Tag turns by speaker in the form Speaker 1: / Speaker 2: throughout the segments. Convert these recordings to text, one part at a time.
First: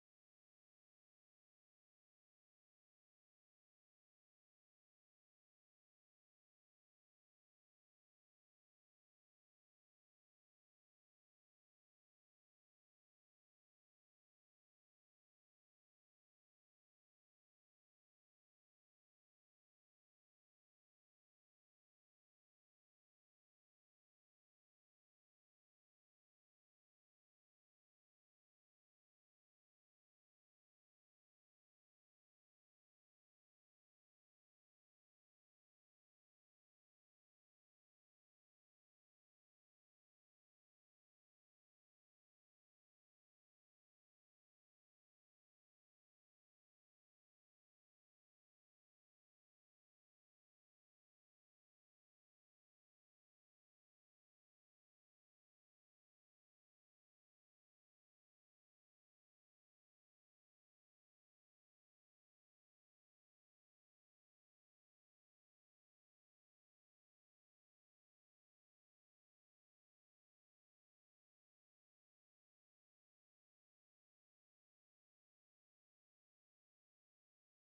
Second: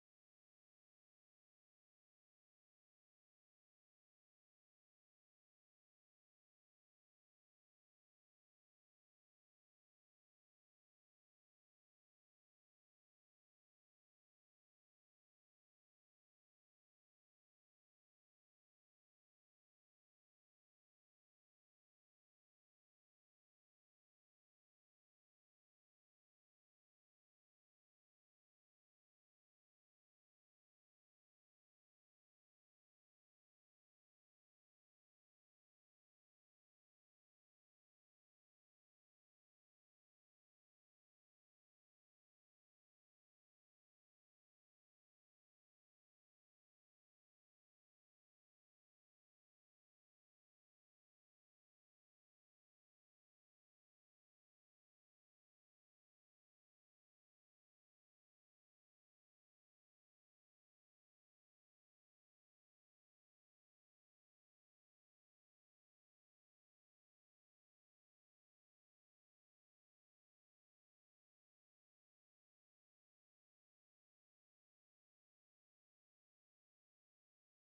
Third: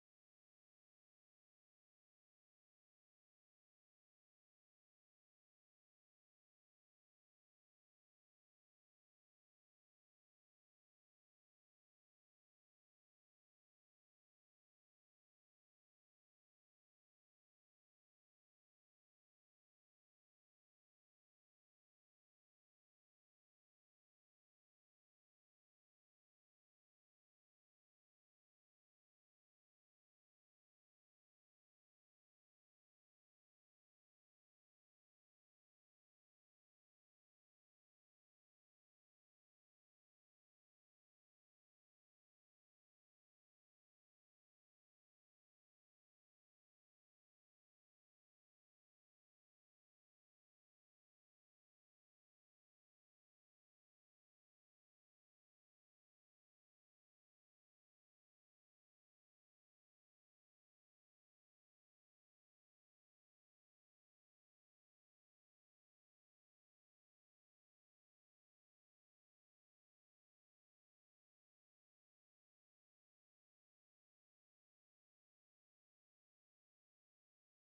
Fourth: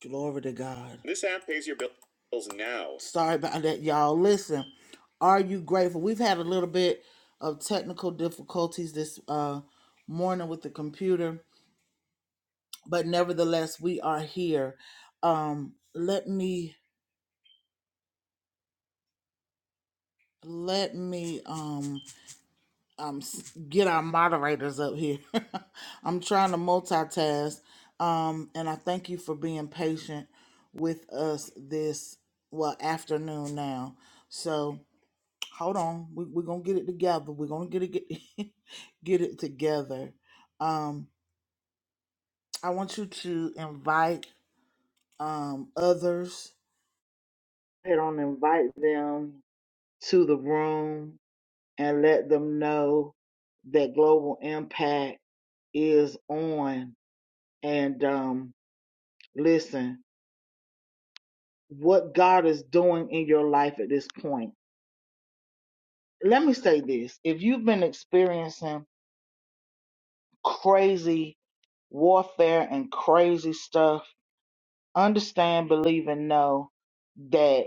Speaker 1: Glory to God. Sorry about that, y'all. Listen, are you grateful? We've had a little bit of technical difficulties this uh, morning with the computer, but nevertheless, we are here. Um, let me let me um, um s- get our moderators up here. I'm trying to multitask, um, and I thank you for being patient with us this well afternoon now. So. hold on we, we're gonna get it together we're gonna get it get, get it together um i want you to invite um others head on invite them to the room and let them know that global impact is on and um listen what god is doing in your life at this point let me say this if you've been experiencing crazy warfare and crazy stuff, understand, believe, and know that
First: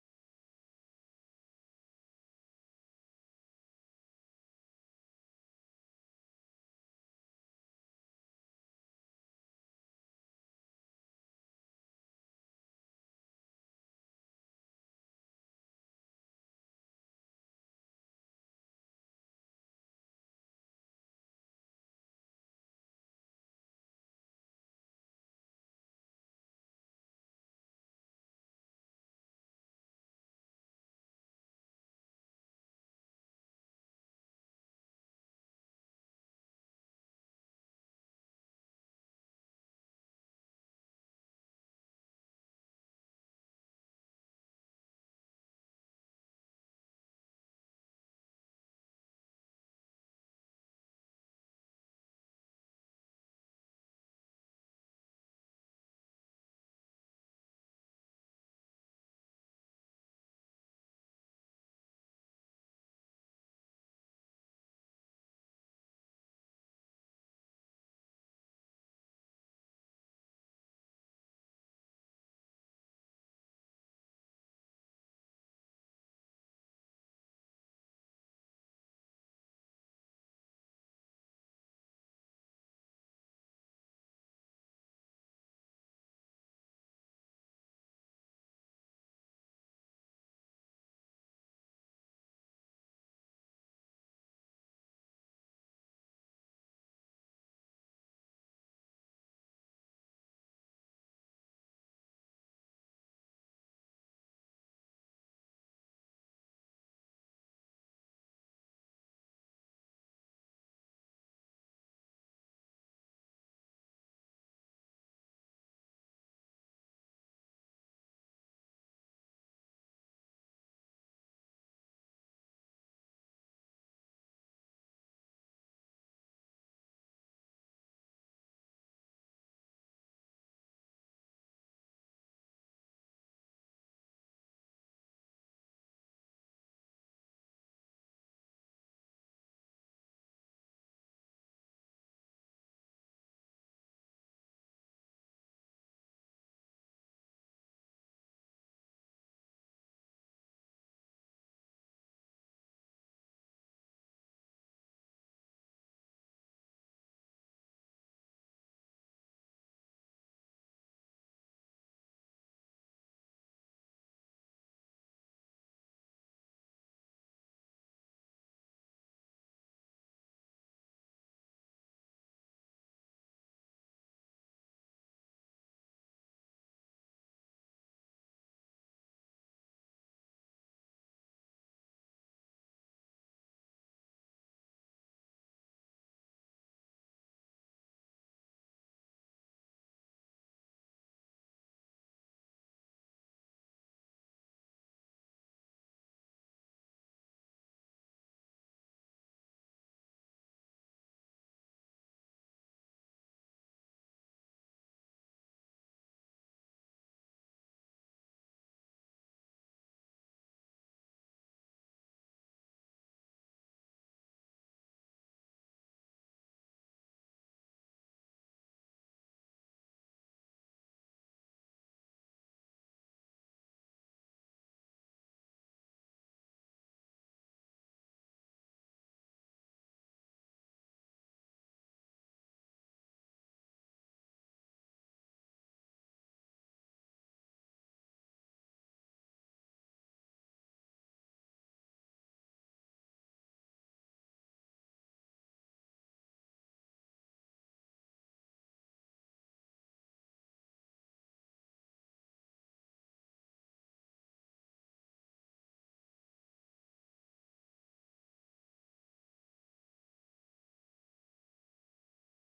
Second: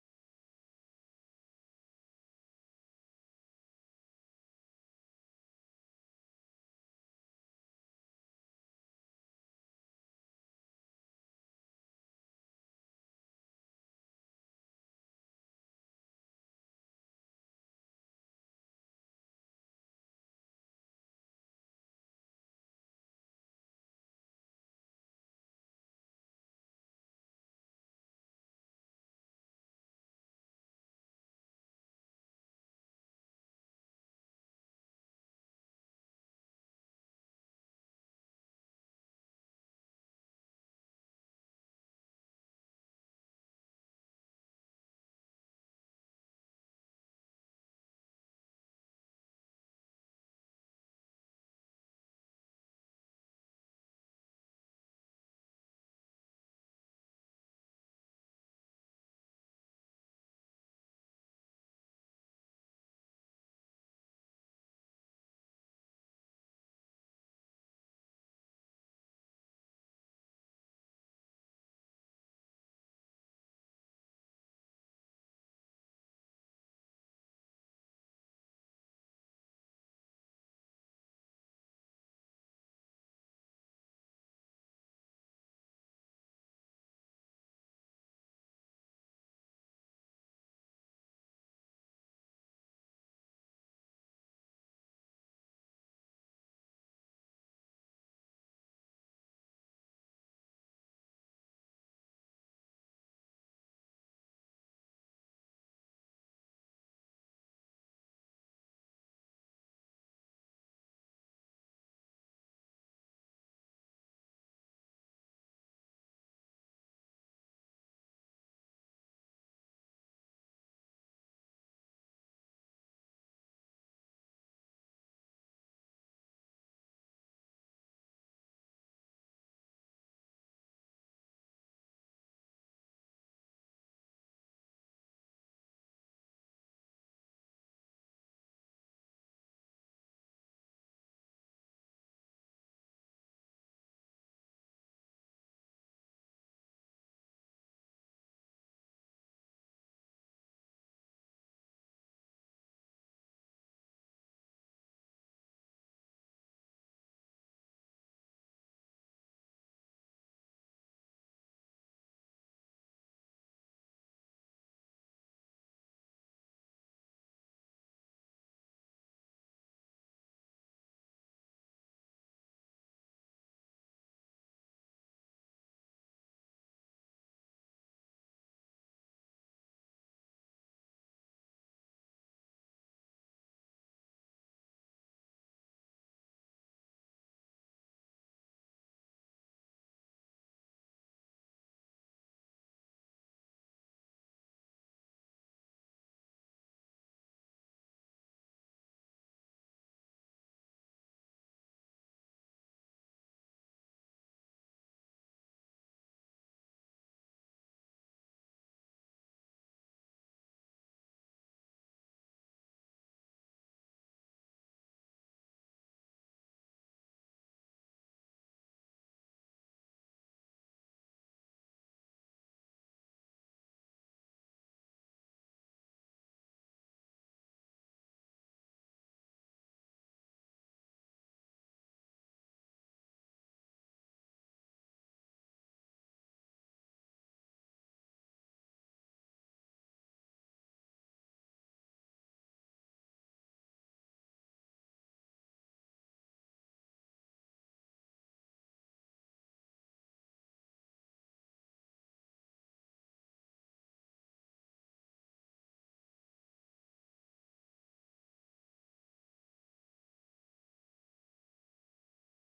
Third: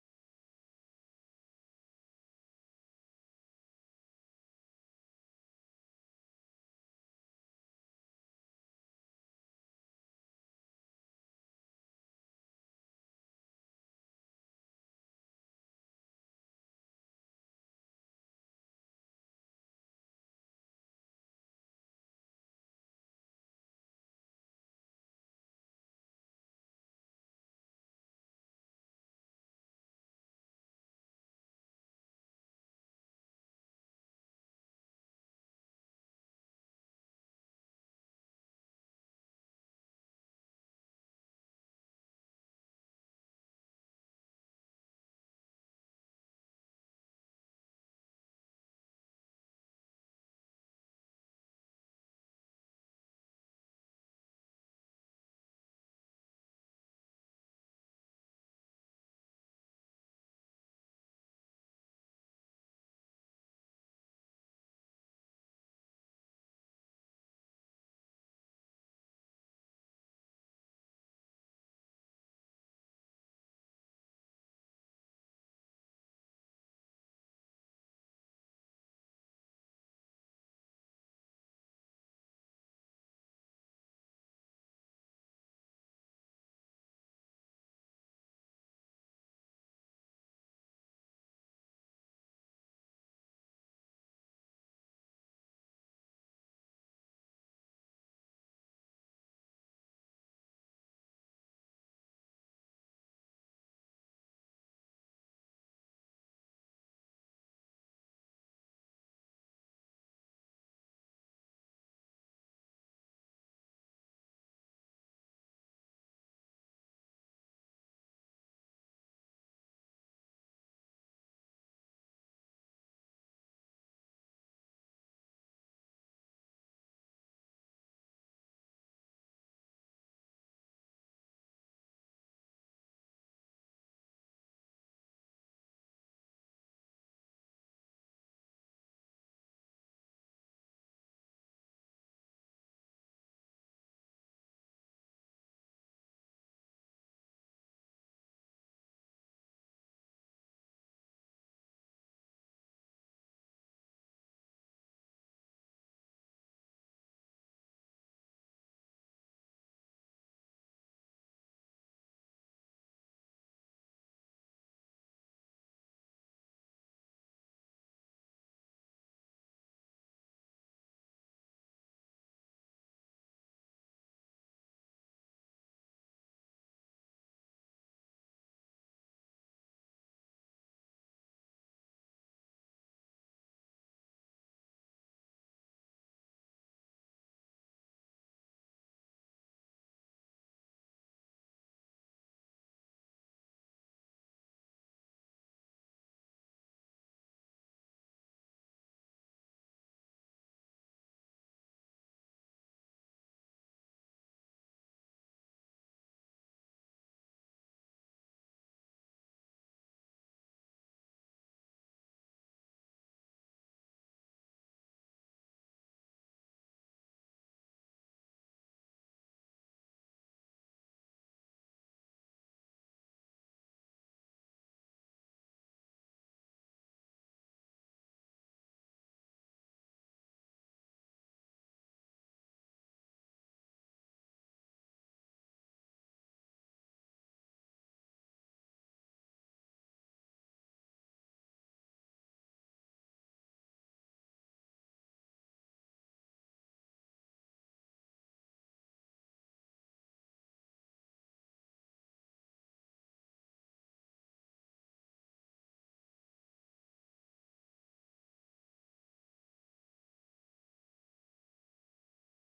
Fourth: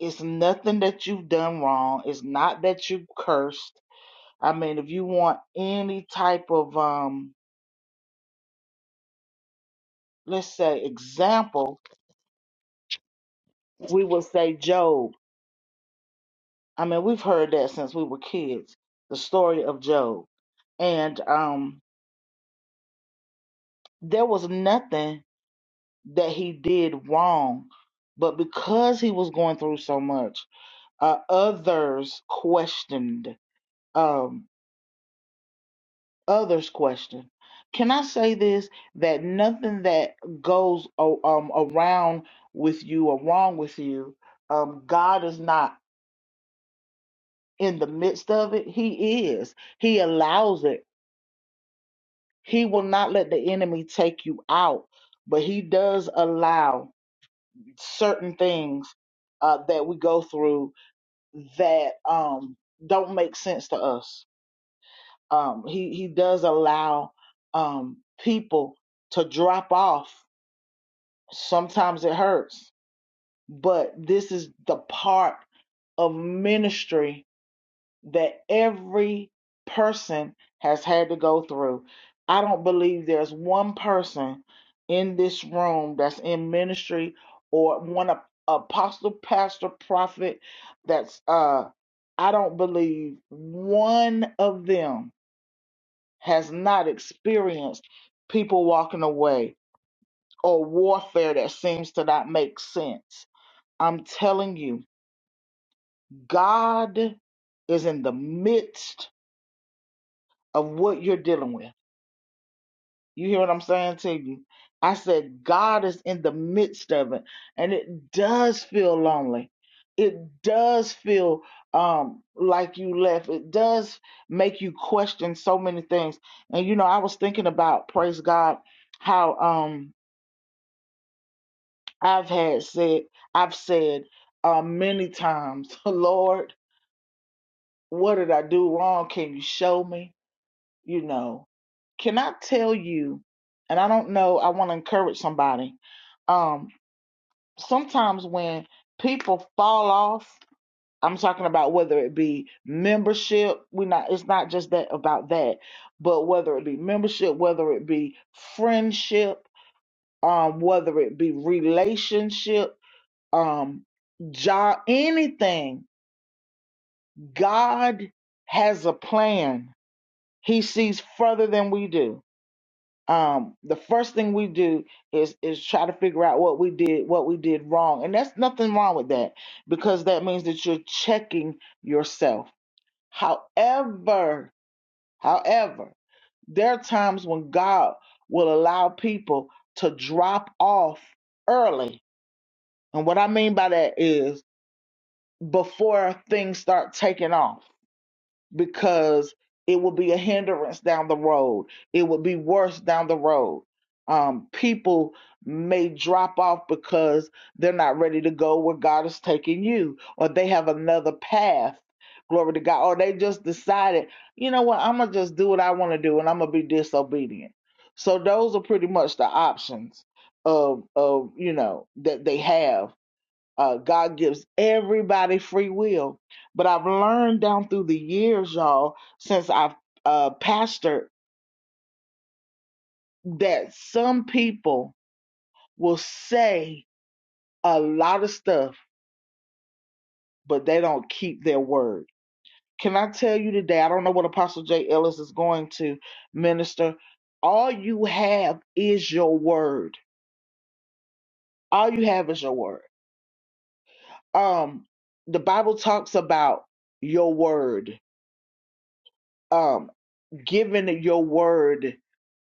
Speaker 1: it's nothing that you've done wrong. It's not that you cursed. I mean, if you want any type of, um, let's say, example, we would say Job. I mean, we've heard that since we were kids, the story of Job. And um, there was nothing that he did wrong, but because he was going through so much, uh, others questioned um others questioned can i say this that nothing that goes o- um around with you or wrong with you um god is not in the midst of it he is he allows it he will not let the enemy take you out but he does allow certain things uh, that we go through that um don't make sense to us um, he he does allow um, people to drop off. Sometimes it hurts, but this is the part of ministry that every person has had to go through. I don't believe there's one person in this room that's in ministry or one ap- apostle, pastor, prophet that's uh I don't believe one of them has not experienced people walking away or warfare that seems to not make sense. I'm telling you, God is in the midst of what you're dealing with. You hear what I'm saying to you? I said, God is in the midst of it. And it does feel lonely. It does feel um, like you left. It does make you question so many things. And, you know, I was thinking about, praise God, how. Um, I've had said, I've said uh, many times, Lord, what did I do wrong? Can you show me? You know, can I tell you? And I don't know, I want to encourage somebody. Um, sometimes when people fall off, I'm talking about whether it be membership, we not it's not just that about that, but whether it be membership, whether it be friendship, um, whether it be relationship um job anything god has a plan he sees further than we do um the first thing we do is is try to figure out what we did what we did wrong and that's nothing wrong with that because that means that you're checking yourself however however there are times when god will allow people to drop off early and what i mean by that is before things start taking off because it will be a hindrance down the road. It will be worse down the road. Um, people may drop off because they're not ready to go where God is taking you, or they have another path. Glory to God. Or they just decided, you know what, I'm going to just do what I want to do and I'm going to be disobedient. So those are pretty much the options of, of you know, that they have uh, God gives everybody free will. But I've learned down through the years, y'all, since I've uh, pastored, that some people will say a lot of stuff, but they don't keep their word. Can I tell you today? I don't know what Apostle J. Ellis is going to minister. All you have is your word. All you have is your word. Um, the Bible talks about your word. Um, given your word.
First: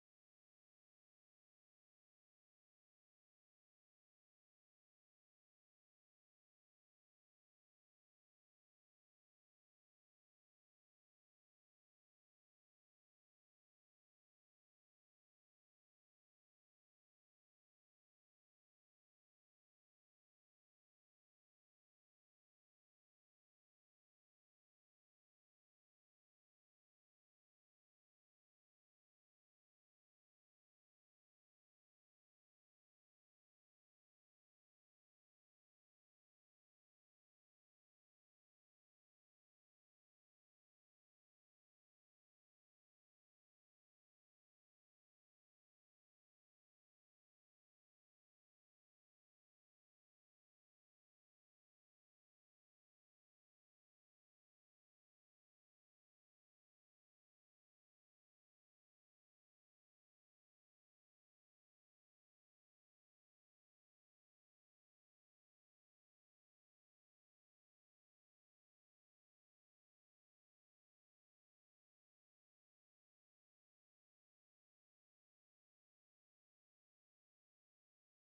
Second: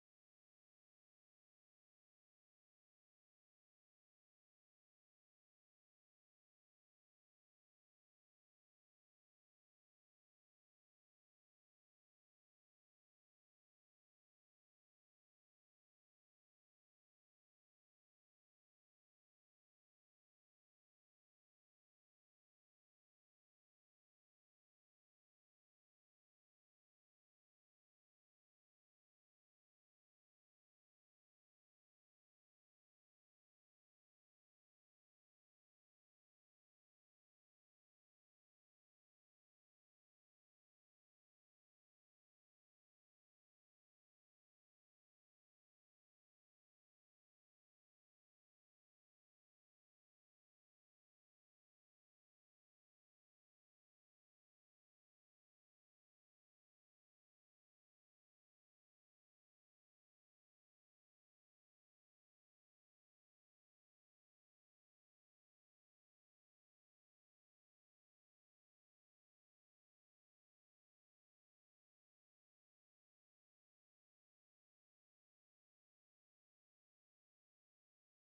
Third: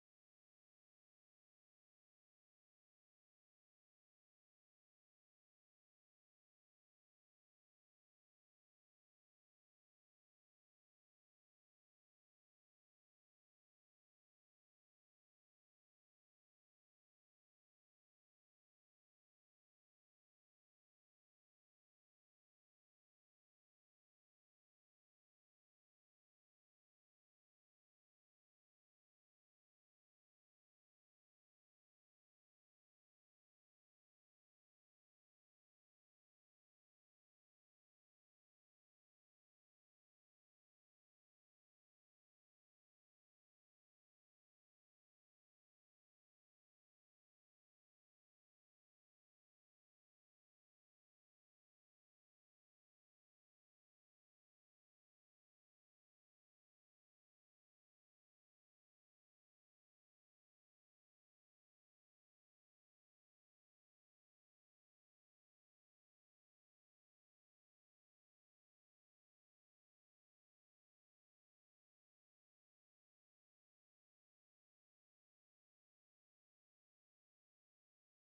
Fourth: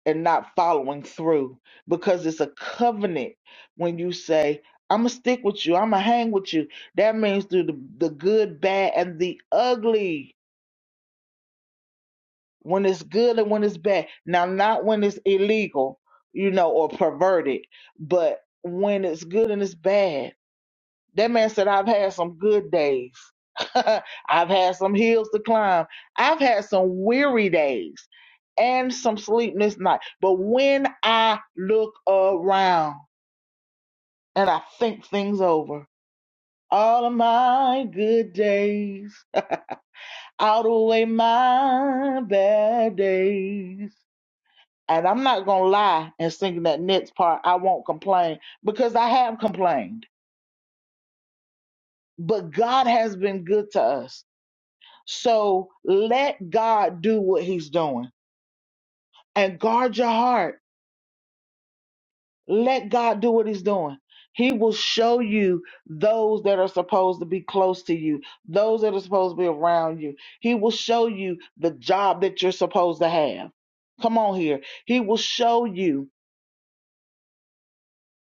Speaker 1: and not following through because it's a covenant when you say i'm gonna stick with you i'm gonna hang with you that means through the, the good bad and the ugly when it's good and when it's bad now not when it's illegal you know or perverted but when it's good and it's bad that man said, I've had some good days. I've had some hills to climb. I've had some weary days and some sleepless nights. But when I look around and I think things over, all of my good days outweigh my bad days. And I'm not going to lie and sing that next part. I won't complain because I have complained. But God has been good to us. So let God do what he's doing and guard your heart. Let God do what he's doing. He will show you those that are supposed to be close to you, those that are supposed to be around you. He will show you the job that you're supposed to have. Come on here. He will show you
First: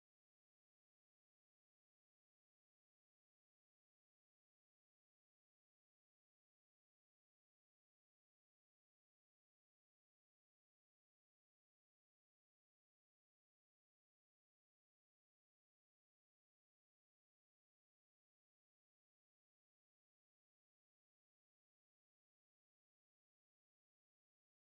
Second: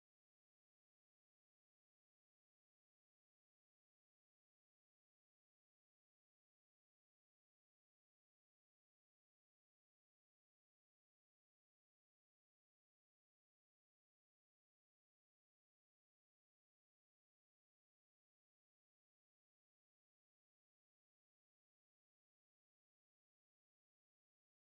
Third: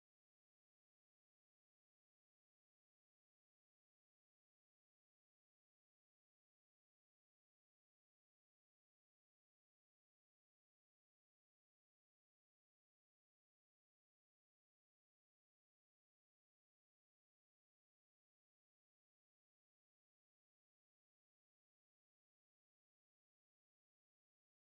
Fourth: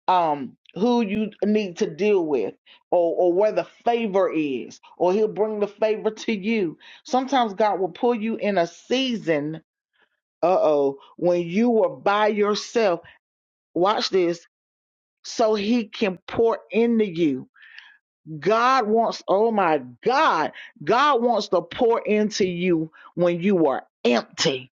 Speaker 1: um who you need to deal with or, or where the favor is, or he'll bring the favor to you. Sometimes God will pull you in a season uh oh, when you were by yourself, watch this, so he can pour into you. God wants, oh my God, God wants to pour into you when you are empty.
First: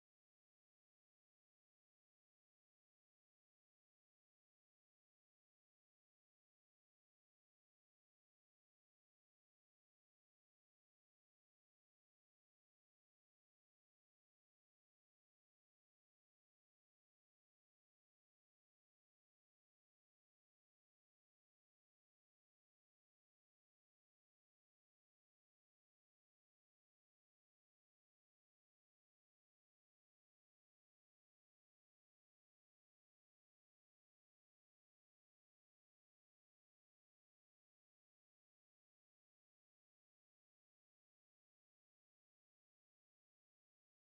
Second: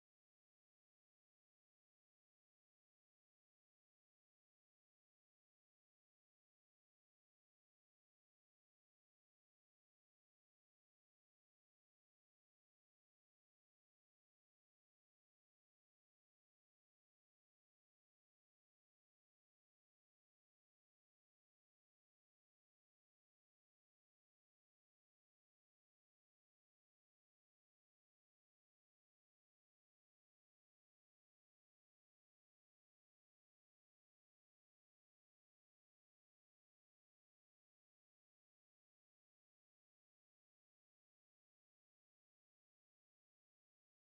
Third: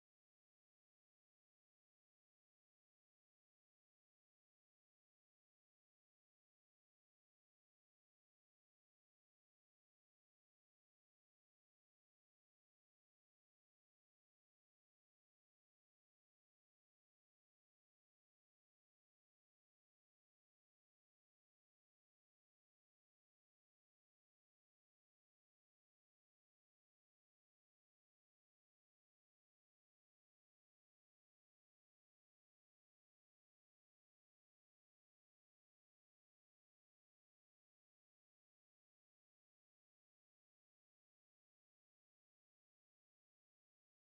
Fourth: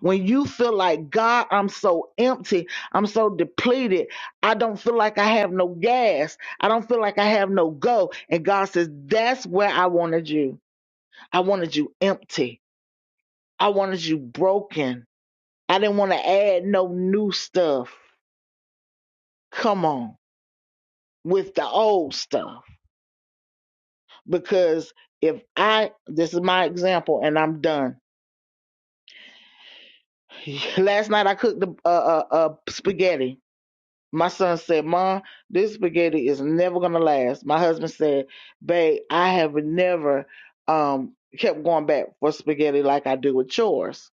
Speaker 1: When you feel like, God, I'm so empty, I'm so depleted, I don't feel like I have no gas, I don't feel like I have no go. And God says, That's where I wanted you. I wanted you empty, I wanted you broken. I didn't want to add no new stuff. Come on with the old stuff. Because if I, this is my example, and I'm done. Last night I cooked the uh, uh, uh, spaghetti. My son said, "Mom, this spaghetti is never gonna last." My husband said, "Babe, I have never um kept going back for spaghetti like I do with chores."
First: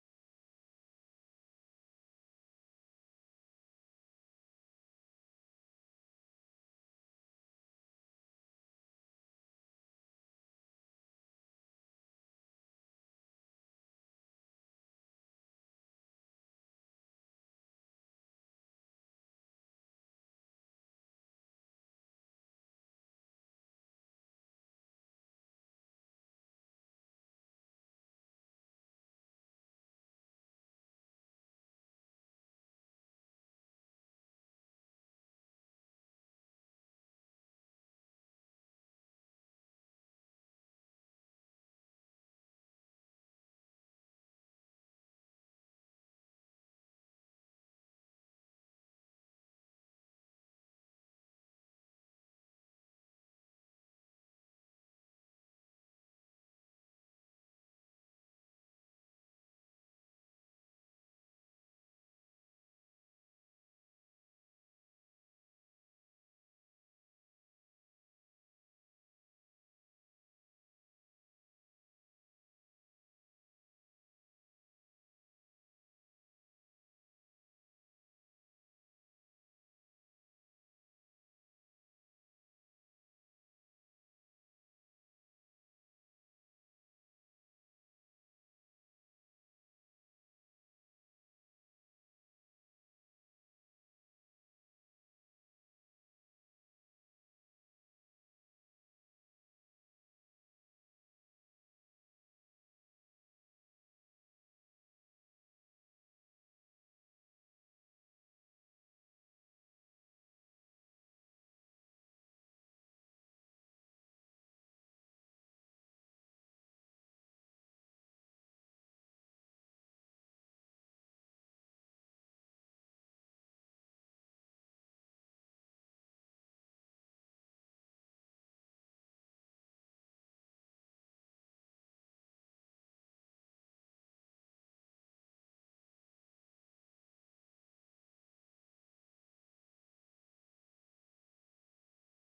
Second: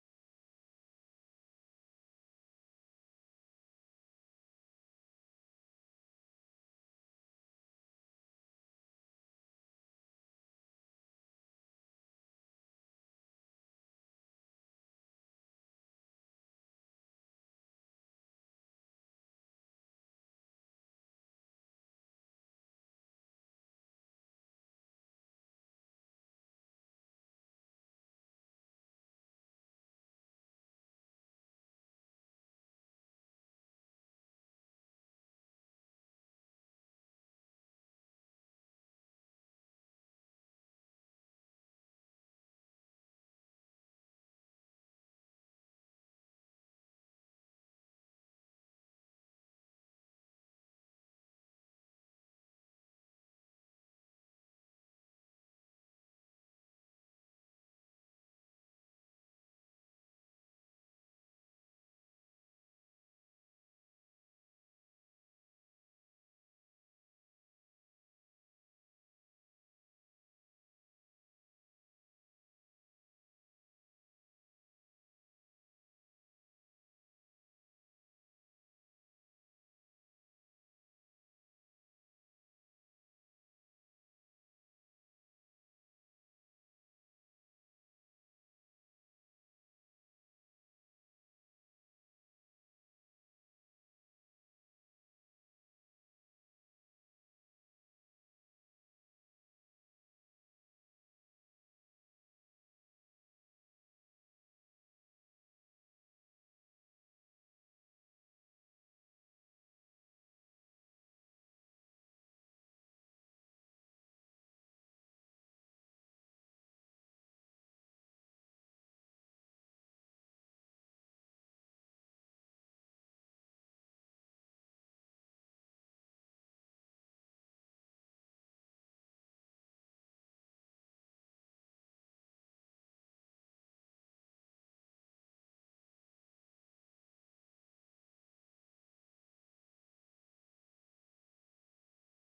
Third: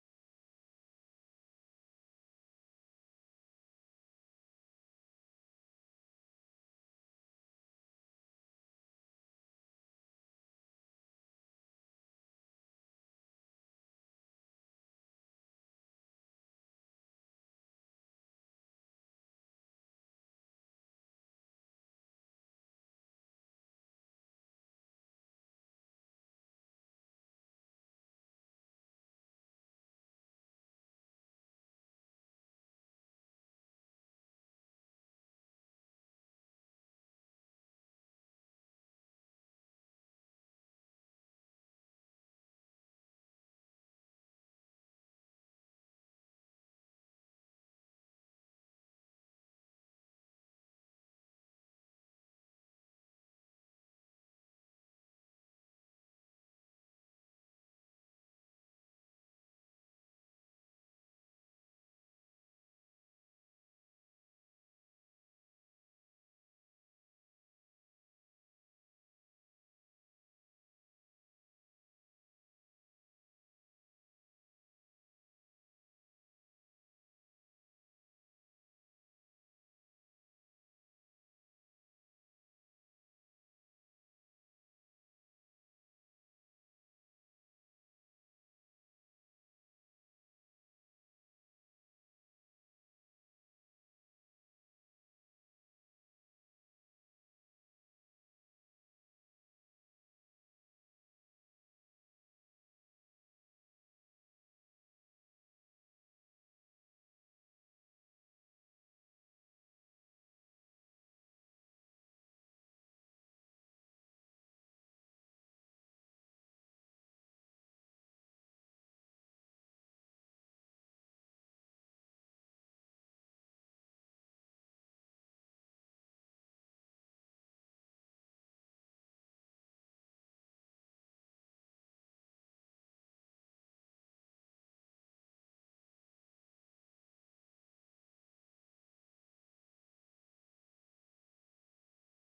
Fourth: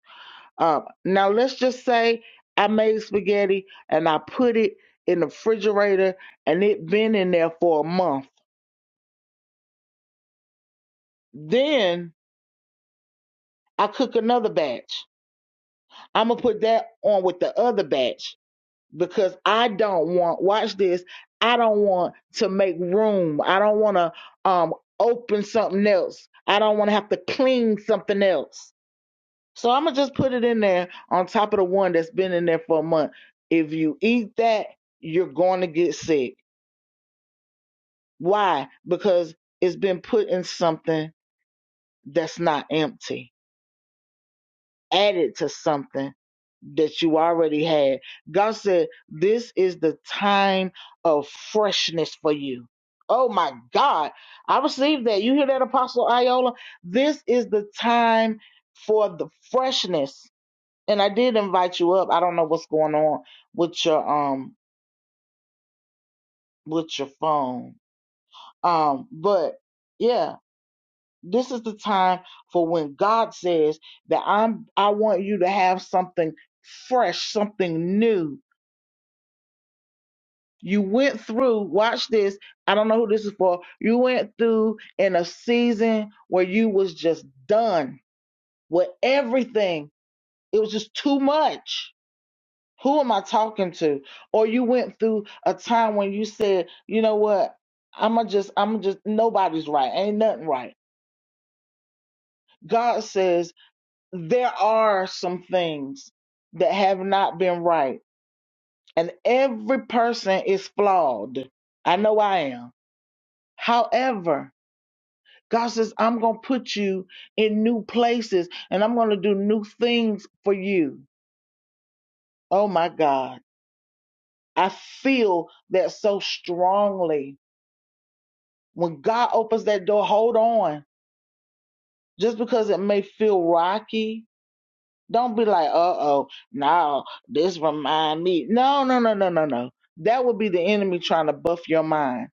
Speaker 1: Um, now let's just say I made spaghetti and I put it in the refrigerator and it been in there for a month. Then I cook another batch. I'm gonna put that on with the other batch because I don't want watch this. I don't want to make room. I don't want to um open something else. I don't want to have to clean something else. So I'm gonna just put it in there on top of the one that's been in there for a month. If you eat that, you're going to get sick. Why? Because it's been put in something that's not empty. added to something that you already had. God said, This is the time of freshness for you. Oh my God. I received that. You hear that, Apostle Iola? This is the time for the freshness. And I did invite you up. I don't know what's going on with your um with your phone. Um, but yeah. This is the time for when God says that I'm I want you to have something fresh, something new. You went through, watch this. I don't know who this is for. You went through in a season where you was just done with everything. It was just too much. Who am I talking to? Or you went through a time when you said, you know what? I'ma just, i am just nobody's right. Ain't nothing right. God says there are some things that have not been right, and every person is flawed. I know I am. However, God says, I'm going to put you in new places and I'm going to do new things for you. Oh my God. I feel that so strongly. When God opens that door, hold on. Just because it may feel rocky, Don't be like, uh oh, no, this remind me. No, no, no, no, no, no. That would be the enemy trying to buff your mind.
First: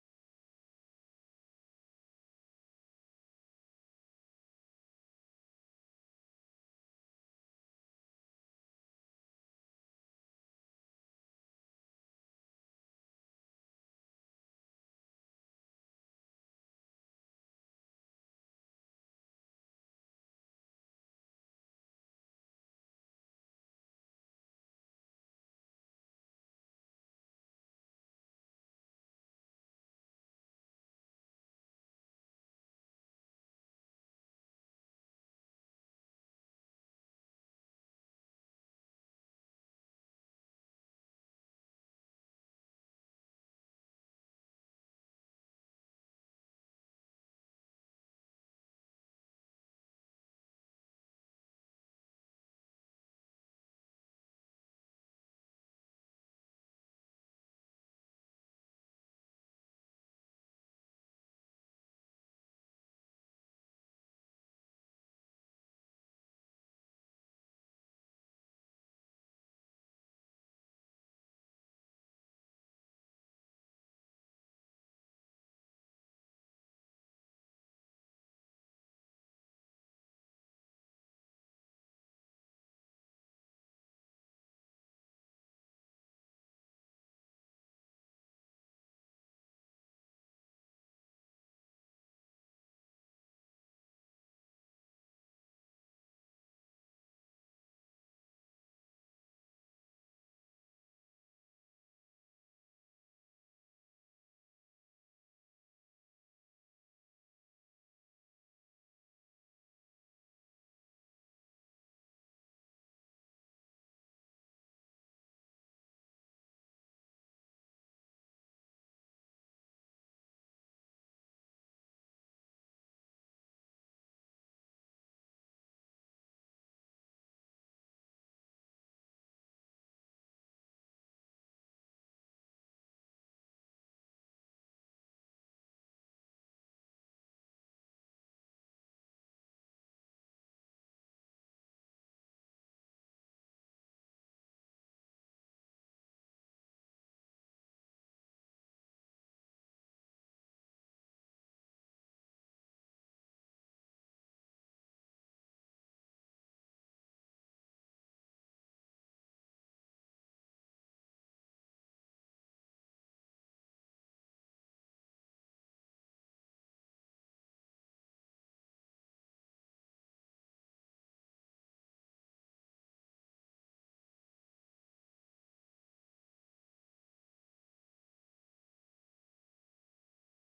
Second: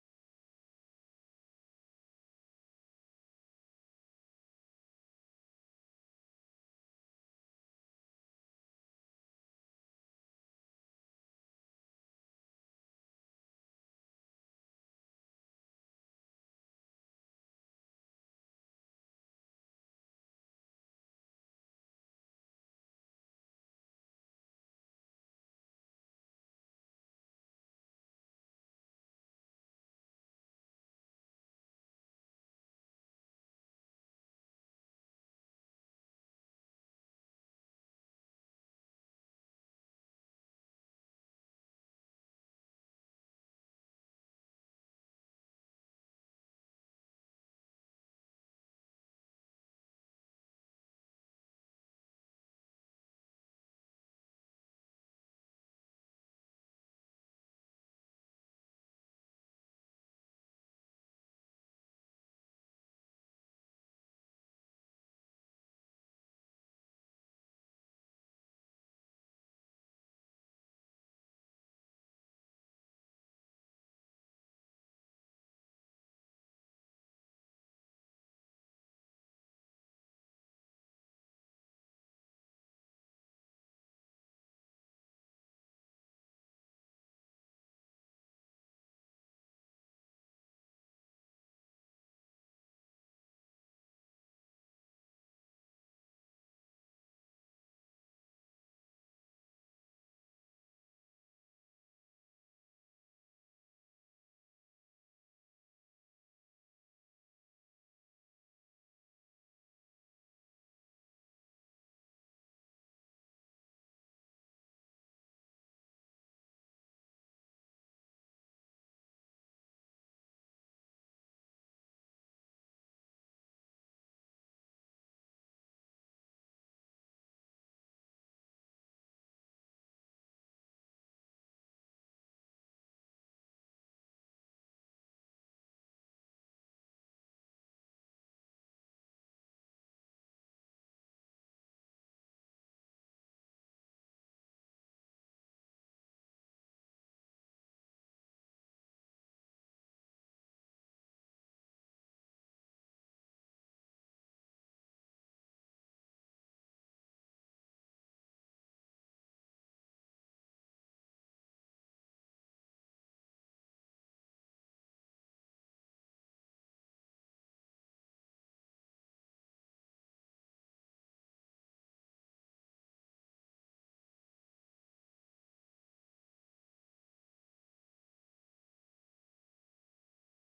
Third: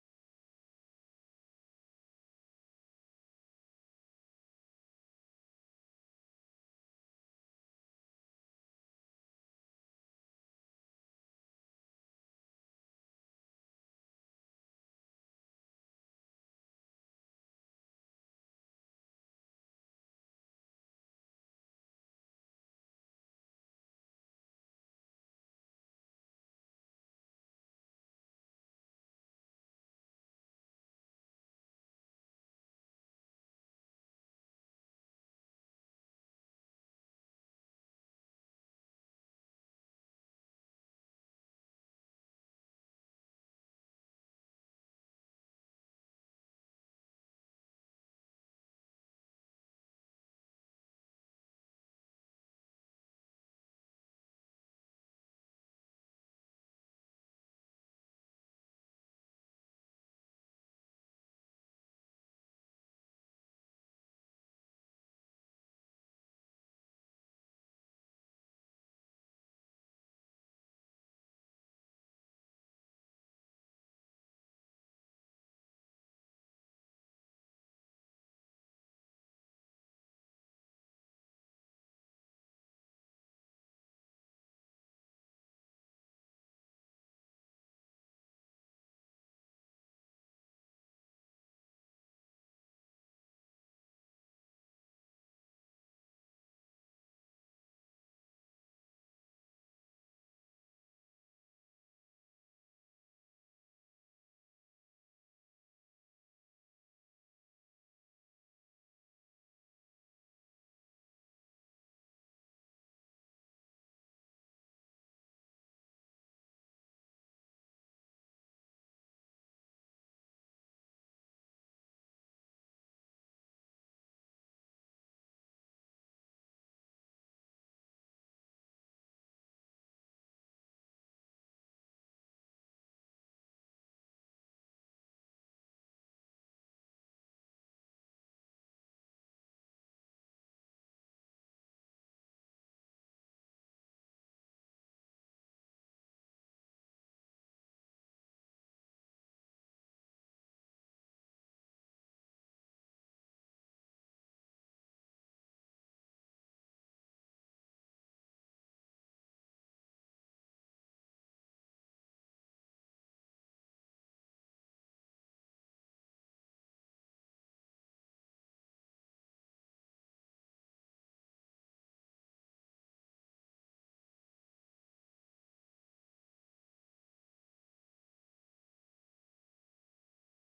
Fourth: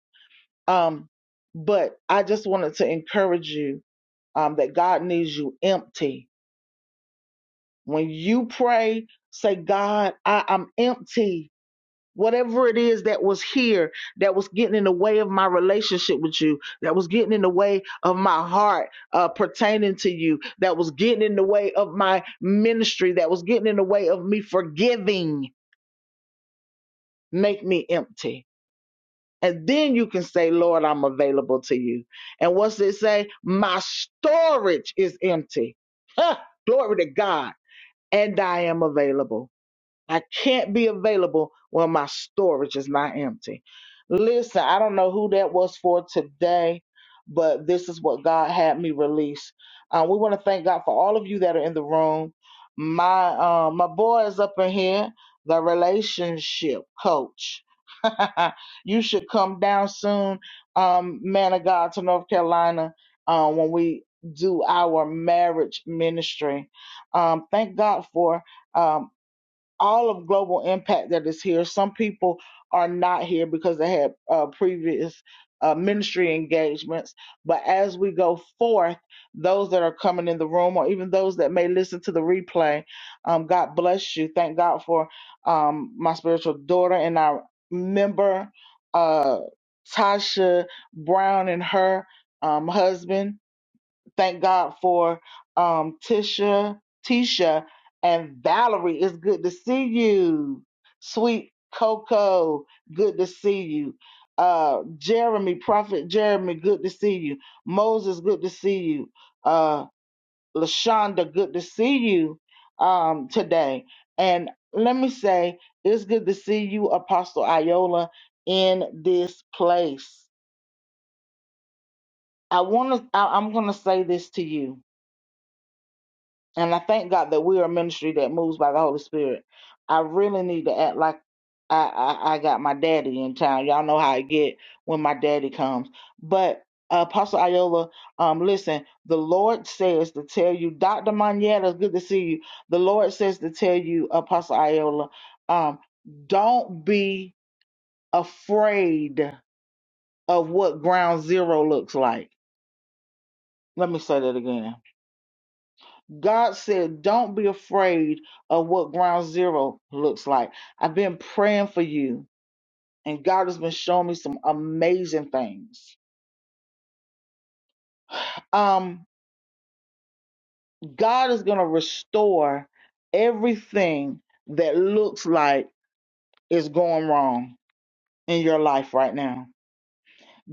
Speaker 1: Um, but I just wanted to encourage you um that God needs you empty. When you pray, say, God, I, I'm empty whatever it is that was here that was getting in the way of my relationship with you that was getting in the way of my heart uh, pertaining to you that was getting in the way of my ministry that was getting in the way of me forgiving make me empty and then you can say lord i'm available to you and what's it say my storage is empty Huh, glory to god and i am available I can't be available when my storage is not empty. Listen, I don't know who that was for today, but this is what God had me release. Uh, we want to thank God for all of you that are in the room. My uh, my boy is up in here, the relationship coach. you should come down soon, um, man of God, to North Carolina uh, when we do our marriage ministry. Um, thank God for. Um, all of global impact that is here. Some people are not here because they had uh, previous uh, ministry engagements. But as we go forth, those that are coming in the room, or even those that may listen to the replay, um, God bless you. Thank God for um, my spiritual daughter and our member, uh, Tasha Brown, and her um, husband. Thank God for um, Tisha, Tisha, and Valerie. It's good to see you. Sweet Coco, good to see you. Uh, Jeremy, Prophet Jeremy, good to see you. Moses, good to see you. Uh, Lashonda, good to see you um, today. And let me say, it's good to see you, Apostle Iola, in this place. I want to. I'm going to say this to you And I thank God that we are a ministry that moves by the Holy Spirit. I really need to act like I, I, I got my daddy in town. Y'all know how I get when my daddy comes. But uh, Apostle Iola, um, listen, the Lord says to tell you, Dr. Manietta, it's good to see you. The Lord says to tell you, Apostle Iola, um, don't be afraid of what ground zero looks like. Let me say that again God said, don't be afraid of what ground zero looks like. I've been praying for you, and God has been showing me some amazing things. Um, God is going to restore everything that looks like is going wrong in your life right now.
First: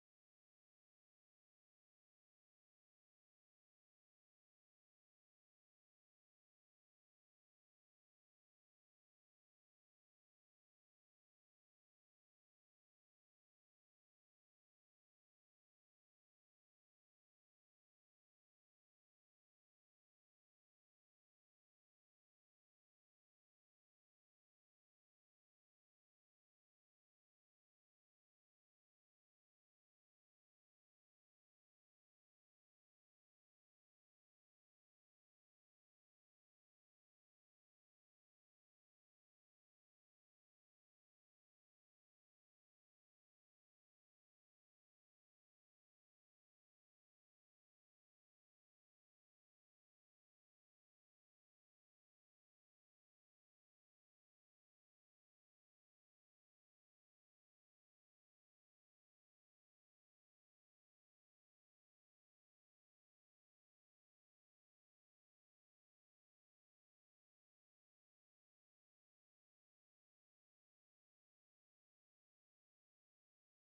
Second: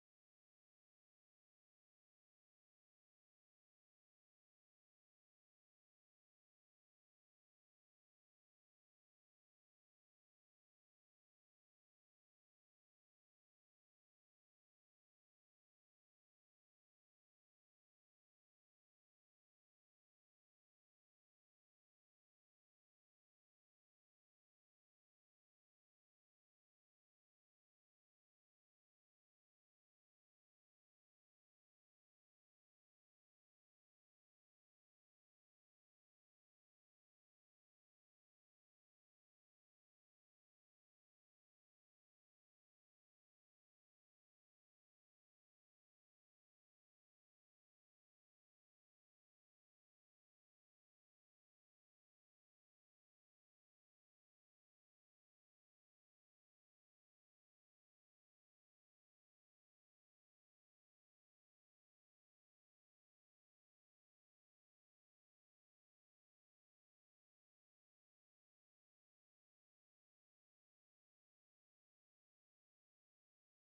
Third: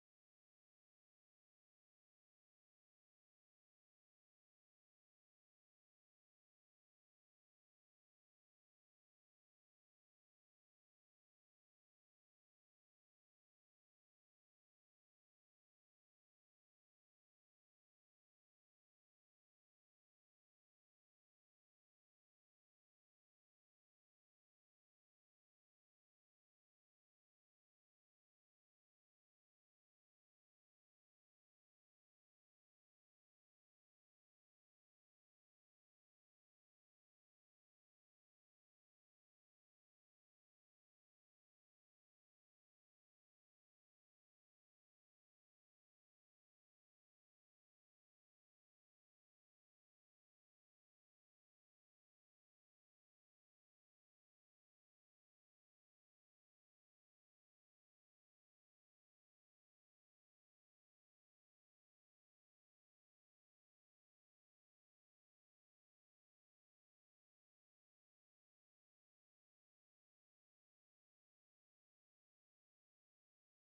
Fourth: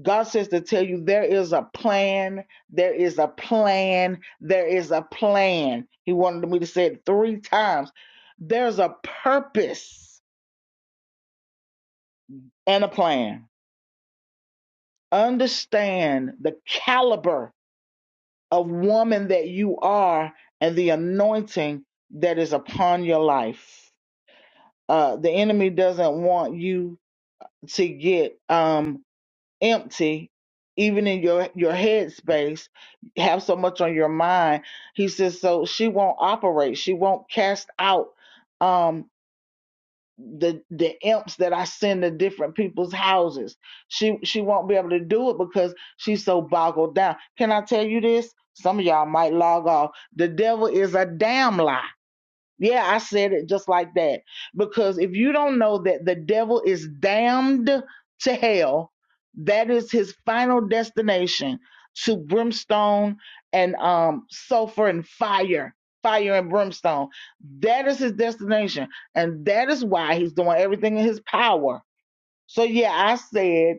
Speaker 1: God says to tell you there is a plan, there is a plan, there is a plan. He wanted me to say it three times. There's a purpose and a plan. understand the caliber of woman that you are and the anointing that is upon your life. Uh, the enemy doesn't want you to get um, empty, even in your your head space. Have so much on your mind. He says so she won't operate. She won't cast out. um, the the imps that I send to different people's houses. She she won't be able to do it because she's so boggled down. Can I tell you this? Some of y'all might log off. The devil is a damn lie. Yeah, I said it just like that. Because if you don't know that the devil is damned to hell, that is his final destination to brimstone and um sulfur and fire, fire and brimstone. That is his destination. And that is why he's doing everything in his power. So yeah, I said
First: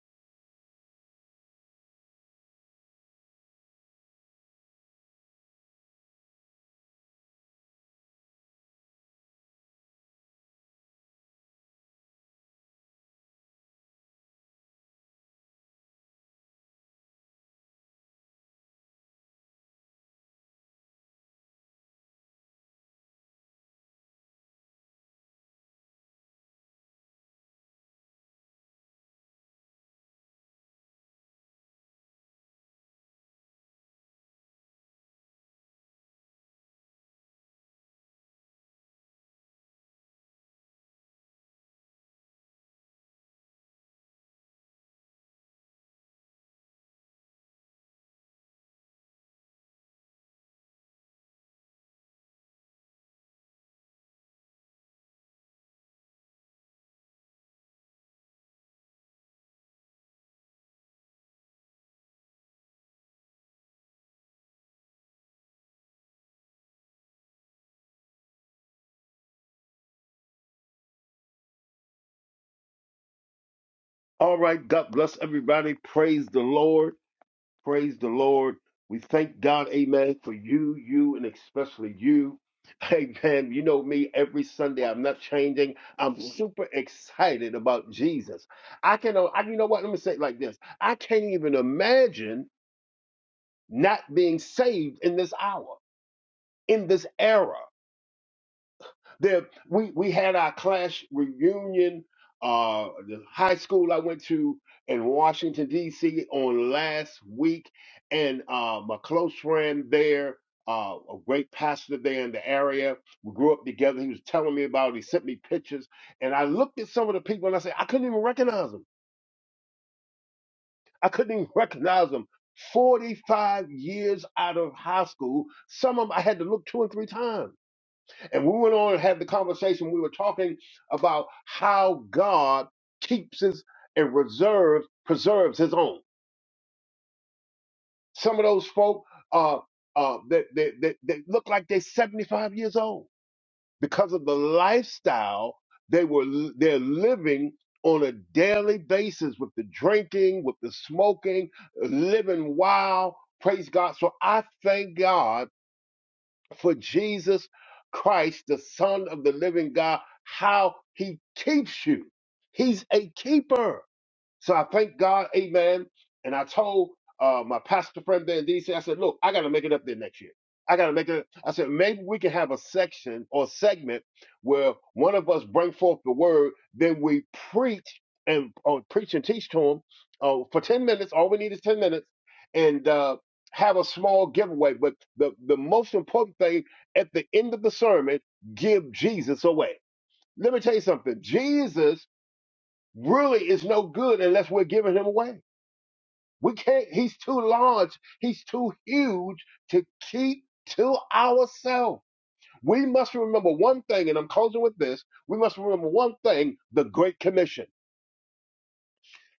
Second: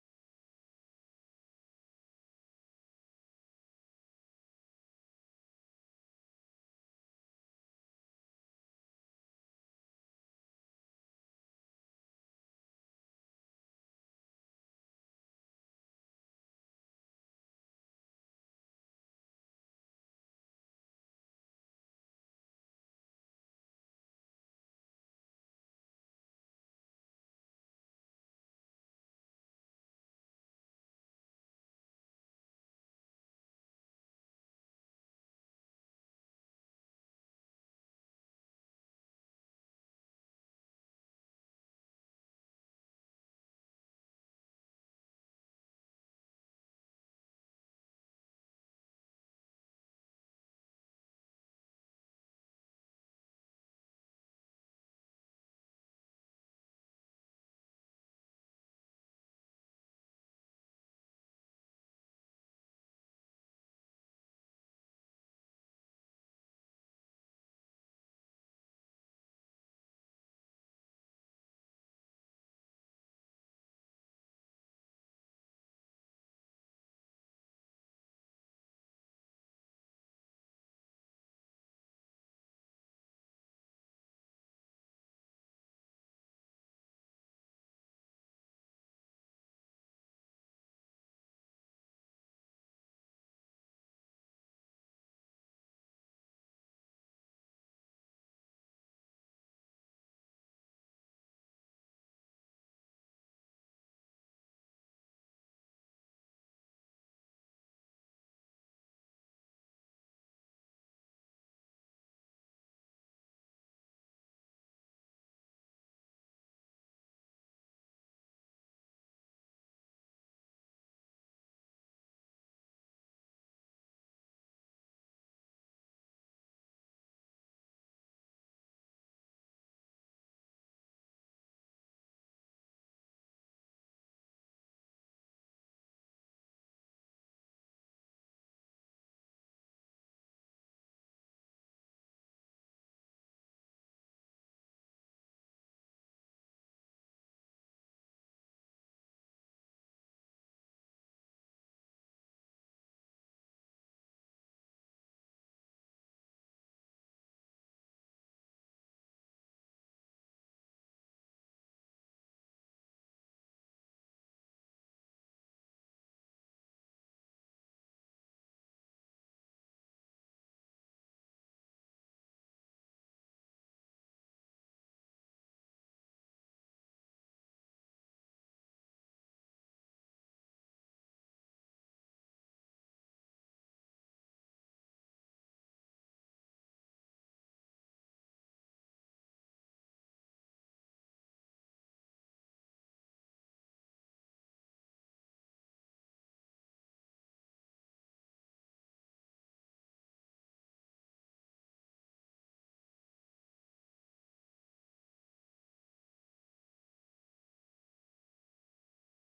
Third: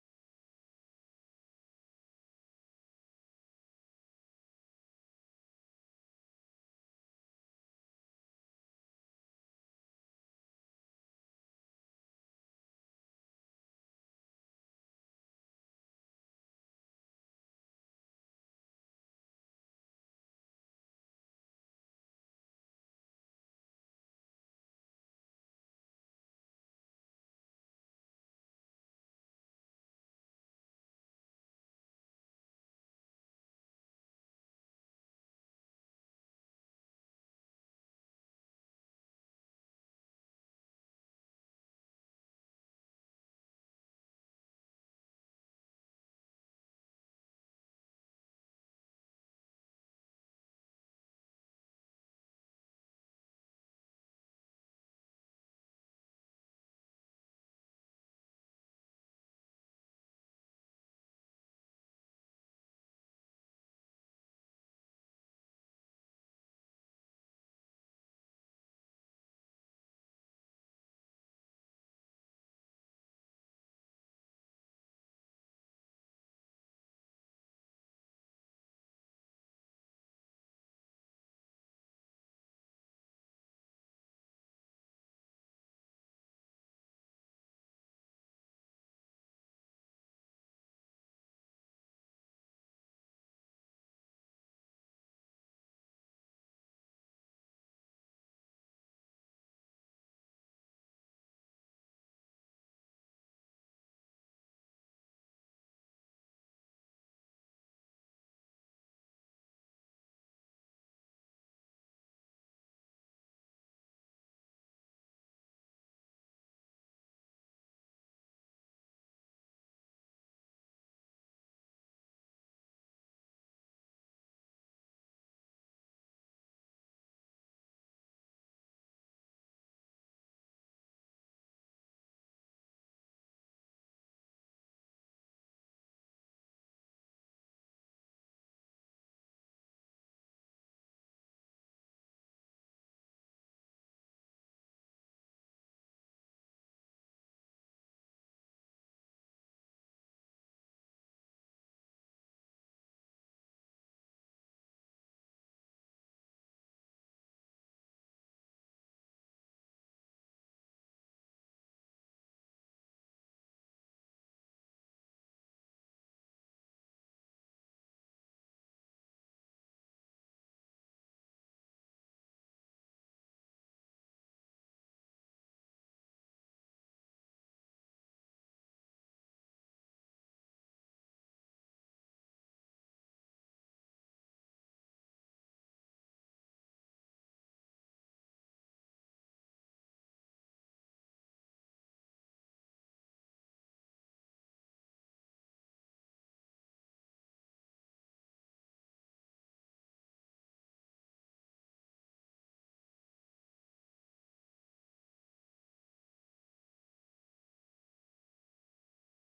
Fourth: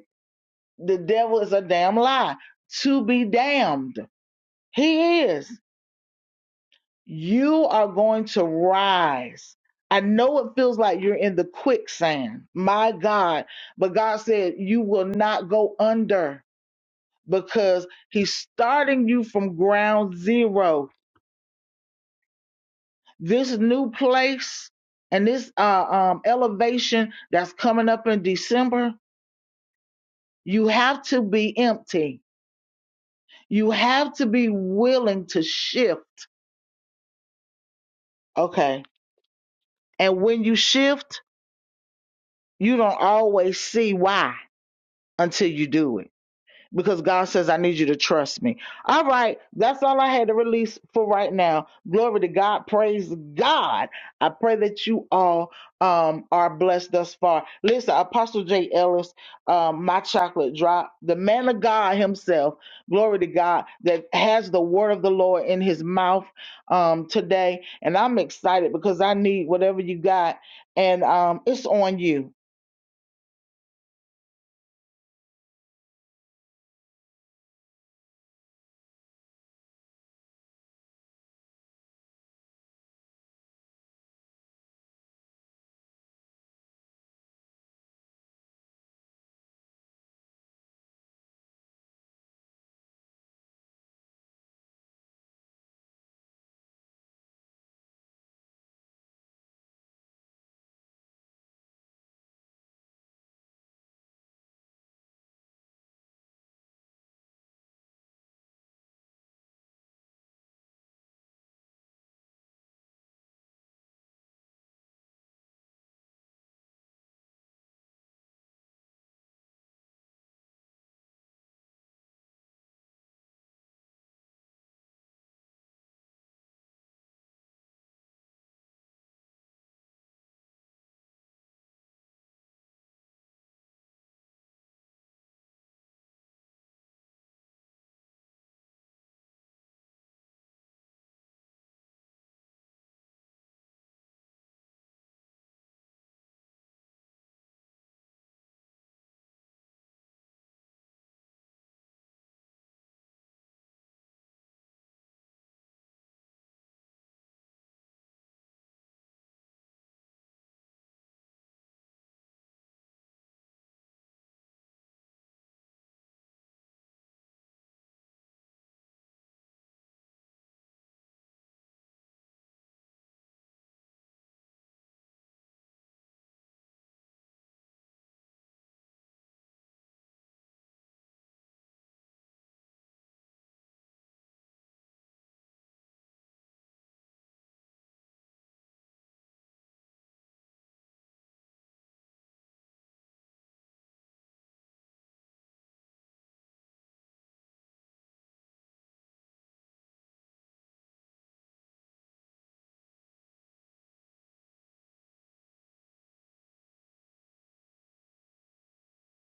Speaker 1: the devil is a damn lie to be damned. He is you are going to rise. I know it feels like you're in the quicksand, my God, but God said you will not go under because He's starting you from ground zero. This new place and this uh, um, elevation that's coming up in December, you have to be empty. You have to be willing to shift. Okay. And when you shift, you don't always see why until you do it because God says, I need you to trust me. All right, that's all I had to release for right now. Glory to God. Praise God. I pray that you all um, are blessed thus far. Listen, Apostle J. Ellis, um, my chocolate drop, the man of God himself, glory to God, that has the word of the Lord in his mouth um, today. And I'm excited because I need whatever you got. And um, it's on you.
Speaker 2: All right, God bless everybody. Praise the Lord. Praise the Lord. We thank God, amen, for you, you, and especially you. Amen. You know me every Sunday. I'm not changing. I'm super excited about Jesus. I can, uh, I, you know what? Let me say it like this I can't even imagine not being saved in this hour, in this era. There, we we had our class reunion. Uh, the high school I went to in Washington D.C. on last week, and uh, my close friend there, uh, a great pastor there in the area, we grew up together. He was telling me about. It. He sent me pictures, and I looked at some of the people, and I said I couldn't even recognize them. I couldn't even recognize them. 45 years out of high school, some of them I had to look two and three times and we went on and had the conversation. We were talking about how God keeps his and reserves, preserves his own. Some of those folk uh, uh, that, they they that look like they're 75 years old because of the lifestyle they were they're living on a daily basis with the drinking, with the smoking, living wild. Praise God. So I thank God for Jesus Christ, the Son of the living God, how he keeps you. He's a keeper. So I thank God, amen. And I told uh, my pastor friend there in DC, said, look, I got to make it up there next year. I got to make it. I said, maybe we can have a section or segment where one of us bring forth the word, then we preach and or preach and teach to them uh, for 10 minutes. All we need is 10 minutes and uh, have a small giveaway. But the, the most important thing at the end of the sermon, give Jesus away. Let me tell you something. Jesus really is no good unless we're giving him away. We can't, he's too large, he's too huge to keep to ourselves. We must remember one thing, and I'm closing with this we must remember one thing the Great Commission.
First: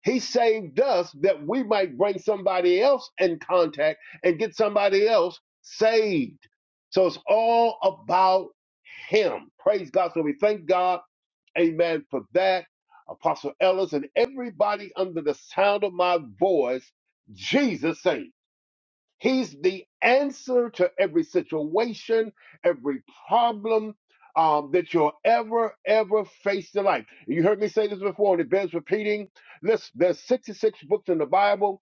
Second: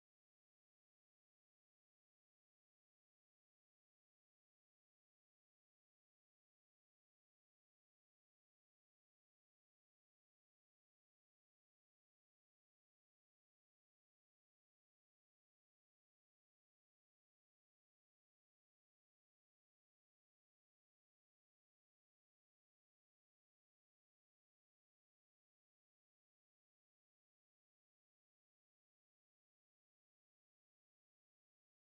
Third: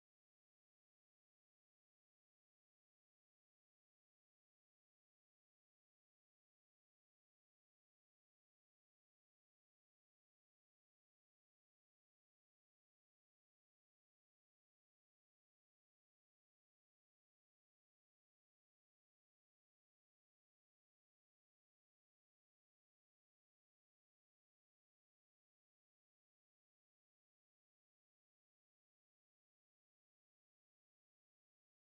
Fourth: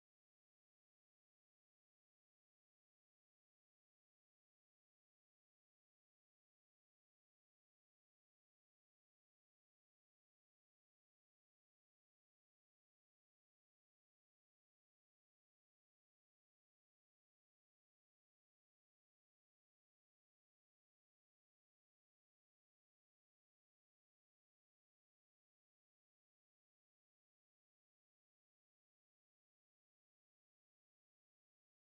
Speaker 2: He saved us that we might bring somebody else in contact and get somebody else saved. So it's all about him. Praise God. So we thank God Amen. For that, Apostle Ellis and everybody under the sound of my voice, Jesus saying, He's the answer to every situation, every problem um, that you'll ever, ever face in life. You heard me say this before, and it bears repeating. Listen, there's 66 books in the Bible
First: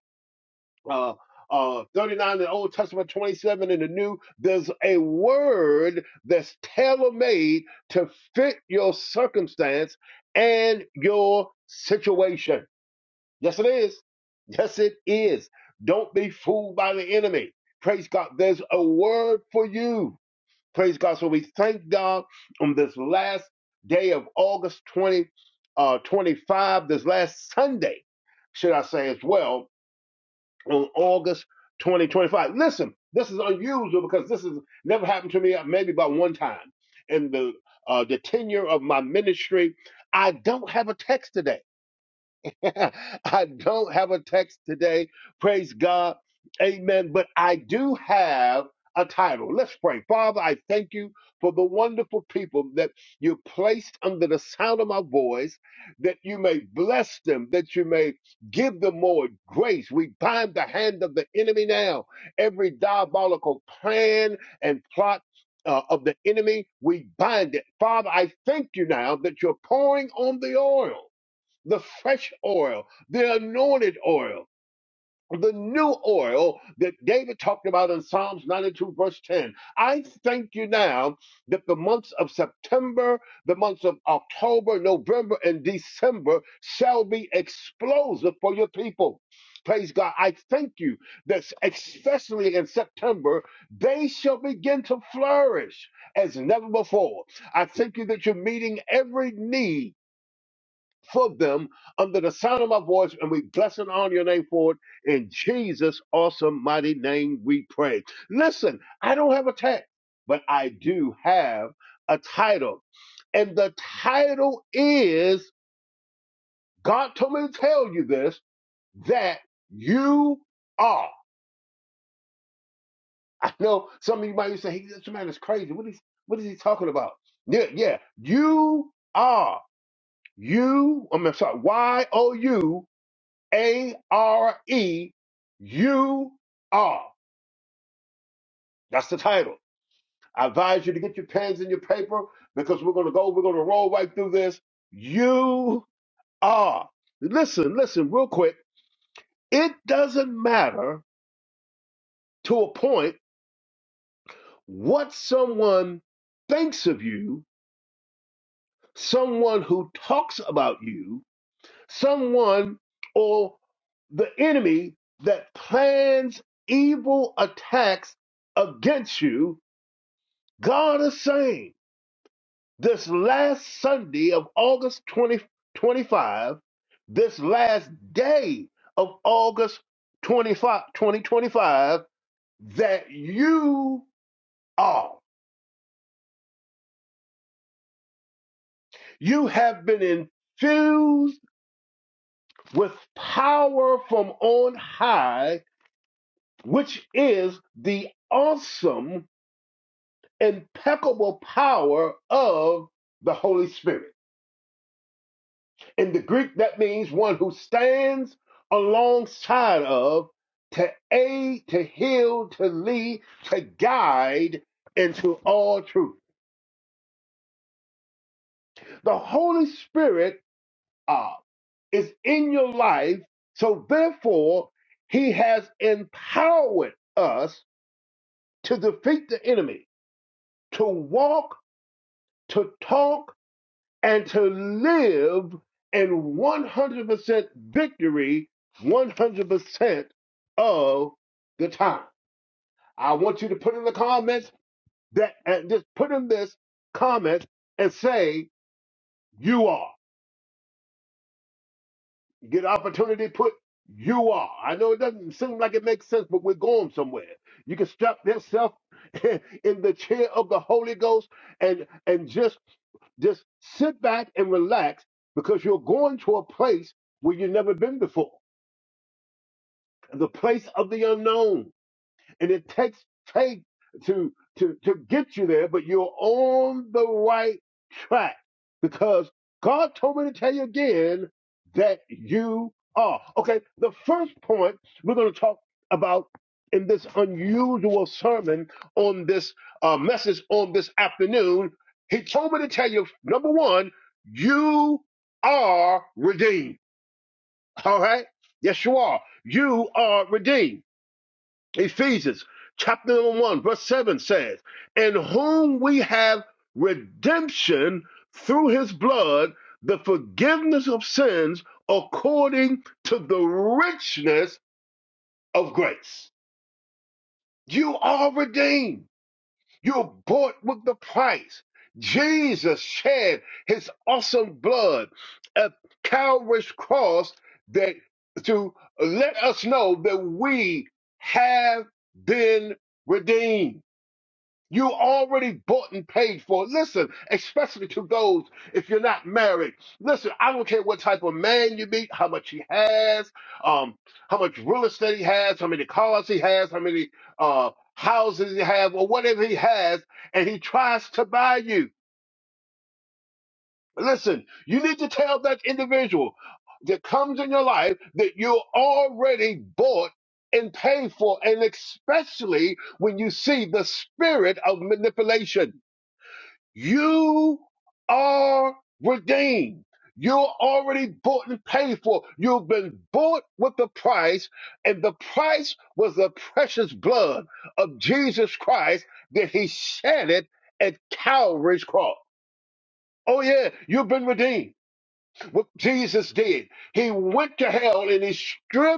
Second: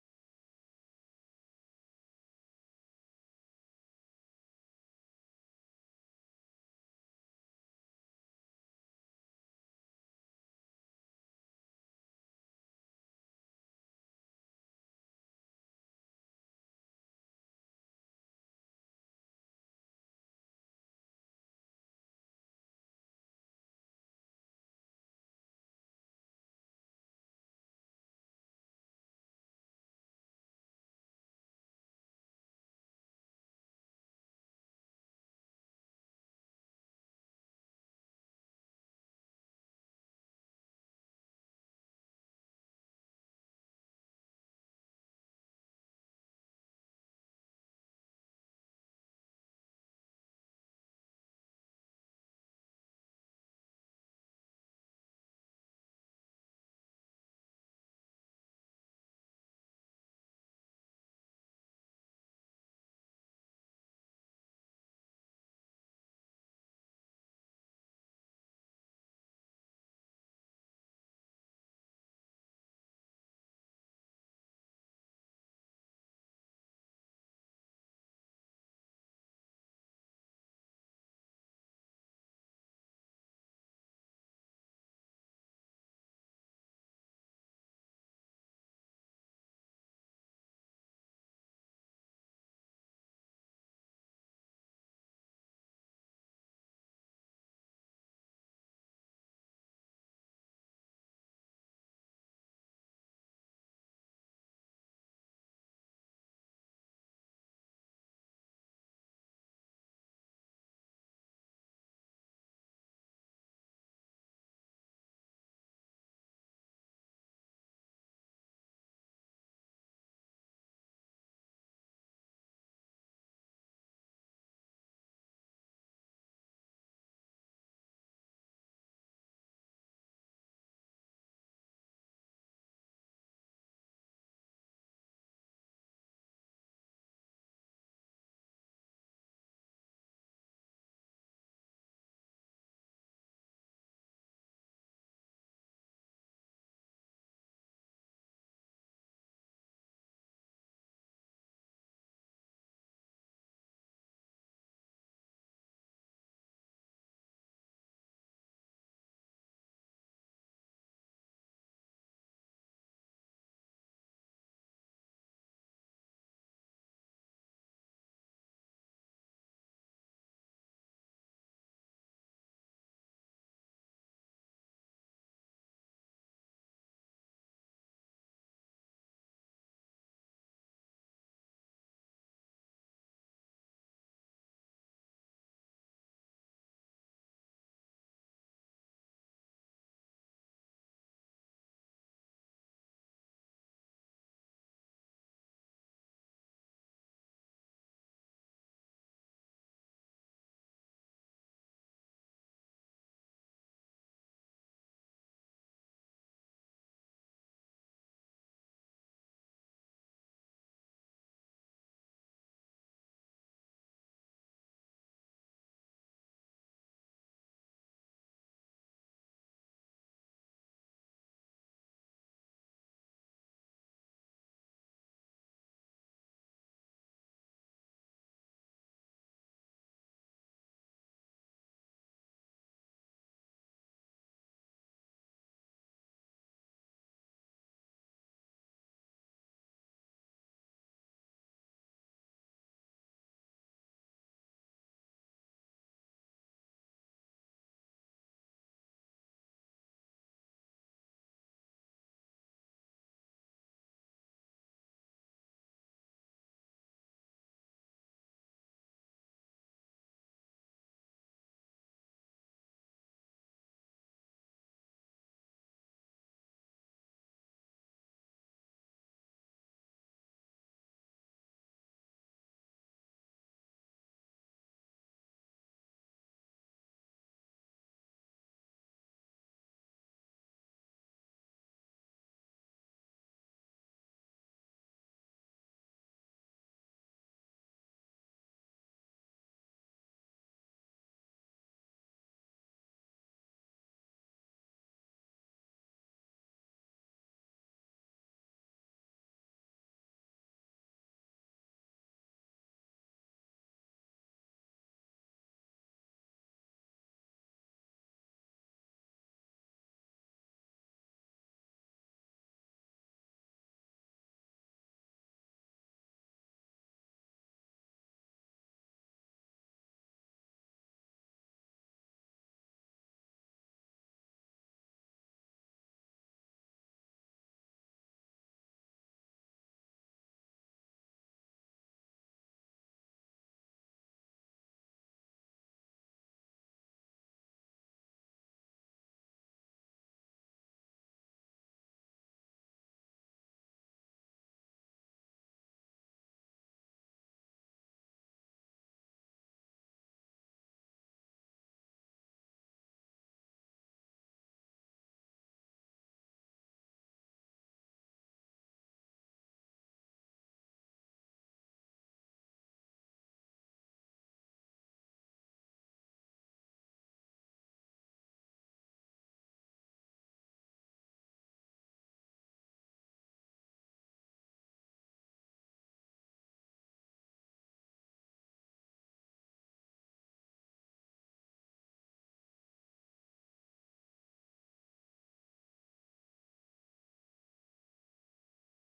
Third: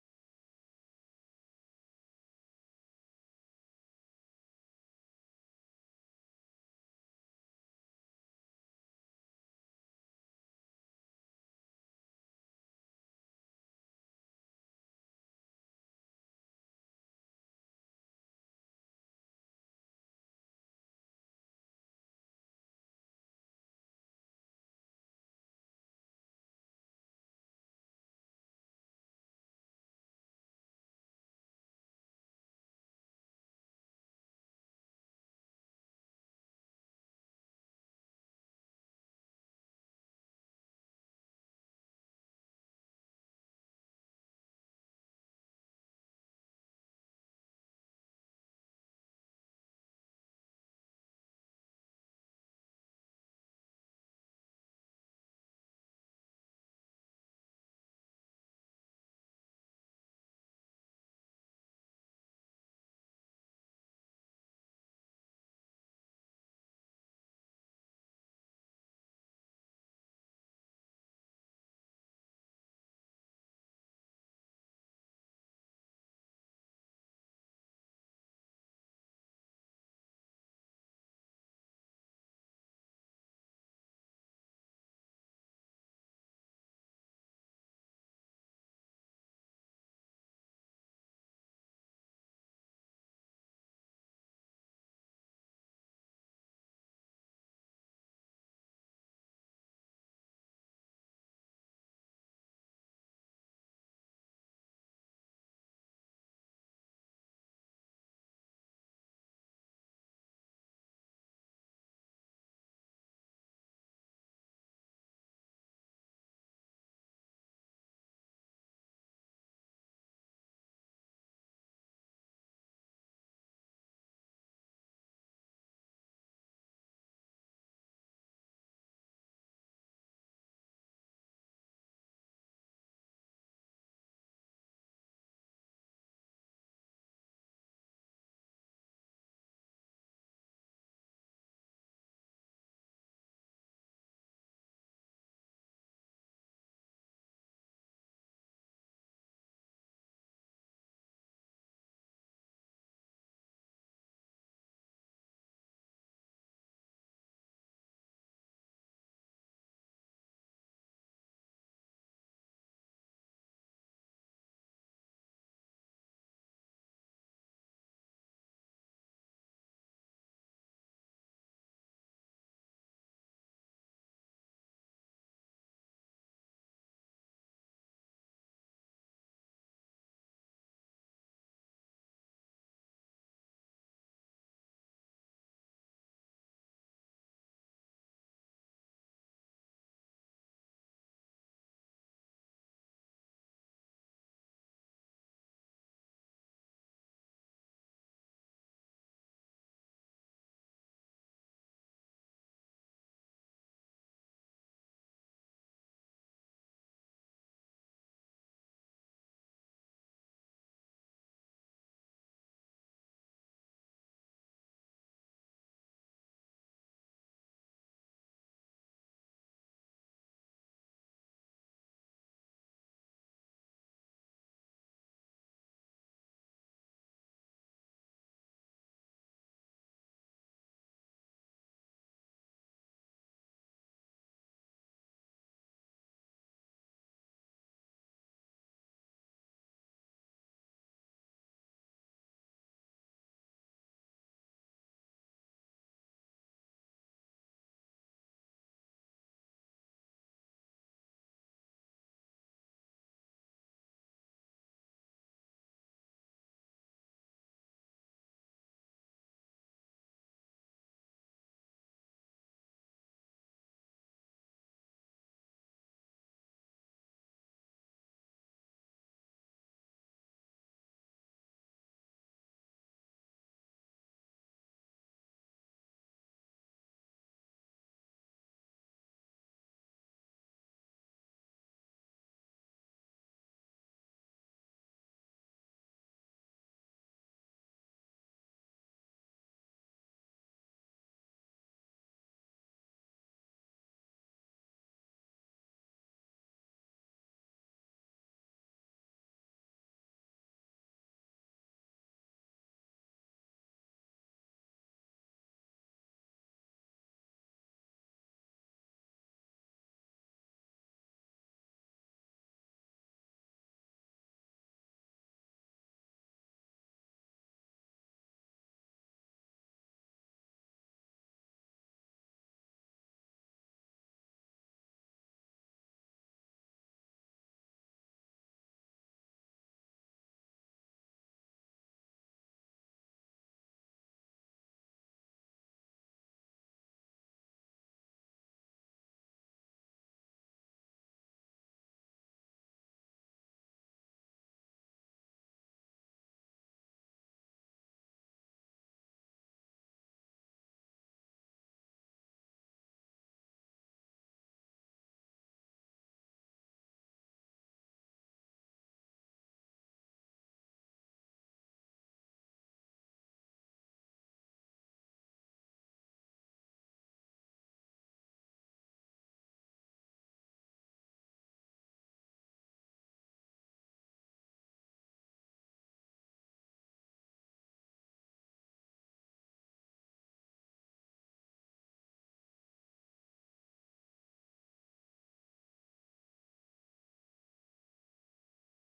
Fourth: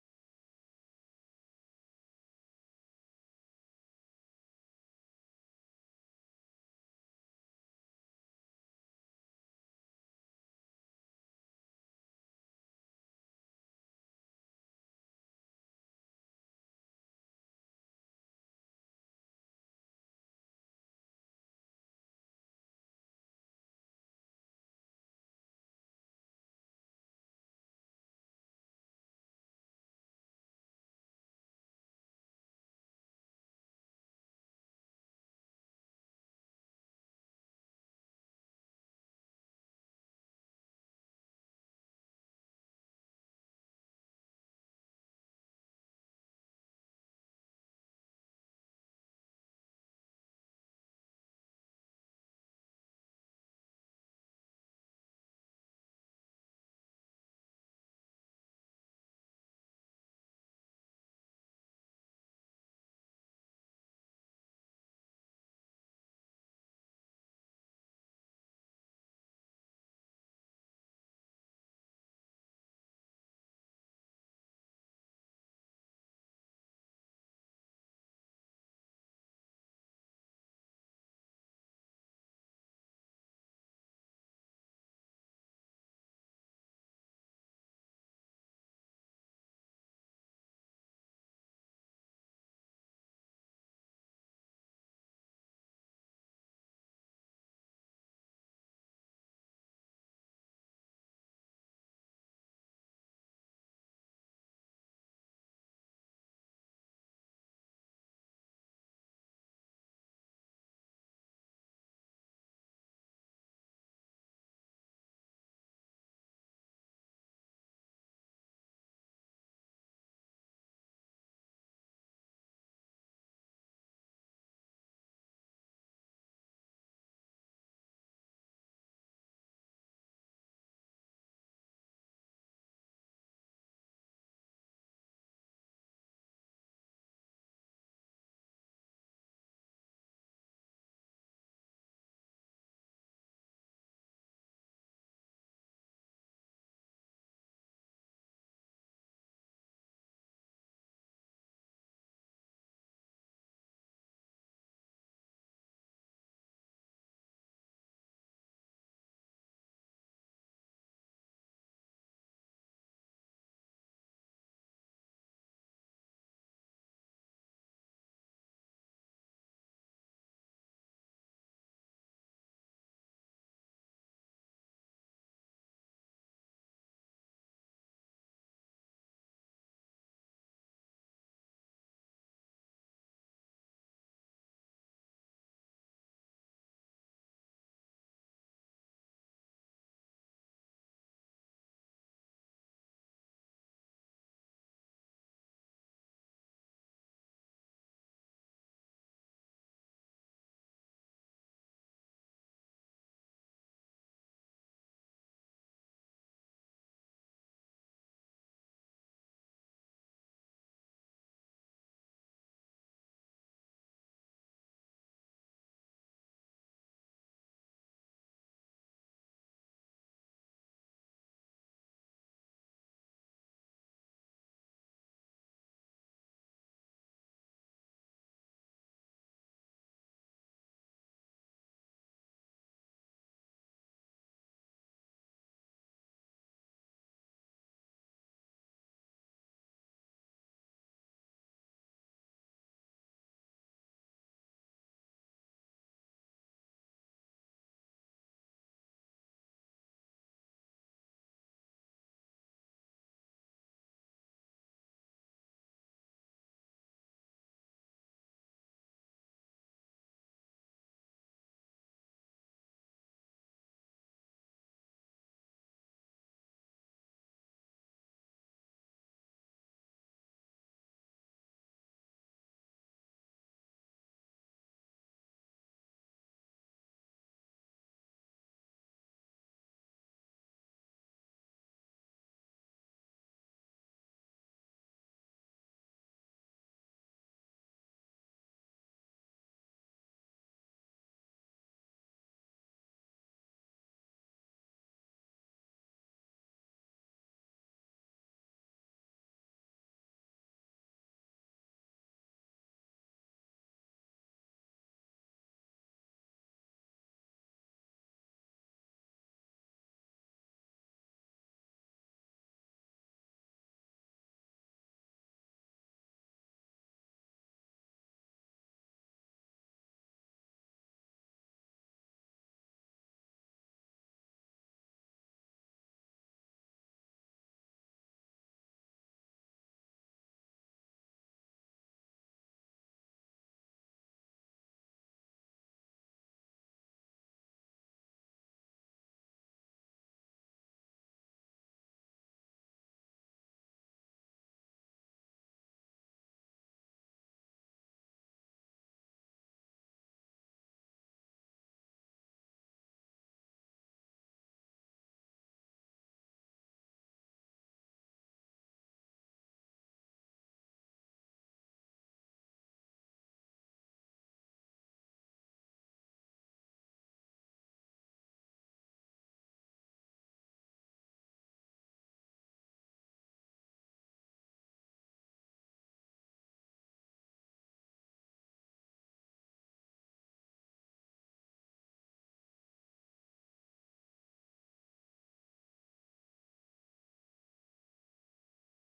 Speaker 2: uh, uh, 39 in the Old Testament, 27 in the New. There's a word that's tailor made to fit your circumstance and your situation. Yes, it is. Yes, it is. Don't be fooled by the enemy. Praise God. There's a word for you. Praise God. So we thank God on this last day of August 20, uh, 25, this last Sunday, should I say as well on August 2025. Listen, this is unusual because this has never happened to me, uh, maybe about one time in the uh, the tenure of my ministry. I don't have a text today. I don't have a text today. Praise God. Amen. But I do have a title. Let's pray. Father, I thank you for the wonderful people that you placed under the sound of my voice, that you may bless them, that you may give them more grace. We bind the hand of the enemy now. Every diabolical plan and plot uh, of the enemy, we bind it. Father, I thank you now that you're pouring on the oil the fresh oil, the anointed oil, the new oil that David talked about in Psalms 92, verse 10. I thank you now that the months of September, the months of October, November, and December shall be explosive for your people. Praise God. I thank you that especially in September, they shall begin to flourish as never before. I thank you that you're meeting every need for them under the sound of my voice, and we bless and honor your name for it. In Jesus' awesome mighty name we pray. Listen, I don't have a tag, but I do have a title. And the title is God told me to tell you this that you are. I know some of you might say, hey, this man is crazy. What is what is he talking about? Yeah, yeah. You are. You, I'm sorry, Y O U A R E U R. That's the title. I advise you to get your pens and your paper because we're going to go, we're going to roll right through this. You are. Listen, listen, real quick. It doesn't matter to a point what someone thinks of you, someone who talks about you, someone or the enemy that plans evil attacks against you God is saying this last Sunday of August 2025, this last day of August 25 2025, that you are. You have been infused with power from on high, which is the awesome, impeccable power of the Holy Spirit. In the Greek, that means one who stands alongside of to aid, to heal, to lead, to guide into all truth. The Holy Spirit uh, is in your life, so therefore, He has empowered us to defeat the enemy, to walk, to talk, and to live in 100% victory 100% of the time. I want you to put in the comments that and just put in this comment and say you are. Get opportunity put you are. I know it doesn't seem like it makes sense, but we're going somewhere. You can strap yourself in the chair of the Holy Ghost and and just Just sit back and relax because you're going to a place where you've never been before, the place of the unknown and it takes faith to to to get you there but you're on the right track because god told me to tell you again that you are okay the first point we're going to talk about in this unusual sermon on this uh, message on this afternoon he told me to tell you number one you are redeemed all right yes you are you are redeemed Ephesians chapter number 1, verse 7 says, In whom we have redemption through his blood, the forgiveness of sins according to the richness of grace. You are redeemed. You're bought with the price. Jesus shed his awesome blood at Calvary's cross that to let us know that we have been redeemed. You already bought and paid for. it. Listen, especially to those if you're not married. Listen, I don't care what type of man you meet, how much he has, um, how much real estate he has, how many cars he has, how many uh houses he have, or whatever he has, and he tries to buy you. Listen, you need to tell that individual that comes in your life that you're already bought and paid for, and especially when you see the spirit of manipulation. You are redeemed. You're already bought and paid for. You've been bought with the price, and the price was the precious blood of Jesus Christ that he shed it at Calvary's cross. Oh, yeah, you've been redeemed. What Jesus did, he went to hell and he stripped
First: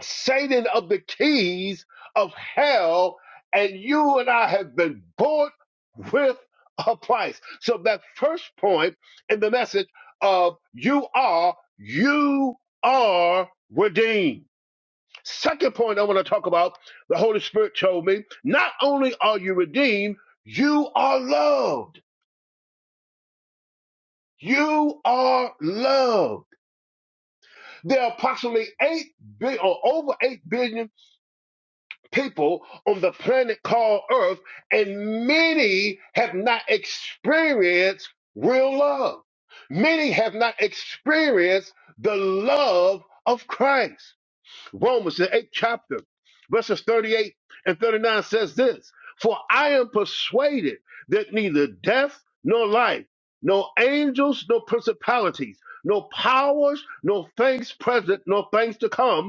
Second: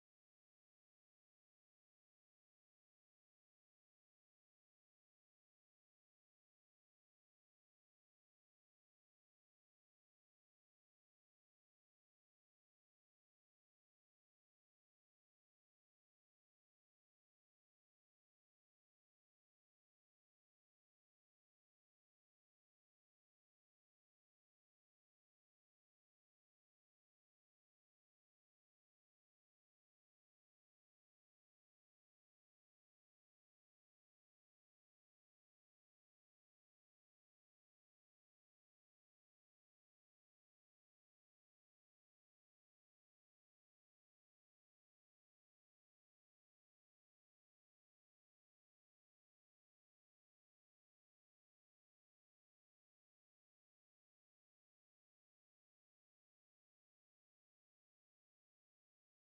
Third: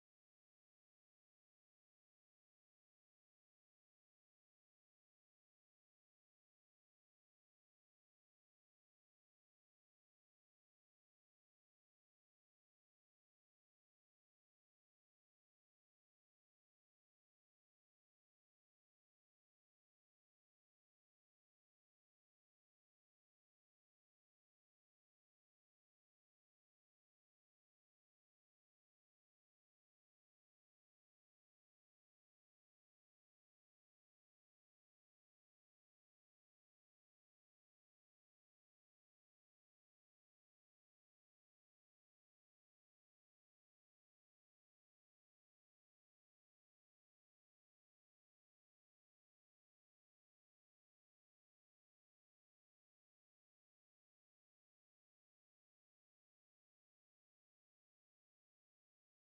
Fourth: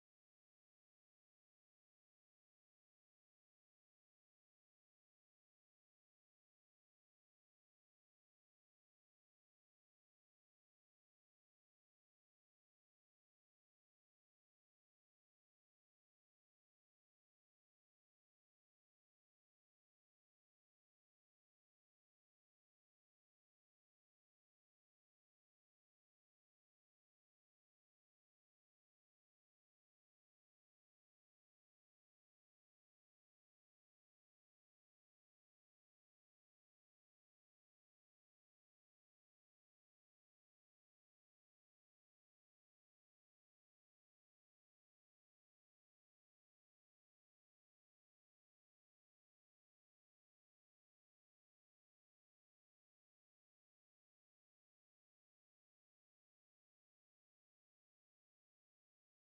Speaker 2: Satan of the keys of hell, and you and I have been bought with a price. So that first point in the message of you are, you are redeemed. Second point I want to talk about, the Holy Spirit told me, not only are you redeemed, you are loved. You are loved. There are approximately 8 billion or over 8 billion people on the planet called Earth, and many have not experienced real love. Many have not experienced the love of Christ. Romans, the eighth chapter, verses 38 and 39 says this For I am persuaded that neither death nor life, nor angels, nor principalities, nor powers, nor things present, nor things to come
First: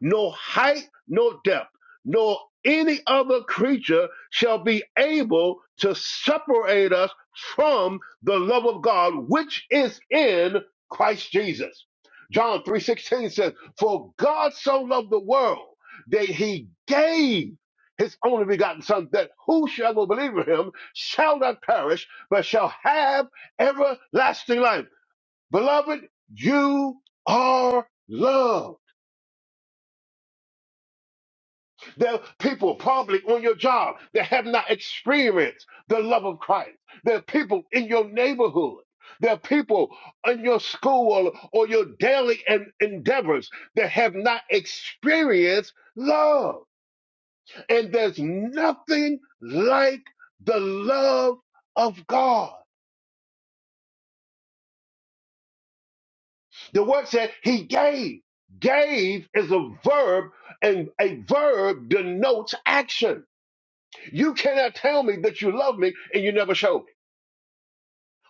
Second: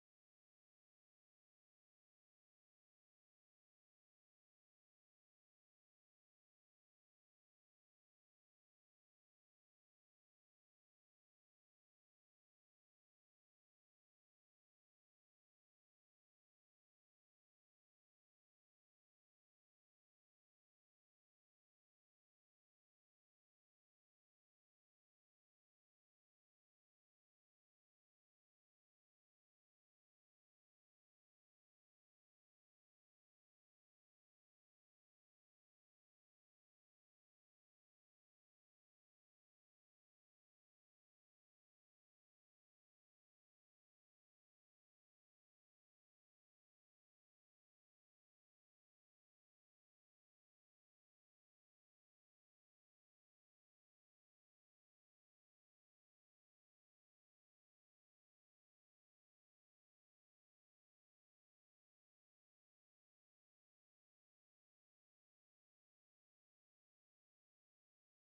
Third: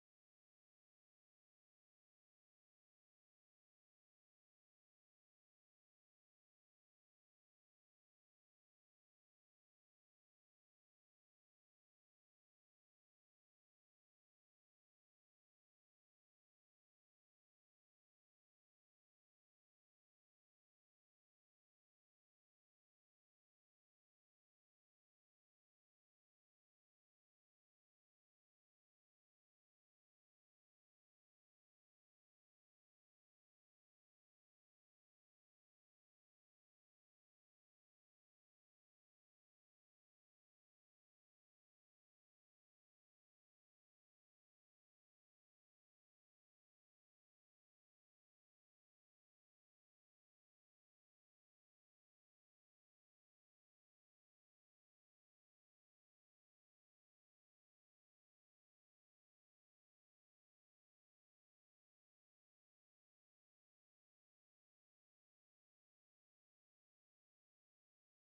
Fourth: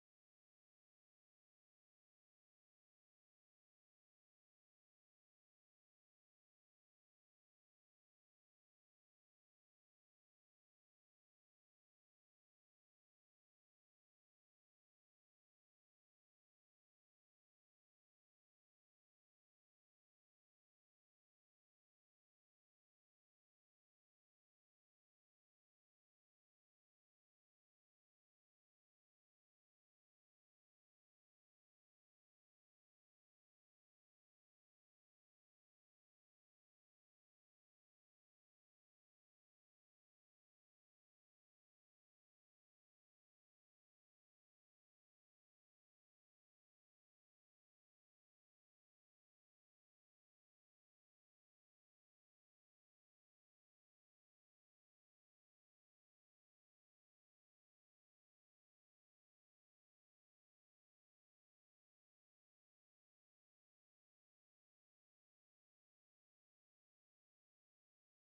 Speaker 2: no height, no depth, nor any other creature shall be able to separate us from the love of God which is in Christ Jesus. John 3:16 says, "For God so loved the world that he gave his only begotten son that whosoever believe in him shall not perish but shall have everlasting life." Beloved, you are loved There are people probably on your job that have not experienced the love of Christ. There are people in your neighborhood. There are people in your school or your daily en- endeavors that have not experienced love. And there's nothing like the love of God. The word said he gave. Gave is a verb, and a verb denotes action. You cannot tell me that you love me and you never show. it.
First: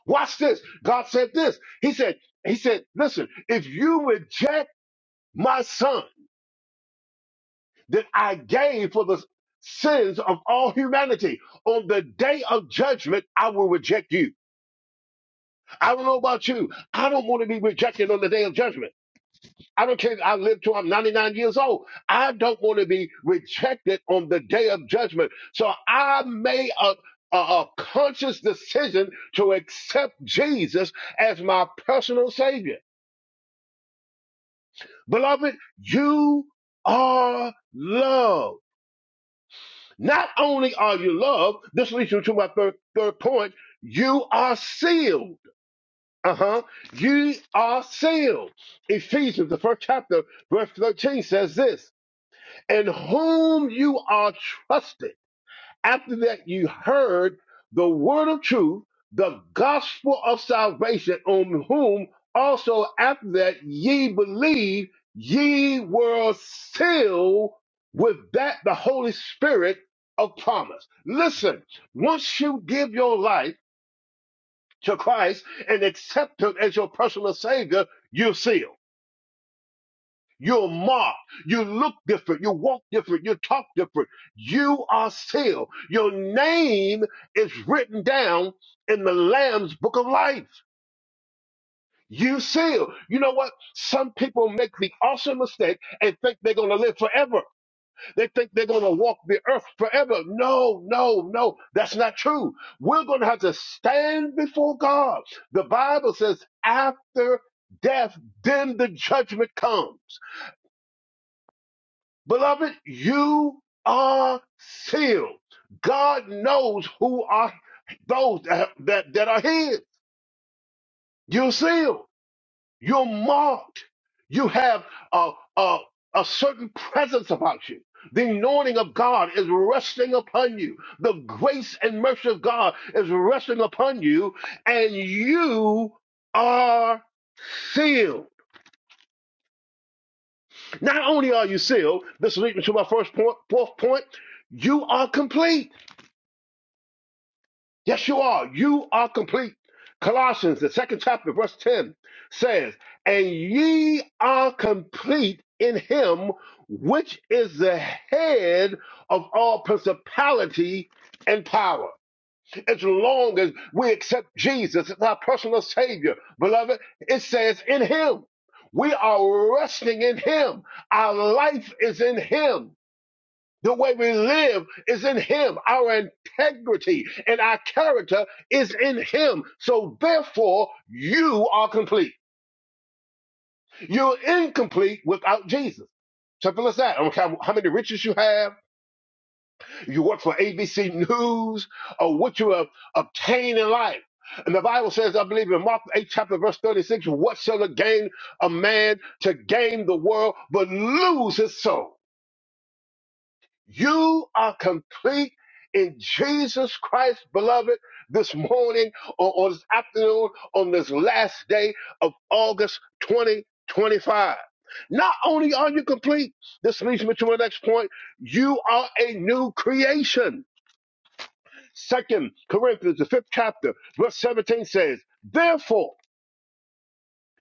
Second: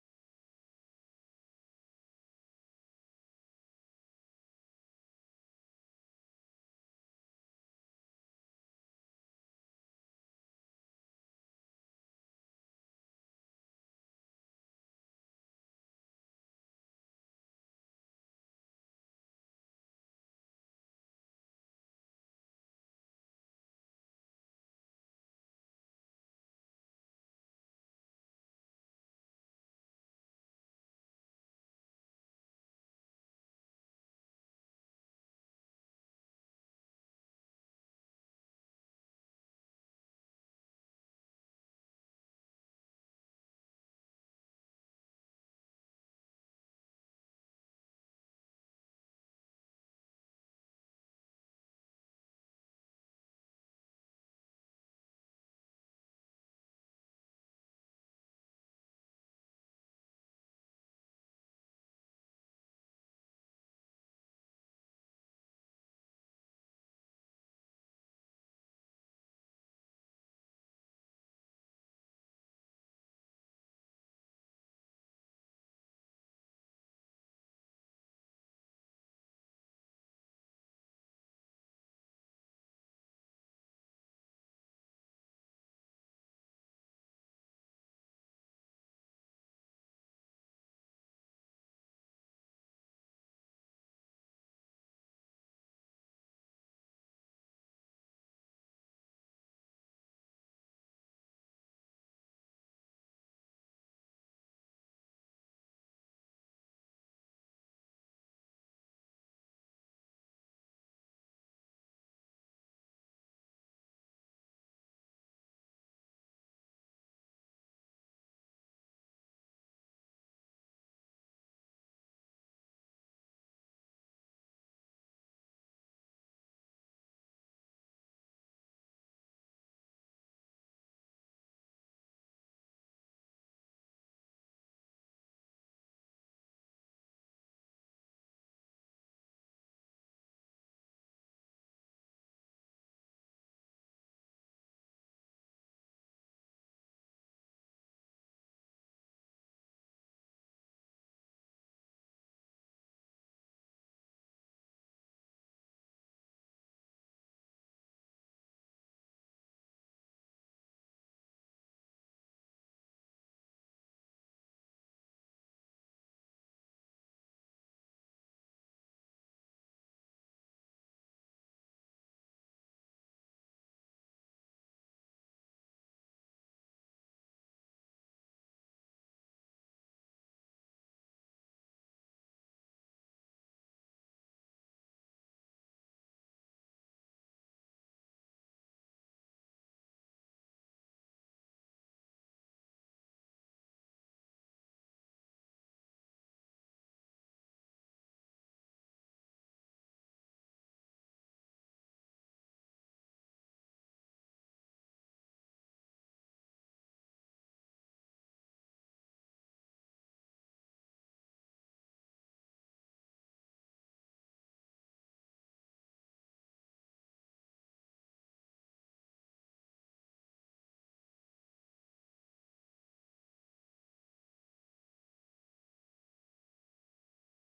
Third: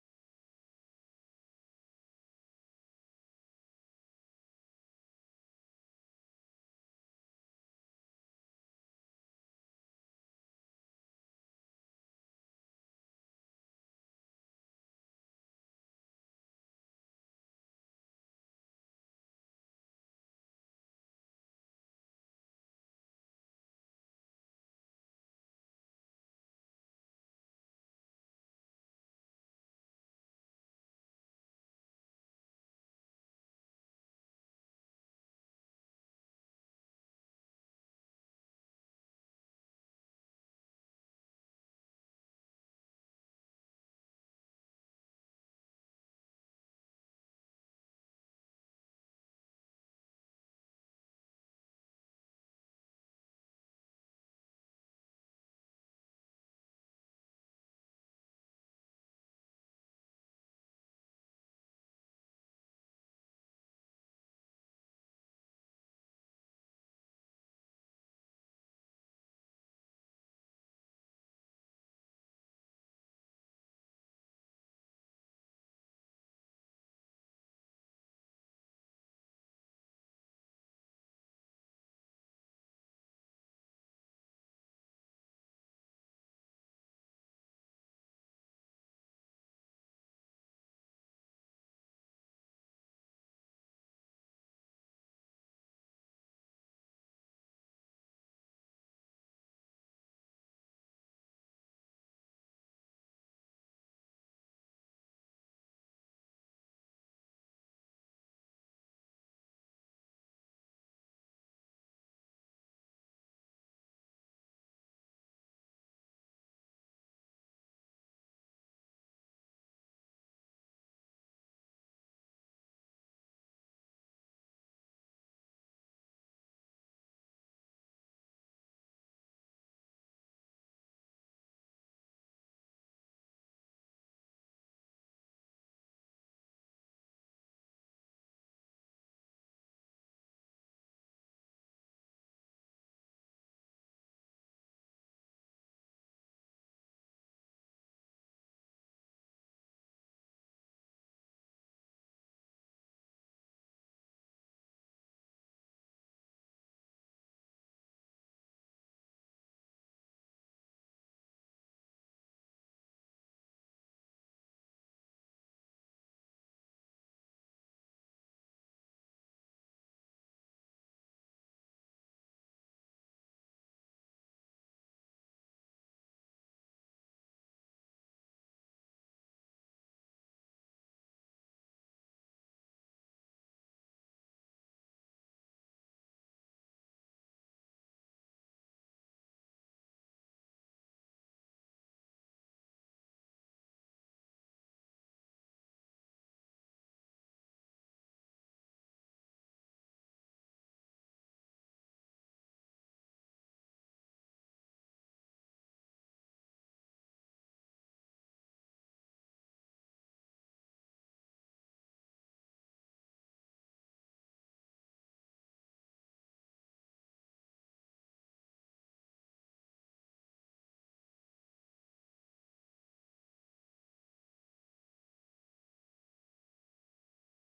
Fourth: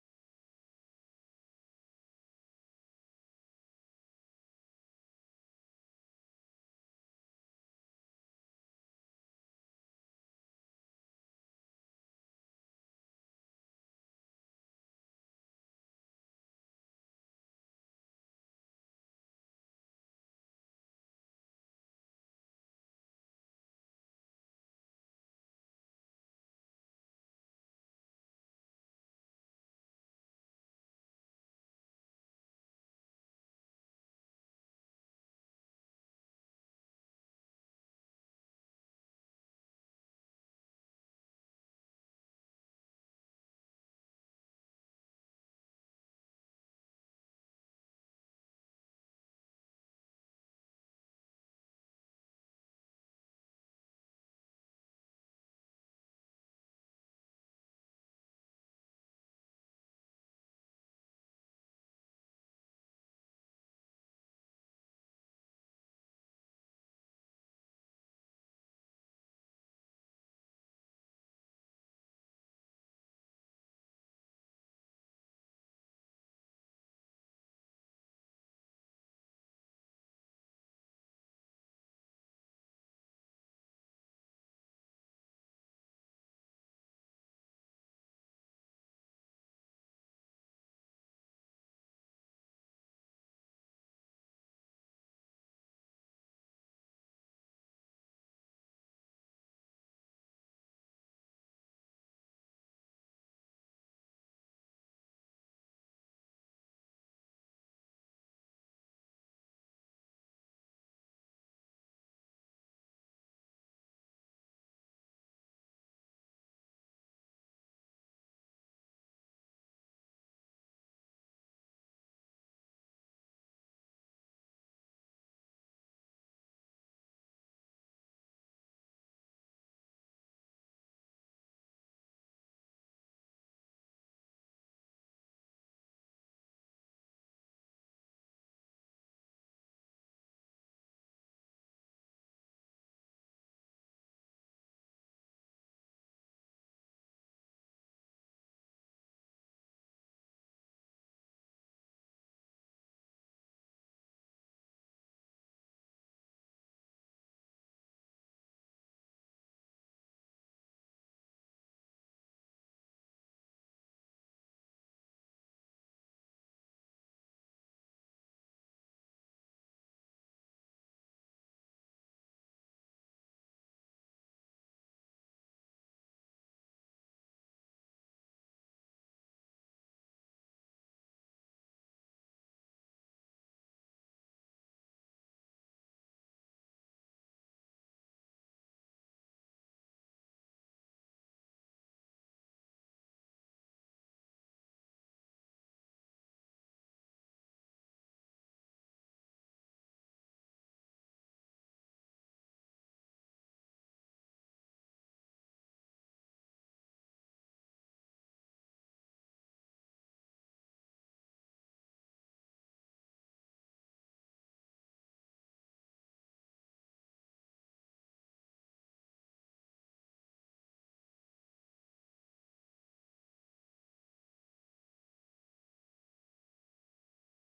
Speaker 2: Watch this. God said this. He said, He said, listen, if you reject my son that I gave for the sins of all humanity, on the day of judgment, I will reject you. I don't know about you. I don't want to be rejected on the day of judgment. I don't care if I live till I'm 99 years old. I don't want to be rejected on the day of judgment. So I made a, a, a conscious decision to accept Jesus as my personal savior. Beloved, you are loved. Not only are you loved, this leads you to my third, third point, you are sealed. Uh huh. You are sealed. Ephesians, the first chapter, verse 13 says this In whom you are trusted after that, you heard the word of truth, the gospel of salvation, on whom also after that ye believe, ye were sealed with that the Holy Spirit of promise. Listen, once you give your life to Christ and accept Him as your personal Savior, you're sealed. You're marked. You look different. You walk different. You talk different. You are sealed. Your name is written down in the Lamb's book of life. You sealed. You know what? Some people make the awesome mistake and think they're going to live forever. They think they're going to walk the earth forever. No, no, no. That's not true. We're going to have to stand before God. The Bible says after death, then the judgment comes. Beloved, you are sealed. God knows who are those that, that, that are his. You're sealed. You're marked. You have a, a, a certain presence about you. The anointing of God is resting upon you. The grace and mercy of God is resting upon you, and you are sealed. Not only are you sealed, this leads me to my first point, fourth point, you are complete. Yes, you are. You are complete. Colossians, the second chapter, verse 10 says, And ye are complete in him which is the head of all principality and power. As long as we accept Jesus as our personal Savior, beloved, it says in him. We are resting in him. Our life is in him. The way we live is in Him. Our integrity and our character is in Him. So therefore, you are complete. You're incomplete without Jesus. Simple as that. I don't care how many riches you have, you work for ABC News, or what you have obtained in life. And the Bible says, I believe in Mark 8, chapter verse 36, what shall it gain a man to gain the world but lose his soul? You are complete in Jesus Christ, beloved, this morning or, or this afternoon on this last day of August 2025. Not only are you complete, this leads me to my next point. You are a new creation. Second Corinthians, the fifth chapter, verse 17 says, Therefore,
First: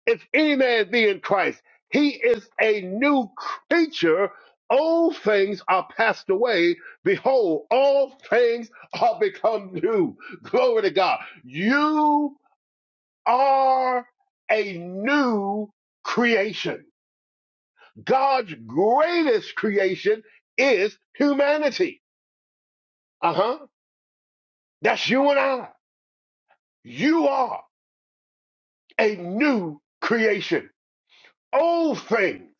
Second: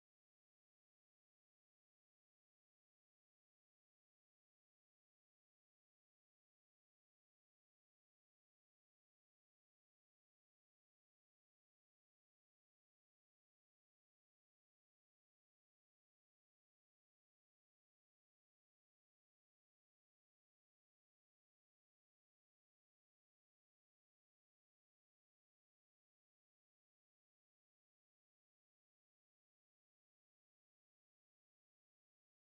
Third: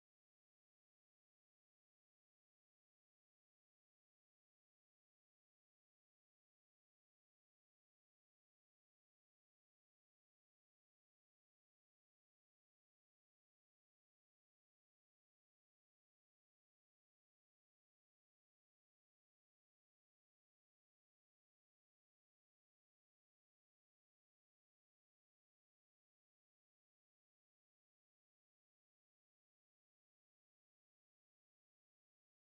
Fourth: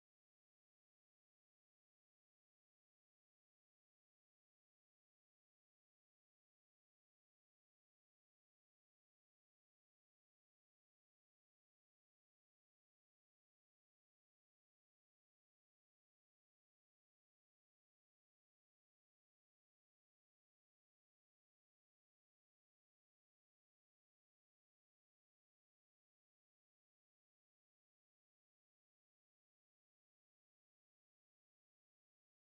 Speaker 2: if any man be in Christ, he is a new creature. Old things are passed away. Behold, all things are become new. Glory to God. You are a new creation. God's greatest creation is humanity. Uh huh. That's you and I. You are a new creation. Old things.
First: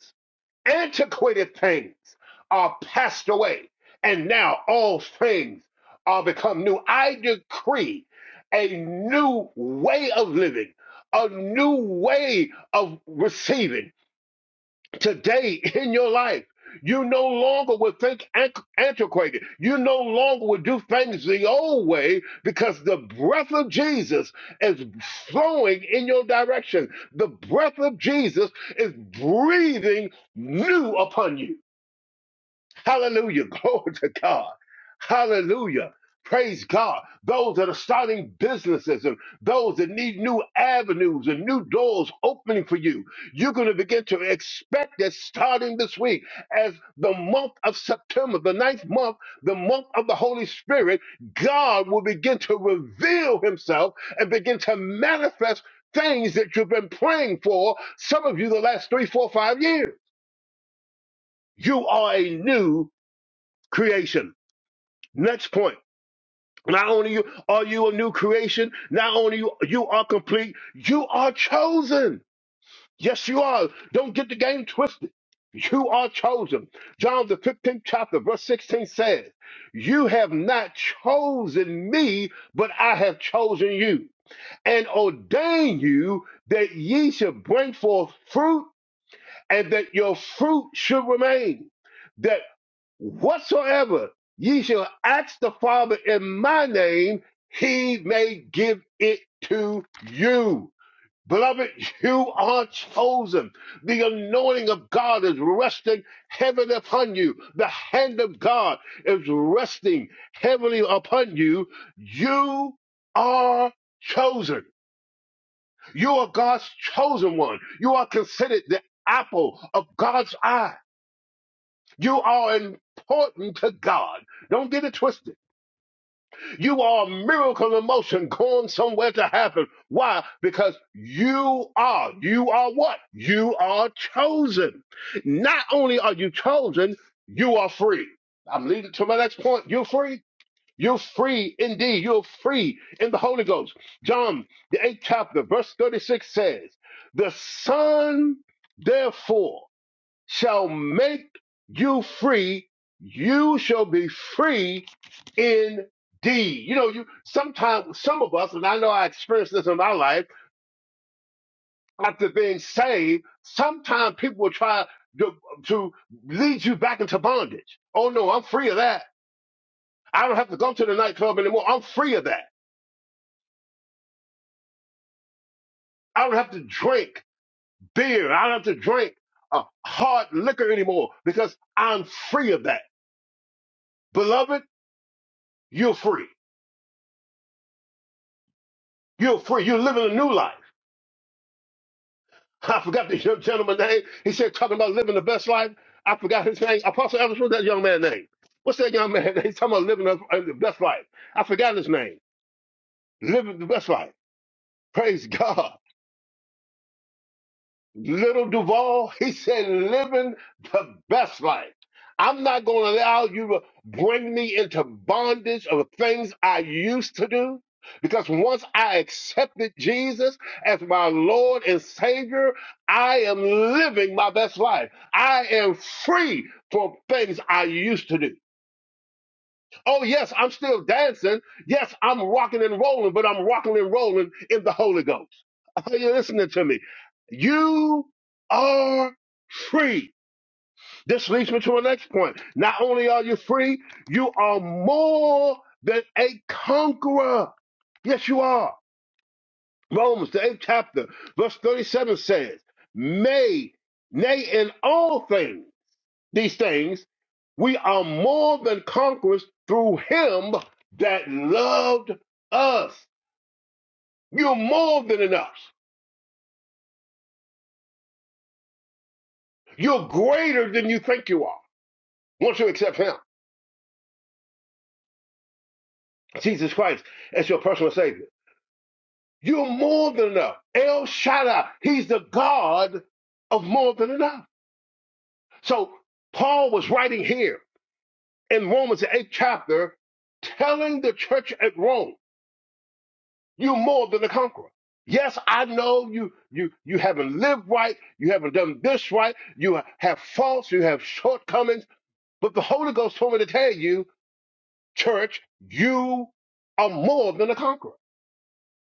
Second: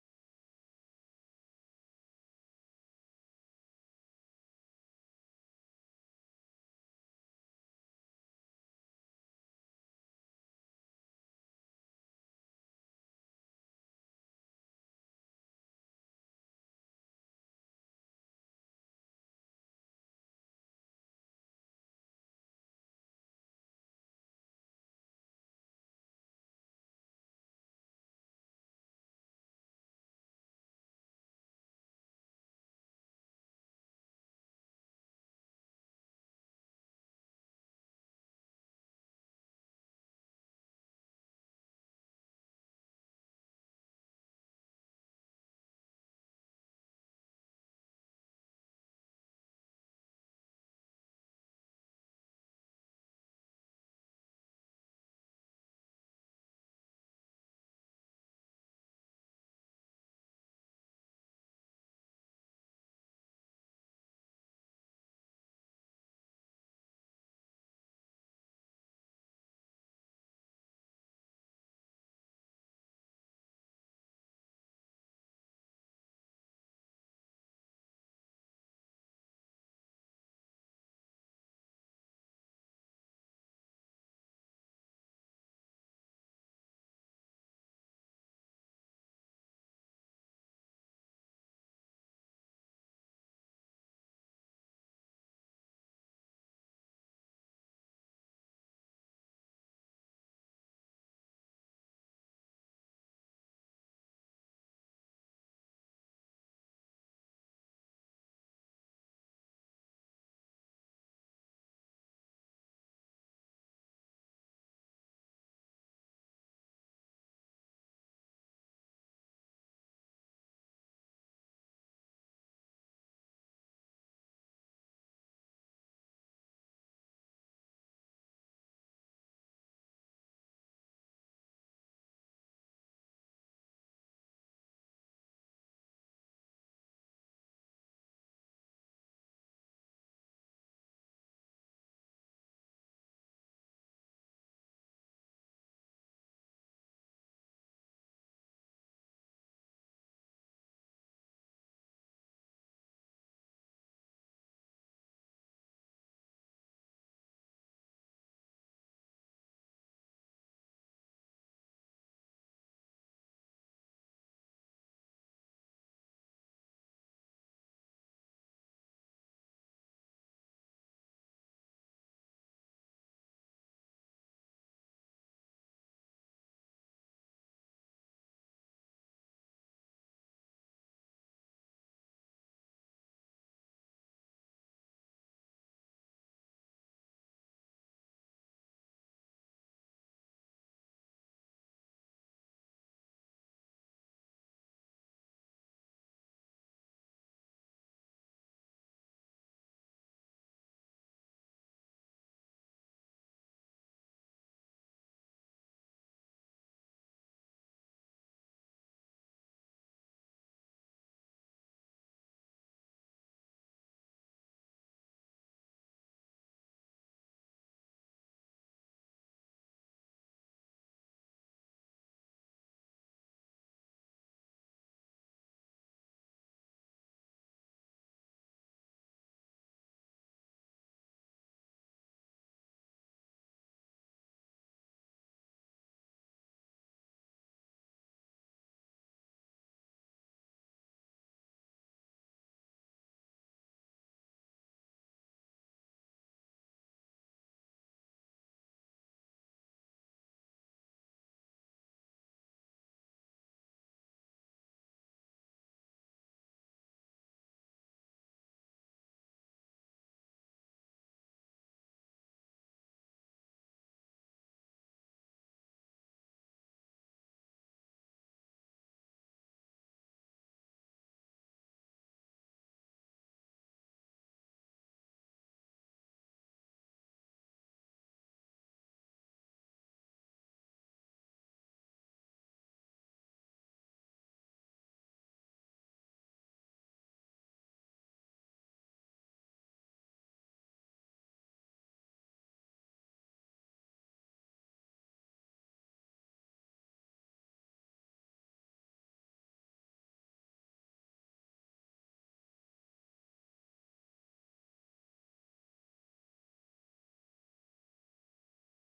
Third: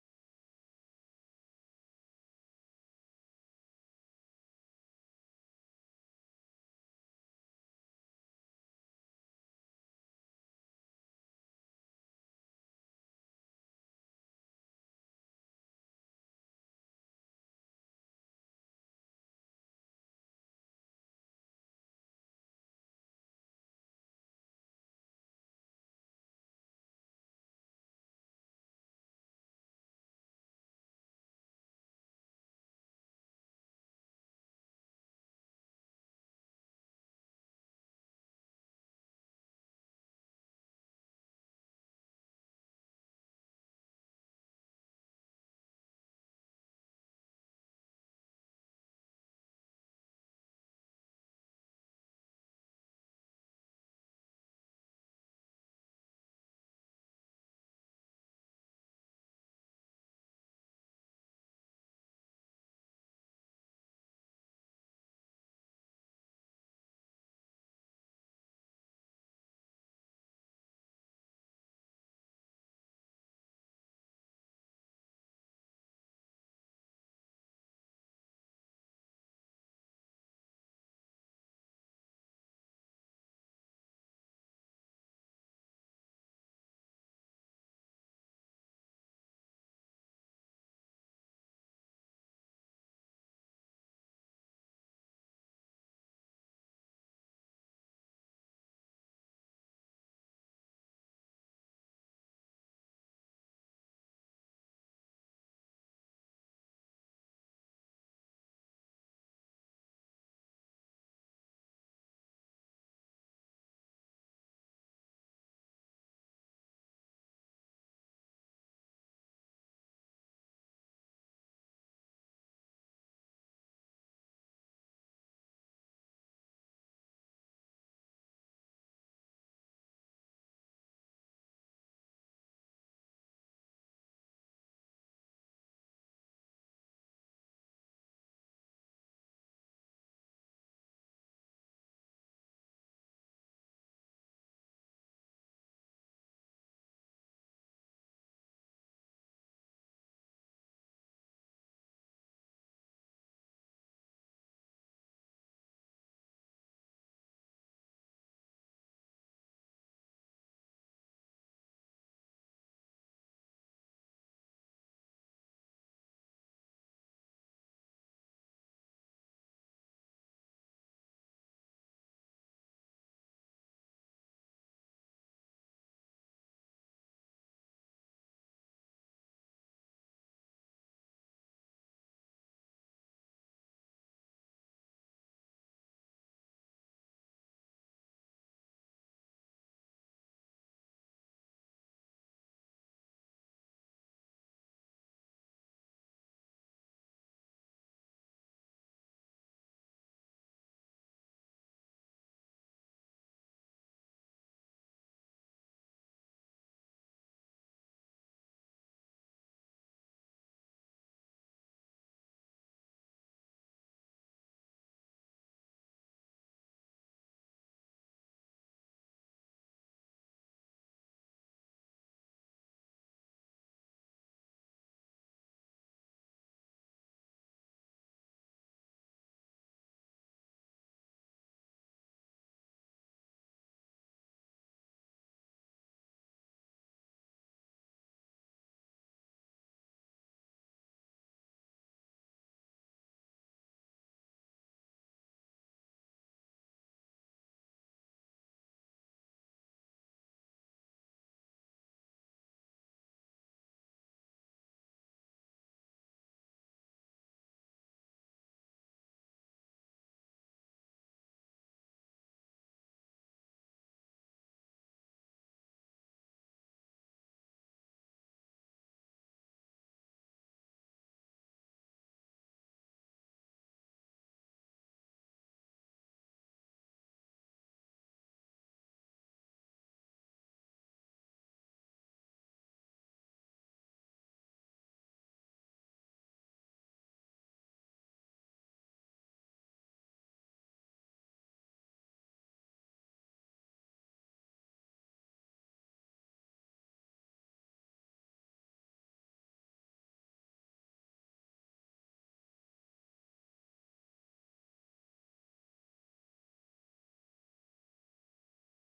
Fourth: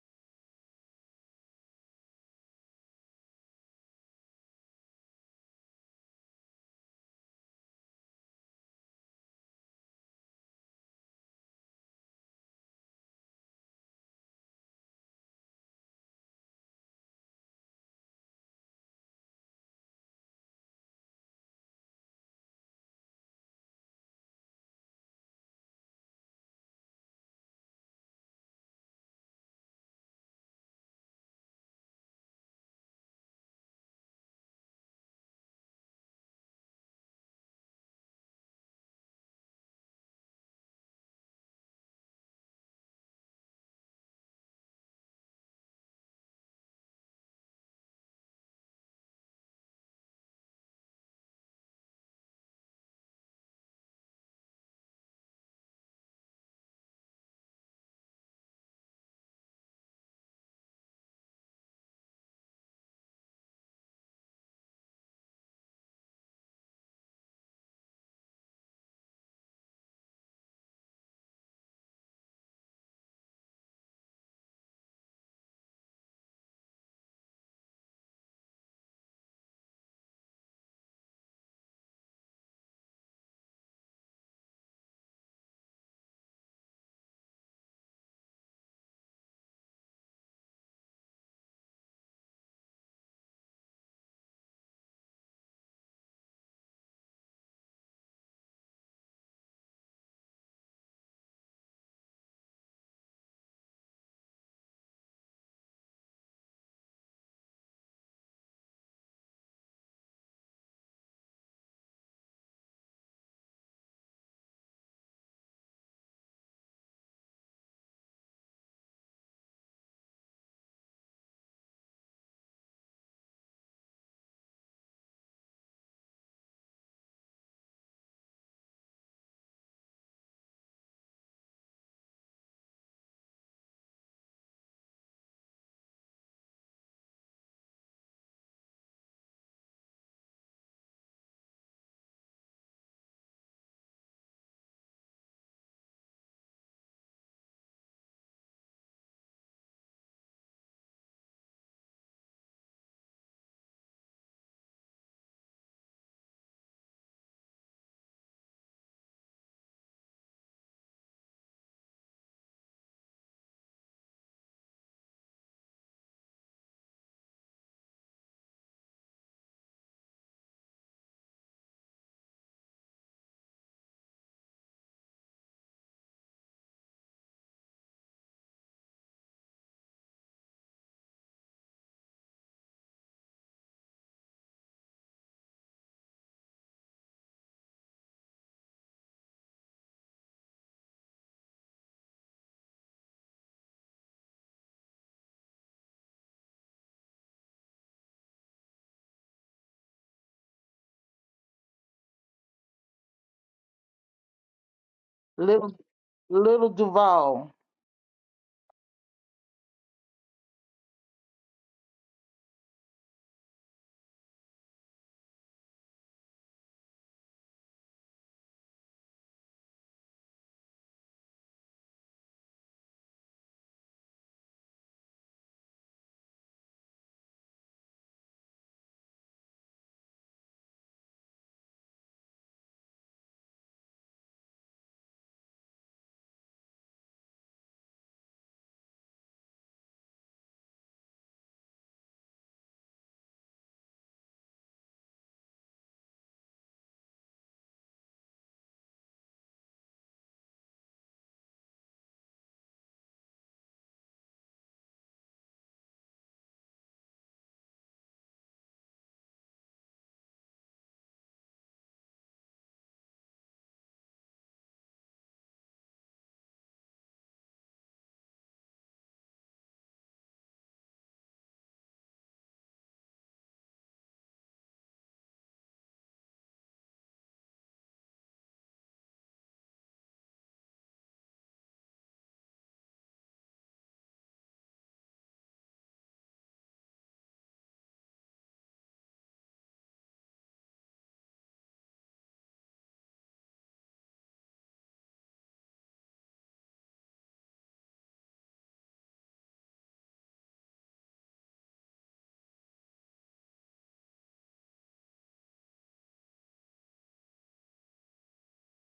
Speaker 2: antiquated things are passed away, and now all things are become new. I decree a new way of living, a new way of receiving, today in your life. You no longer will think anch- antiquated. You no longer will do things the old way because the breath of Jesus is flowing in your direction. The breath of Jesus is breathing new upon you. Hallelujah. Glory to God. Hallelujah. Praise God. Those that are starting businesses and those that need new avenues and new doors opening for you, you're going to begin to expect that starting this week, as the month of September, the ninth month, the month of the Holy Spirit, God will begin to reveal himself and begin to manifest things that you've been praying for, some of you, the last three, four, five years. You are a new creation. Next point. Not only you are you a new creation, not only you, you are complete, you are chosen. Yes, you are. Don't get the game twisted. You are chosen. John the 15th chapter, verse 16 says, You have not chosen me, but I have chosen you and ordained you that ye should bring forth fruit and that your fruit should remain, that whatsoever ye shall ask the Father in my name, he may give it to you. Beloved, you are chosen. The anointing of God is resting heavily upon you. The hand of God is resting heavily upon you. You are chosen. You are God's chosen one. You are considered the apple of God's eye. You are important to God. Don't get it twisted. You are a miracle in motion going somewhere to happen. Why? Because you are. You are what? You are chosen. Not only are you chosen, you are free. I'm leading to my next point. You're free. You're free indeed. You're free in the Holy Ghost. John, the eighth chapter, verse 36 says, The Son, therefore, shall make you free. You shall be free indeed. You know, you sometimes, some of us, and I know I experienced this in my life, after being saved, sometimes people will try to, to lead you back into bondage. Oh, no, I'm free of that. I don't have to go to the nightclub anymore. I'm free of that. I don't have to drink beer. I don't have to drink uh, hard liquor anymore because I'm free of that. Beloved, you're free. You're free. You're living a new life. I forgot the young gentleman's name. He said, talking about living the best life. I forgot his name. Apostle Evans, what's that young man's name? What's that young man? He's talking about living the uh, the best life. I forgot his name. Living the best life. Praise God.
Speaker 1: Little, little Duval.
Speaker 2: Little Duval, he said, living the best life. I'm not going to allow you to bring me into bondage of things I used to do. Because once I accepted Jesus as my Lord and Savior, I am living my best life. I am free from things I used to do. Oh, yes, I'm still dancing. Yes, I'm rocking and rolling, but I'm rocking and rolling in the Holy Ghost. Are you listening to me? You are free. This leads me to the next point. Not only are you free, you are more than a conqueror. Yes, you are. Romans, the eighth chapter, verse 37 says, May, nay, in all things these things, we are more than conquerors through him that loved us. You're more than enough. You're greater than you think you are. Once you accept him, Jesus Christ, as your personal savior, you're more than enough. El Shaddai, he's the God of more than enough. So Paul was writing here in Romans the eighth chapter, telling the church at Rome You're more than a conqueror. Yes, I know you you you haven't lived right, you haven't done this right, you have faults, you have shortcomings, but the Holy Ghost told me to tell you, church, you are more than a conqueror.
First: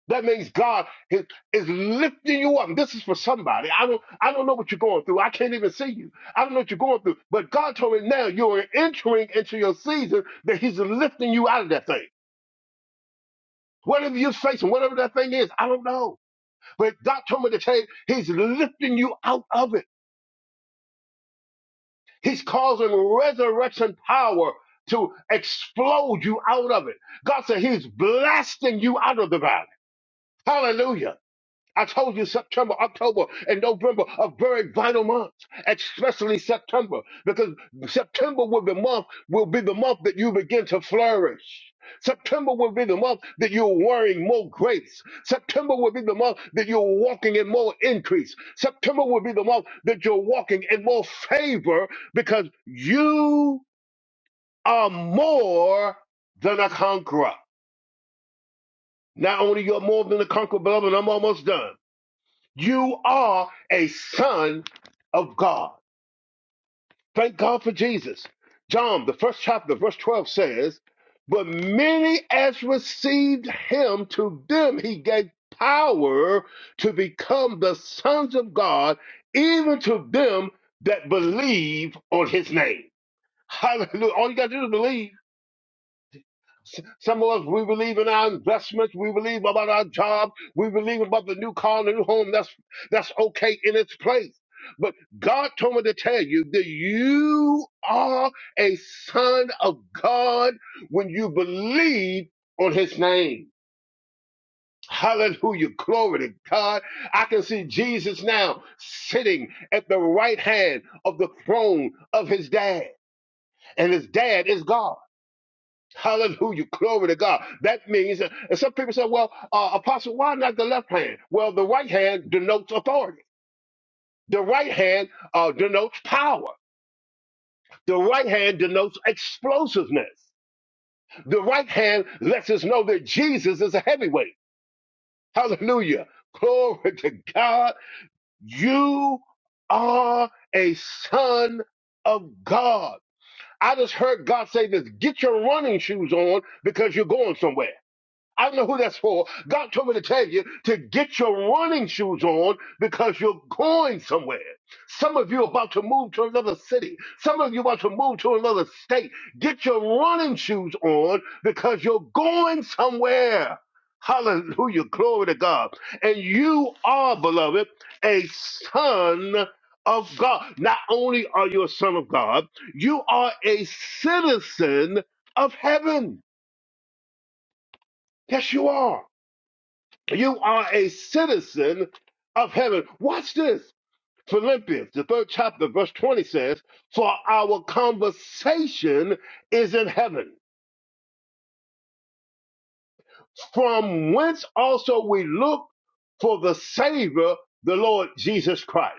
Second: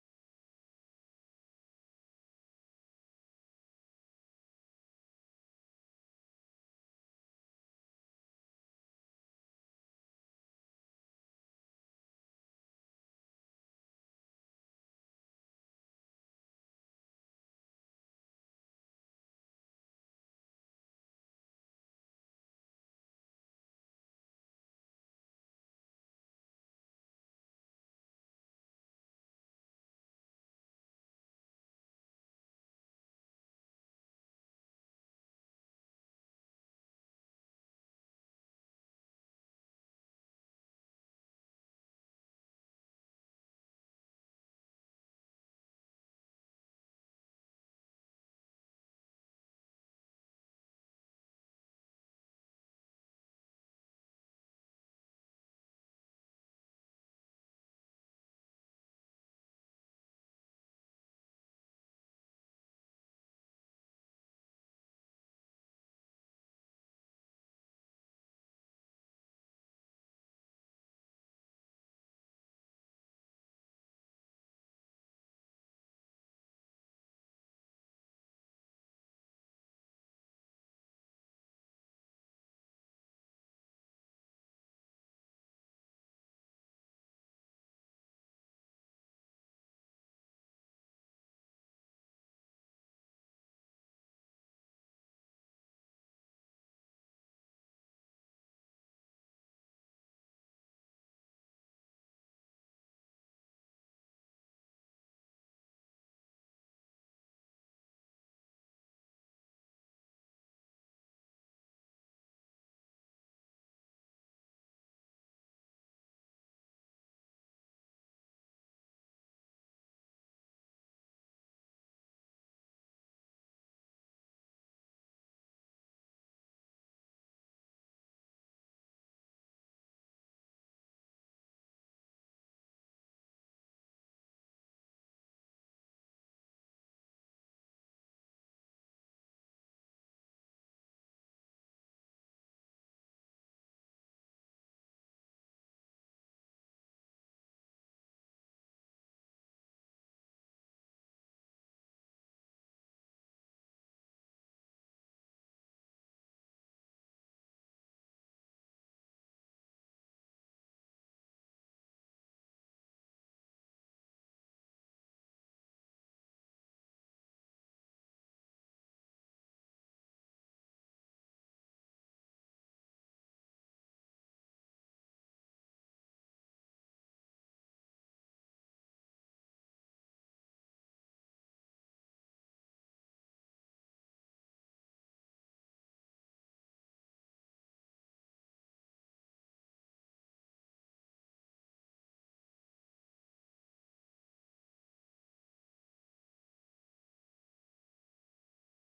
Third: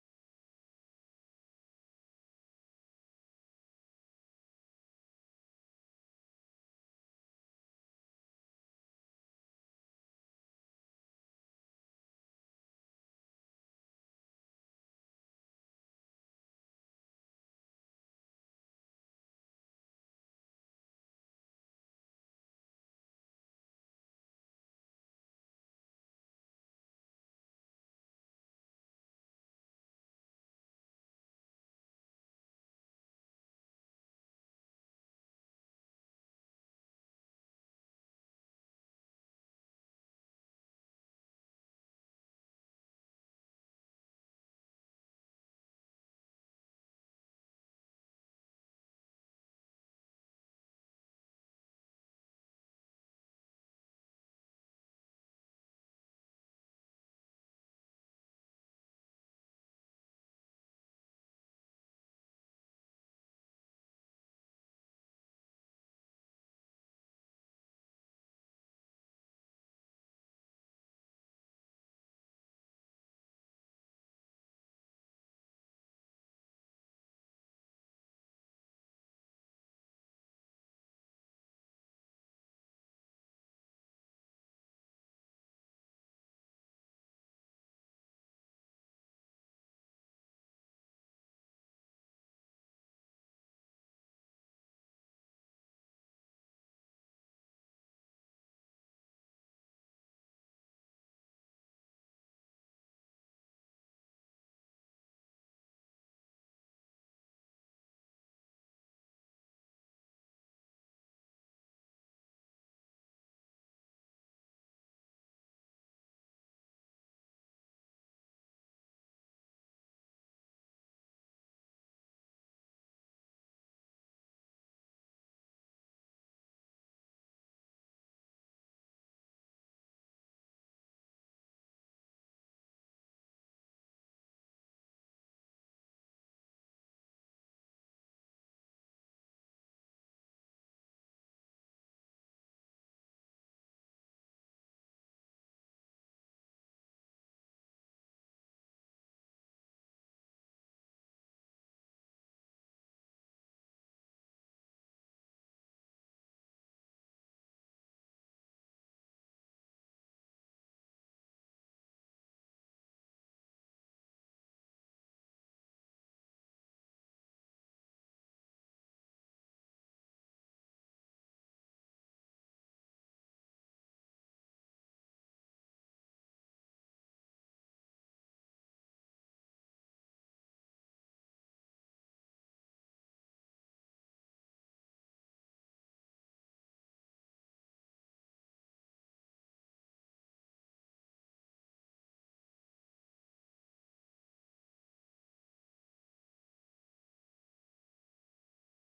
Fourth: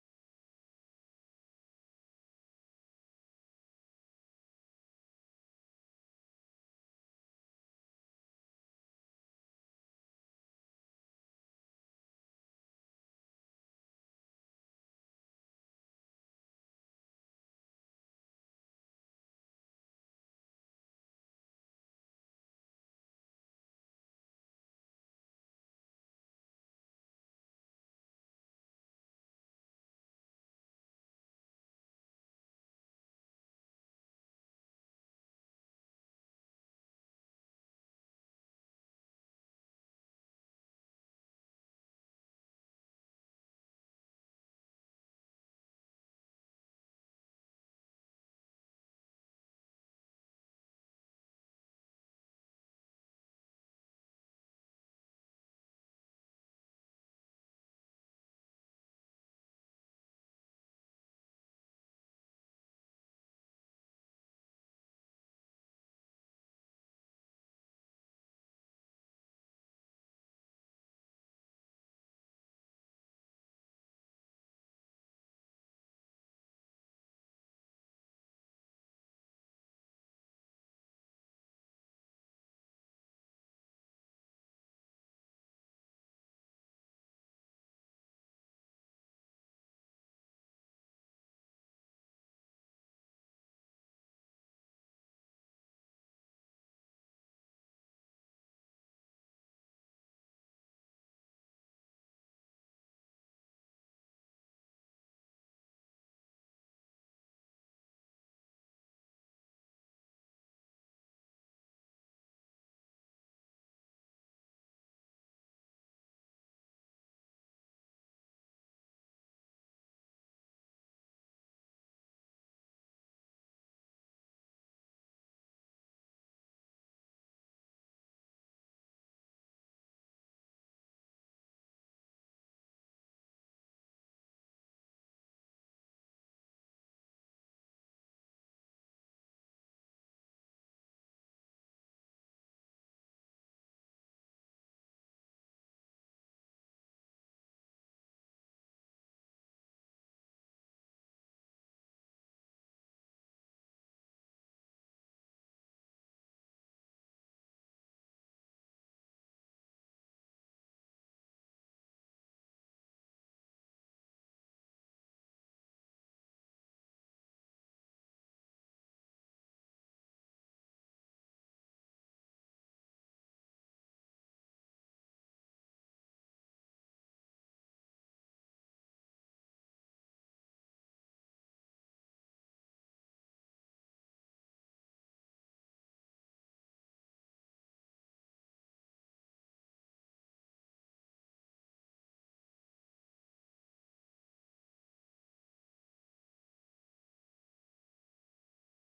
Speaker 2: That means God is, is lifting you up. And This is for somebody. I don't I don't know what you're going through. I can't even see you. I don't know what you're going through. But God told me now you're entering into your season that He's lifting you out of that thing. Whatever you're facing, whatever that thing is, I don't know. But God told me to tell you, He's lifting you out of it. He's causing resurrection power to explode you out of it. God said He's blasting you out of the valley. Hallelujah. I told you September, October, and November are very vital months, especially September, because September will be month will be the month that you begin to flourish. September will be the month that you're wearing more grace. September will be the month that you're walking in more increase. September will be the month that you're walking in more favor because you are more than a conqueror. Not only you're more than a conqueror, beloved, I'm almost done. You are a son of God. Thank God for Jesus. John, the first chapter, verse 12 says, But many as received him, to them he gave power to become the sons of God, even to them that believe on his name. Hallelujah. All you got to do is believe S- Some of us, we believe in our investments. We believe about our job. We believe about the new car the new home. That's, that's okay in its place. But God told me to tell you that you are a son of God when you believe on his name. Hallelujah. Glory to God. I can see Jesus now sitting at the right hand of the throne of his dad. And his dad is God. Hallelujah. Glory to God. That means, uh, and some people say, well, uh, Apostle, why not the left hand? Well, the right hand denotes authority. The right hand uh, denotes power. The right hand denotes explosiveness. The right hand lets us know that Jesus is a heavyweight. Hallelujah. Glory to God. You are a son of God. I just heard God say this get your running shoes on because you're going somewhere. I don't know who that's for. God told me to tell you to get your running shoes on because you're going somewhere. Some of you are about to move to another city. Some of you are about to move to another state. Get your running shoes on because you're going somewhere. Hallelujah. Glory to God. And you are, beloved, a son of God. Not only are you a son of God, you are a citizen of heaven. Yes, you are. You are a citizen of heaven. Watch this. Philippians, the third chapter, verse 20 says, For our conversation is in heaven, from whence also we look for the Savior, the Lord Jesus Christ.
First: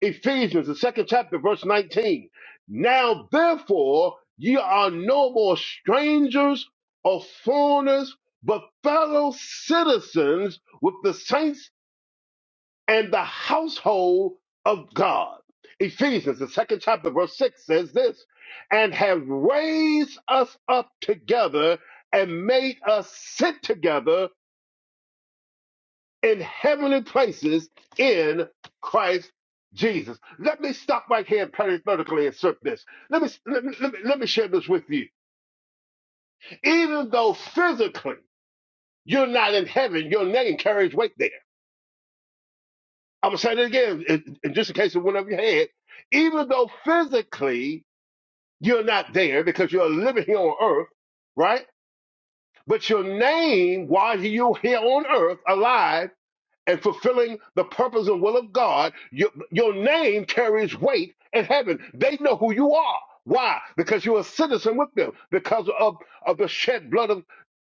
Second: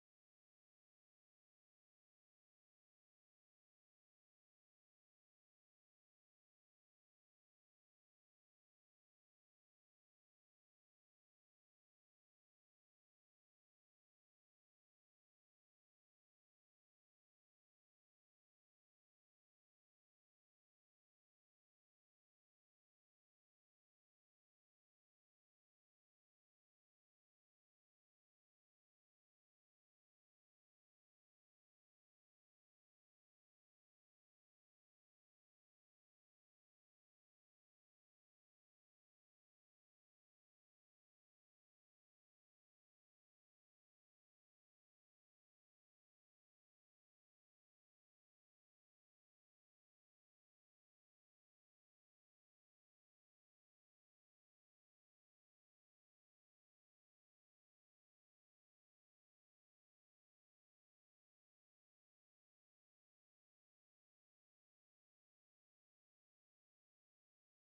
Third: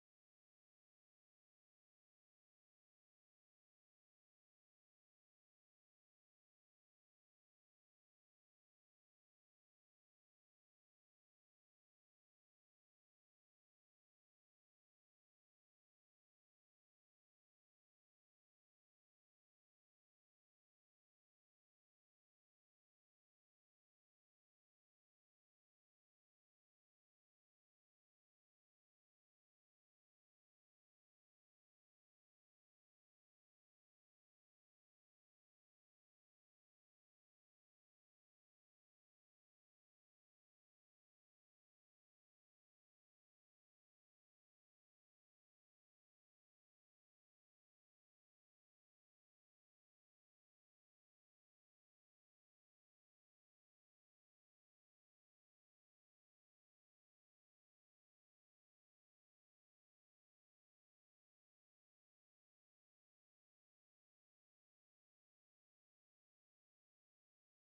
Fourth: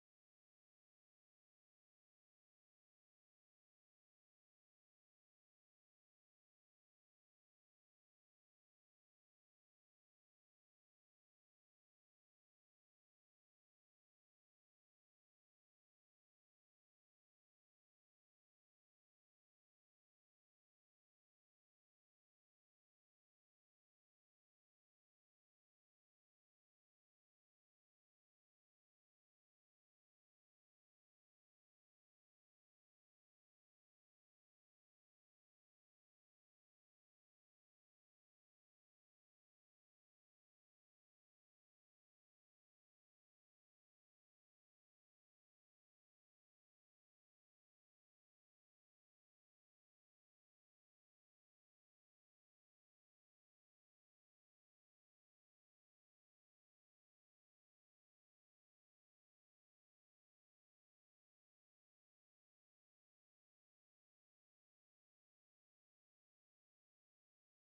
Speaker 2: Ephesians, the second chapter, verse 19. Now therefore, ye are no more strangers or foreigners, but fellow citizens with the saints and the household of God. Ephesians, the second chapter, verse 6 says this and have raised us up together and made us sit together in heavenly places in Christ Jesus. Let me stop right here and parenthetically insert this. Let me, let me, let me, let me share this with you. Even though physically you're not in heaven, your name carries weight there I'm gonna say that again, in, in just in case it went over your head. Even though physically you're not there because you're living here on earth, right? But your name, while you're here on earth, alive and fulfilling the purpose and will of God, your, your name carries weight in heaven. They know who you are. Why? Because you're a citizen with them, because of, of the shed blood of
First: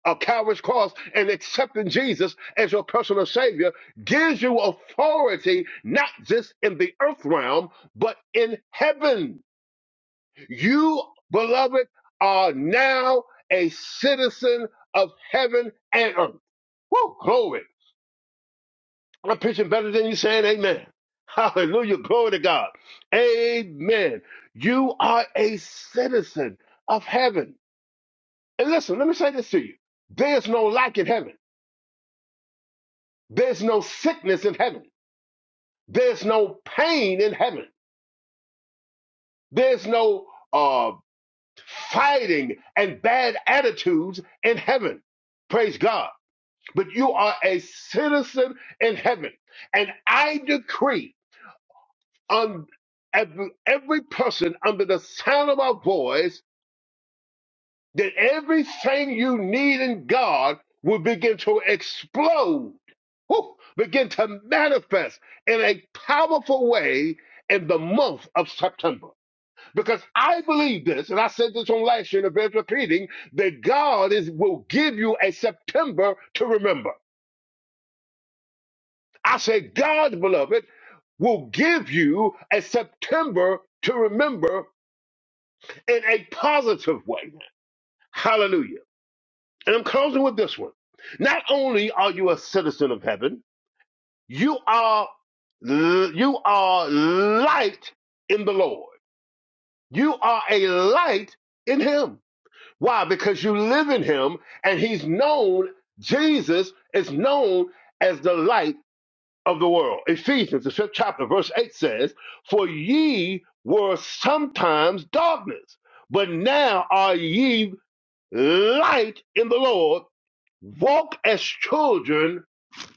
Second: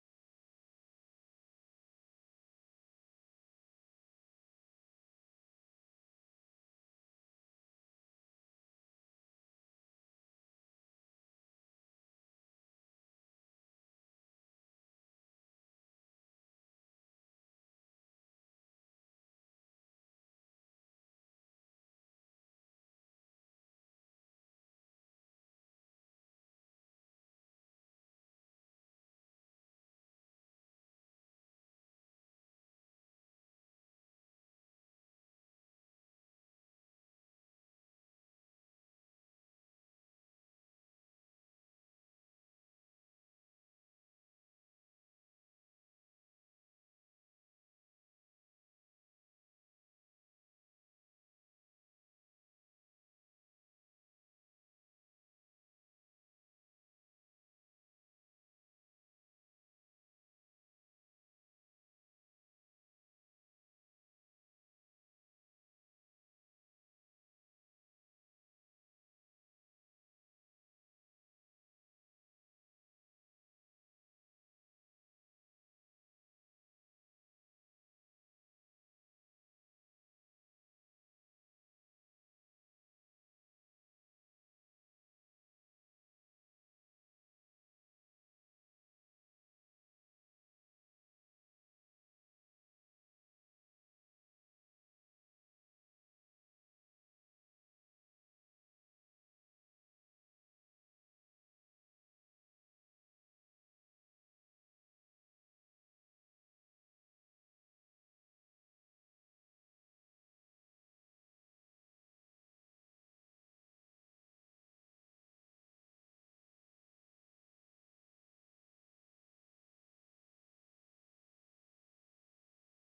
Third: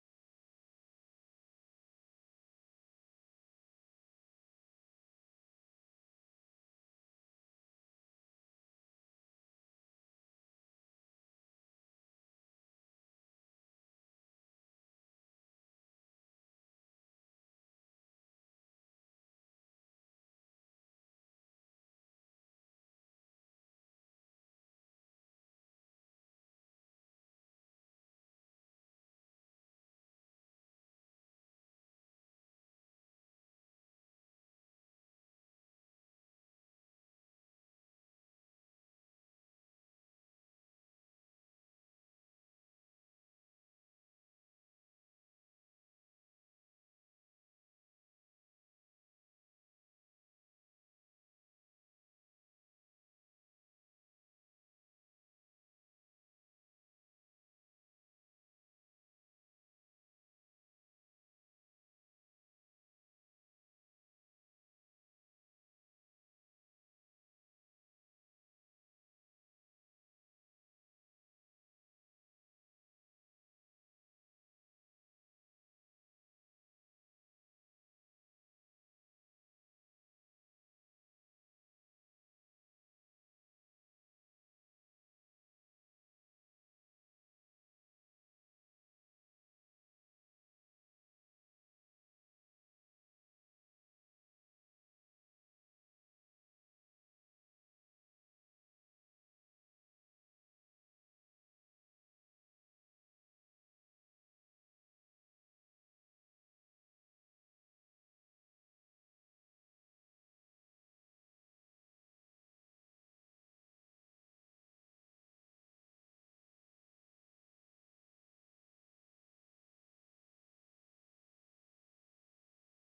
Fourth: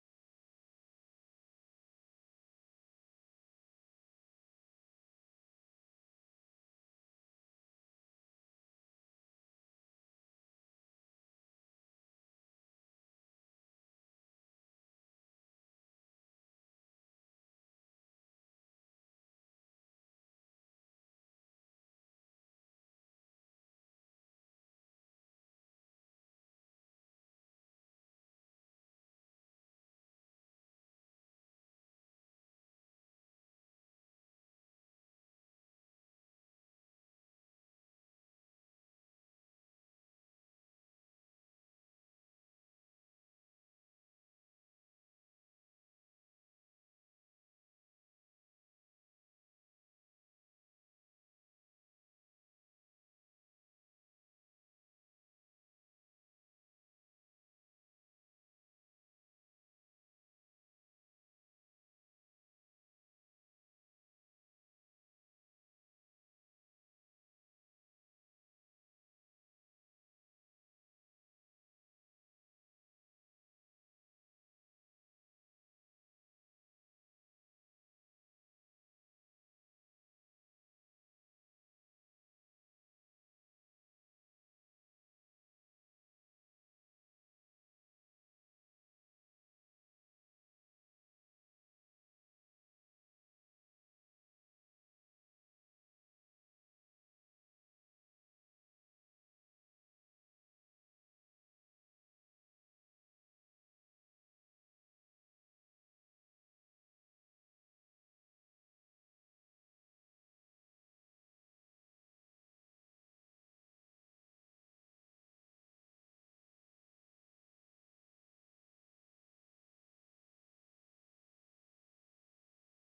Speaker 2: a Calvary's cross and accepting Jesus as your personal Savior gives you authority not just in the earth realm, but in heaven. You, beloved, are now a citizen of heaven and earth. Woo, glory. I'm preaching better than you saying amen. Hallelujah. Glory to God. Amen. You are a citizen of heaven. And listen, let me say this to you. There's no lack in heaven. There's no sickness in heaven. There's no pain in heaven. There's no uh, fighting and bad attitudes in heaven. Praise God. But you are a citizen in heaven. And I decree on every, every person under the sound of our voice that everything you need in God will begin to explode, whew, begin to manifest in a powerful way in the month of September. Because I believe this, and I said this on last year, and it bears repeating, that God is will give you a September to remember. I said, God, beloved, will give you a September to remember in a positive way. Hallelujah. And I'm closing with this one. Not only are you a citizen of heaven, you are you are light in the Lord. You are a light in him. Why? Because you live in him and he's known Jesus is known as the light of the world. Ephesians the 5th chapter verse 8 says, "For ye were sometimes darkness, but now are ye light in the Lord." Walk as children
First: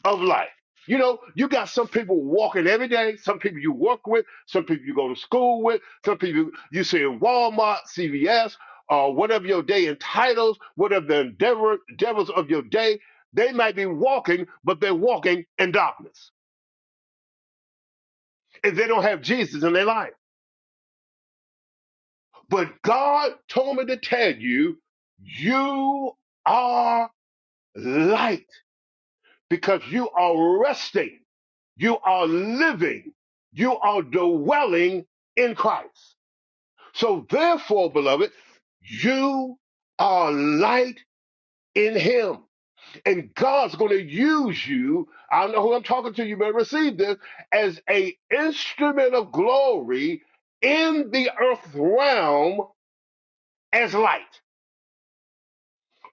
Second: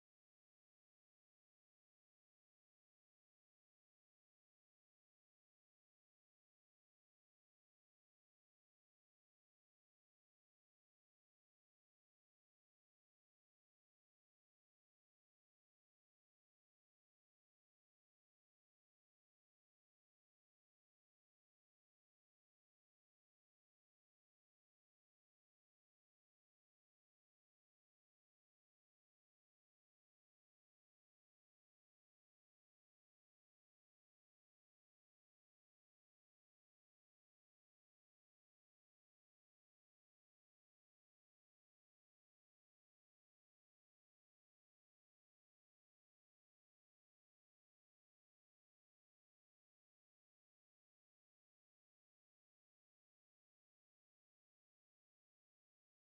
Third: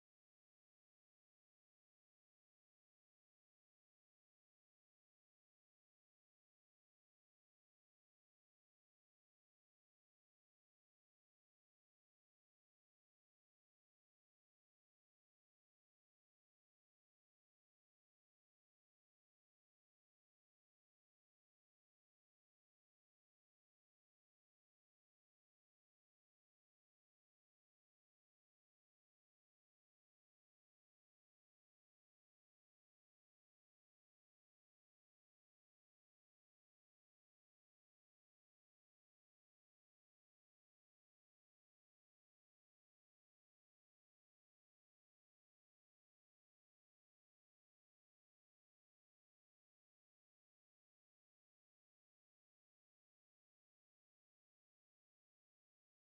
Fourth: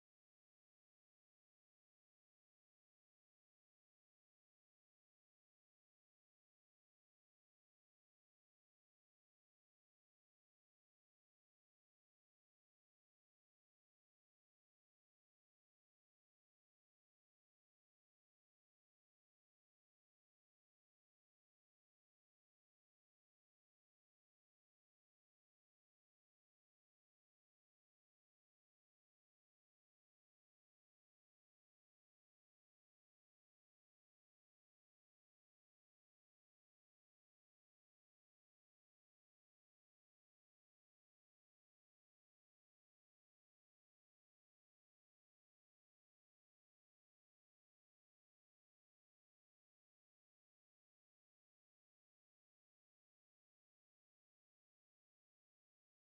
Speaker 2: of light. You know, you got some people walking every day, some people you work with, some people you go to school with, some people you see in Walmart, CVS, or whatever your day entitles, whatever the endeavor, endeavors of your day. They might be walking, but they're walking in darkness. And they don't have Jesus in their life. But God told me to tell you, you are light because you are resting You are living. You are dwelling in Christ. So therefore, beloved, you are light in him. And God's going to use you. I know who I'm talking to. You may receive this as a instrument of glory in the earth realm as light.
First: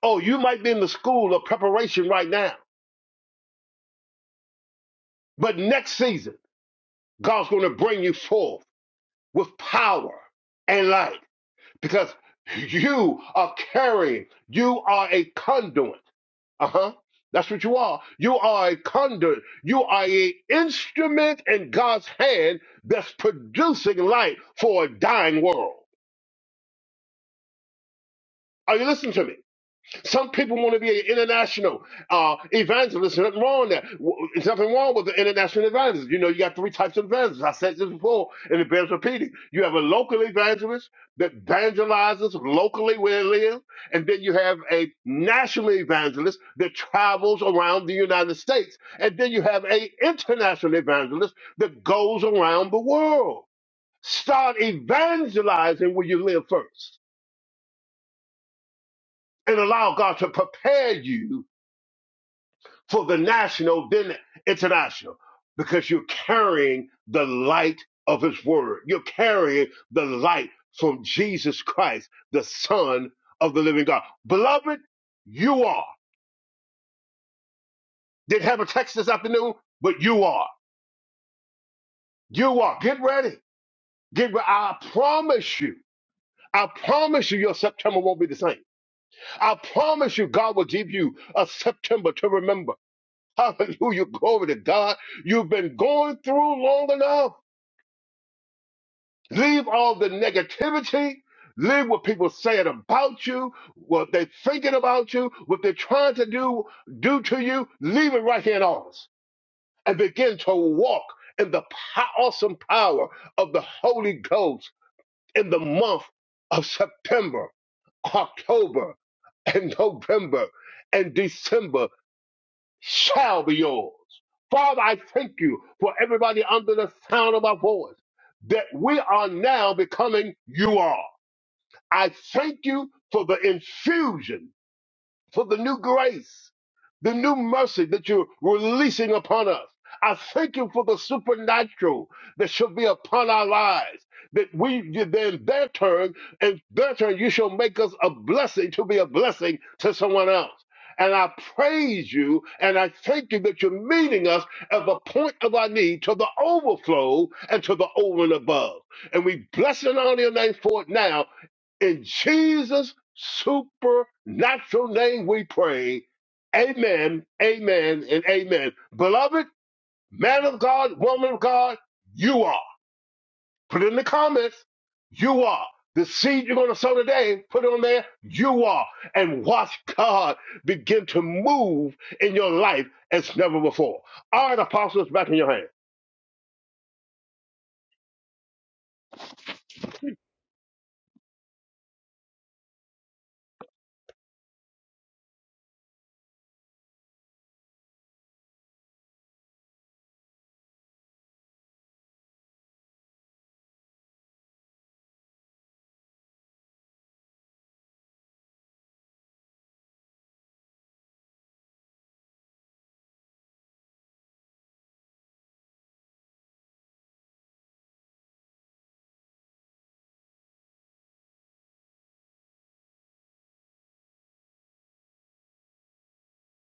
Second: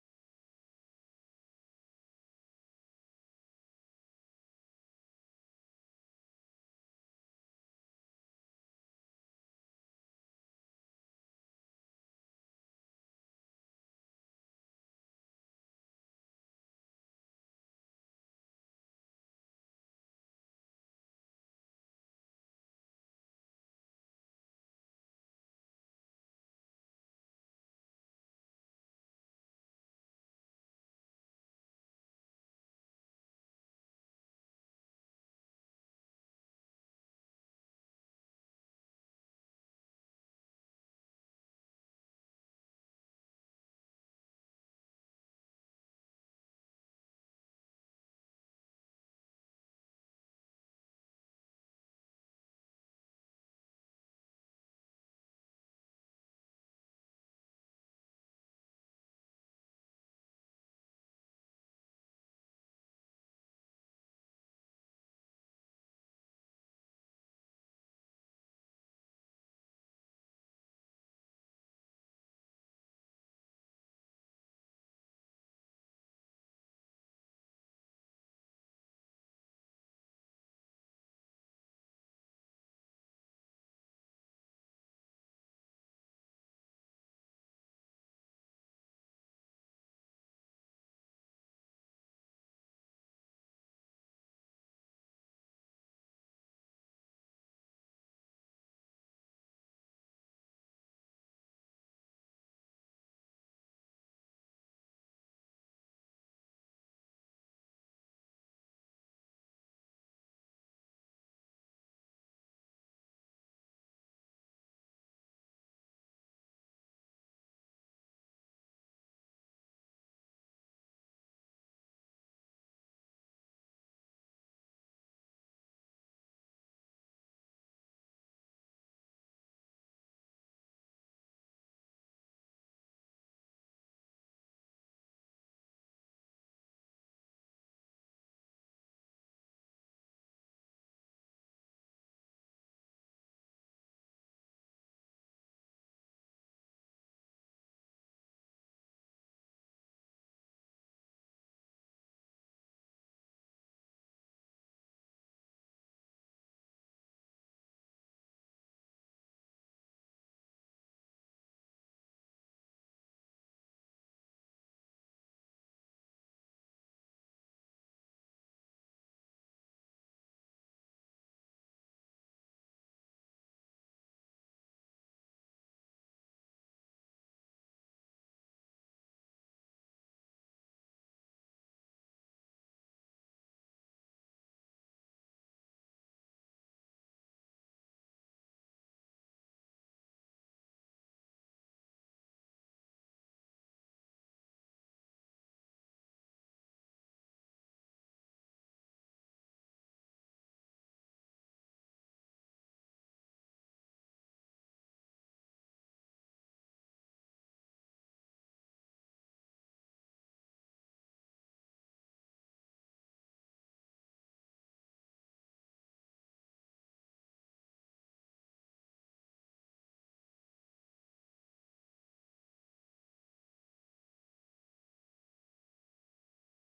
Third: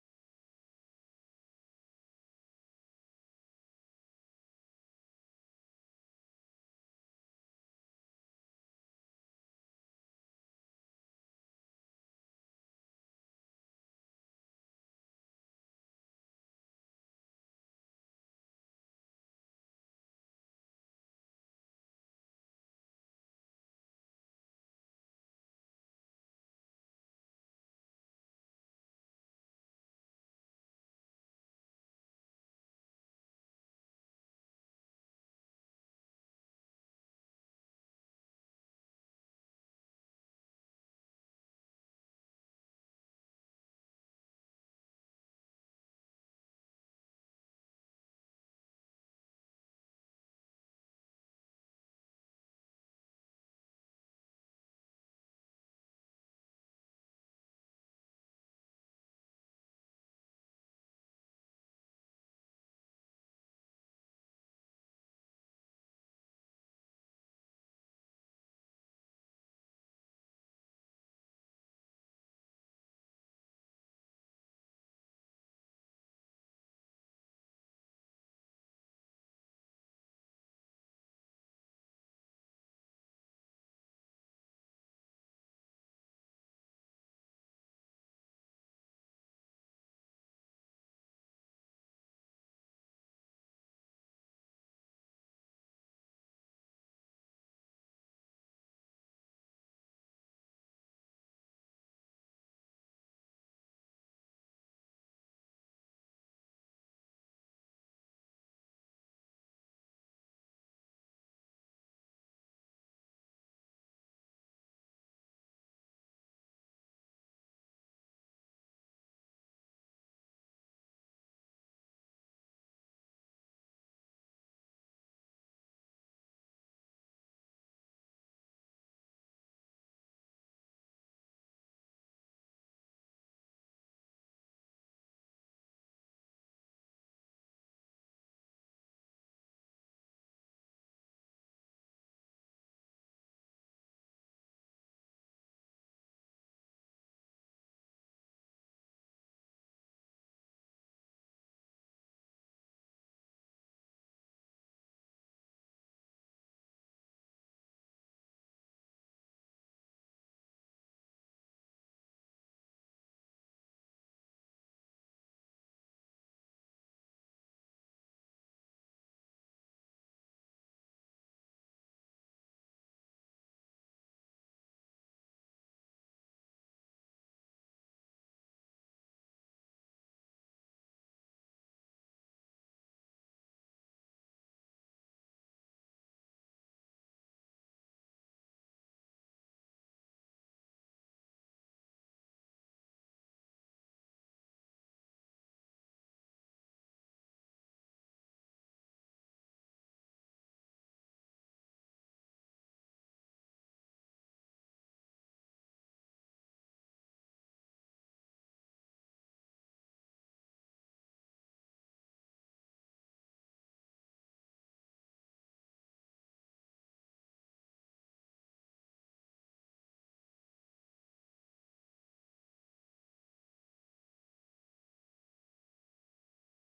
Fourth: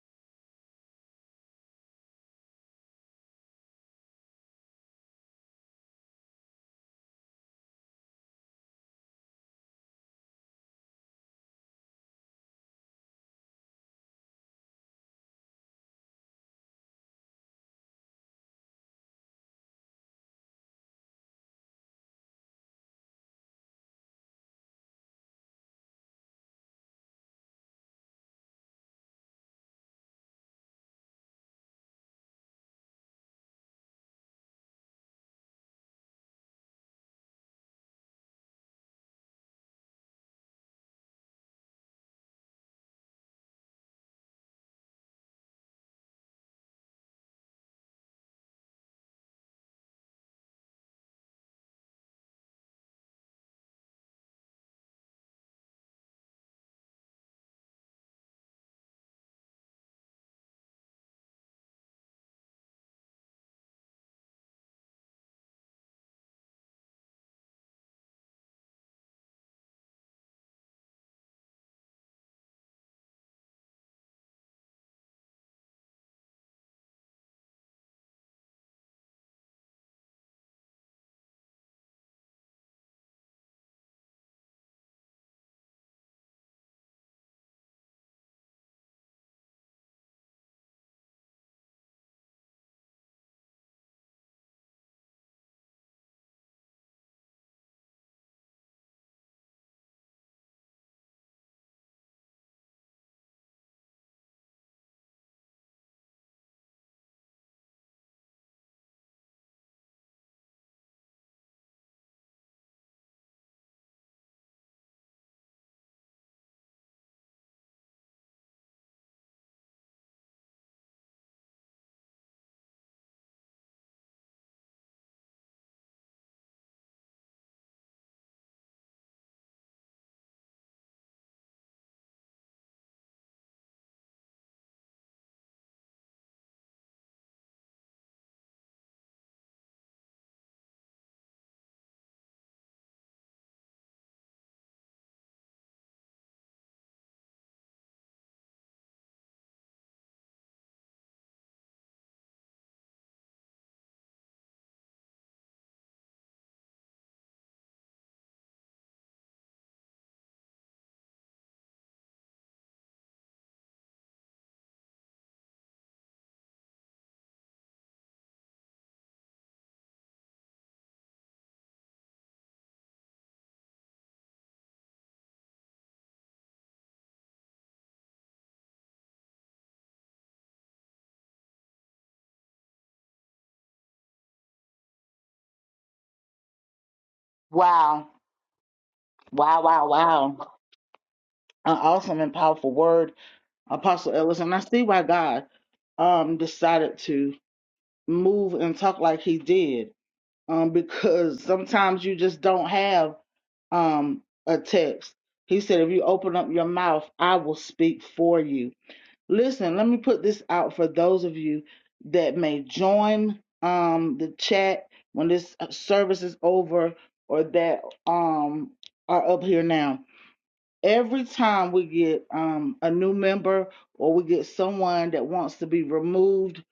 Speaker 2: Oh, you might be in the school of preparation right now, but next season, God's going to bring you forth with power and light. because you are carrying, you are a conduit. Uh huh. That's what you are. You are a conduit. You are an instrument in God's hand that's producing light for a dying world. Are you listening to me? Some people want to be an international uh, evangelist. There's nothing wrong with that. W- There's nothing wrong with the international evangelist. You know, you got three types of evangelists. I said this before, and it bears repeating. You have a local evangelist that evangelizes locally where they live, and then you have a national evangelist that travels around the United States, and then you have a international evangelist that goes around the world. Start evangelizing where you live first, and allow God to prepare you for the national, then international, because you're carrying the light of His Word. You're carrying the light from Jesus Christ, the Son of the Living God. Beloved, you are. Didn't have a text this afternoon, but you are. You are. Get ready. Get ready. I promise you. I promise you your September won't be the same. I promise you God will give you a September to remember. Hallelujah. Glory to God. You've been going through long enough. Leave all the negativity. Leave what people saying about you, what they're thinking about you, what they're trying to do do to you. Leave it right here in ours and begin to walk in the po- awesome power of the Holy Ghost in the month of September, October, and November and December shall be yours. Father, I thank you for everybody under the sound of my voice that we are now becoming you are. I thank you for the infusion for the new grace, the new mercy that you're releasing upon us. I thank you for the supernatural that shall be upon our lives. That we then their turn and their turn, you shall make us a blessing to be a blessing to someone else. And I praise you and I thank you that you're meeting us at the point of our need to the overflow and to the over and above. And we bless and honor your name for it now in Jesus' supernatural name we pray. Amen, amen, and amen. Beloved, man of God, woman of God, you are. Put it in the comments. You are. The seed you're going to sow today, put it on there. You are. And watch God begin to move in your life as never before. All right, apostles, back in your hand.
Speaker 1: Wow. Wow, wow, wow. An awesome and powerful word, Apostle Ellis. And I see why God um decided to move and talk like he did. Um, because sometimes you just don't have um a text. He said, if you open up your mouth, I will speak for you. Listen, let me put this out for those of you that may join um the chat when this uh, service is over or that um are up here now every time we get um, a new member or we get someone that wants to be removed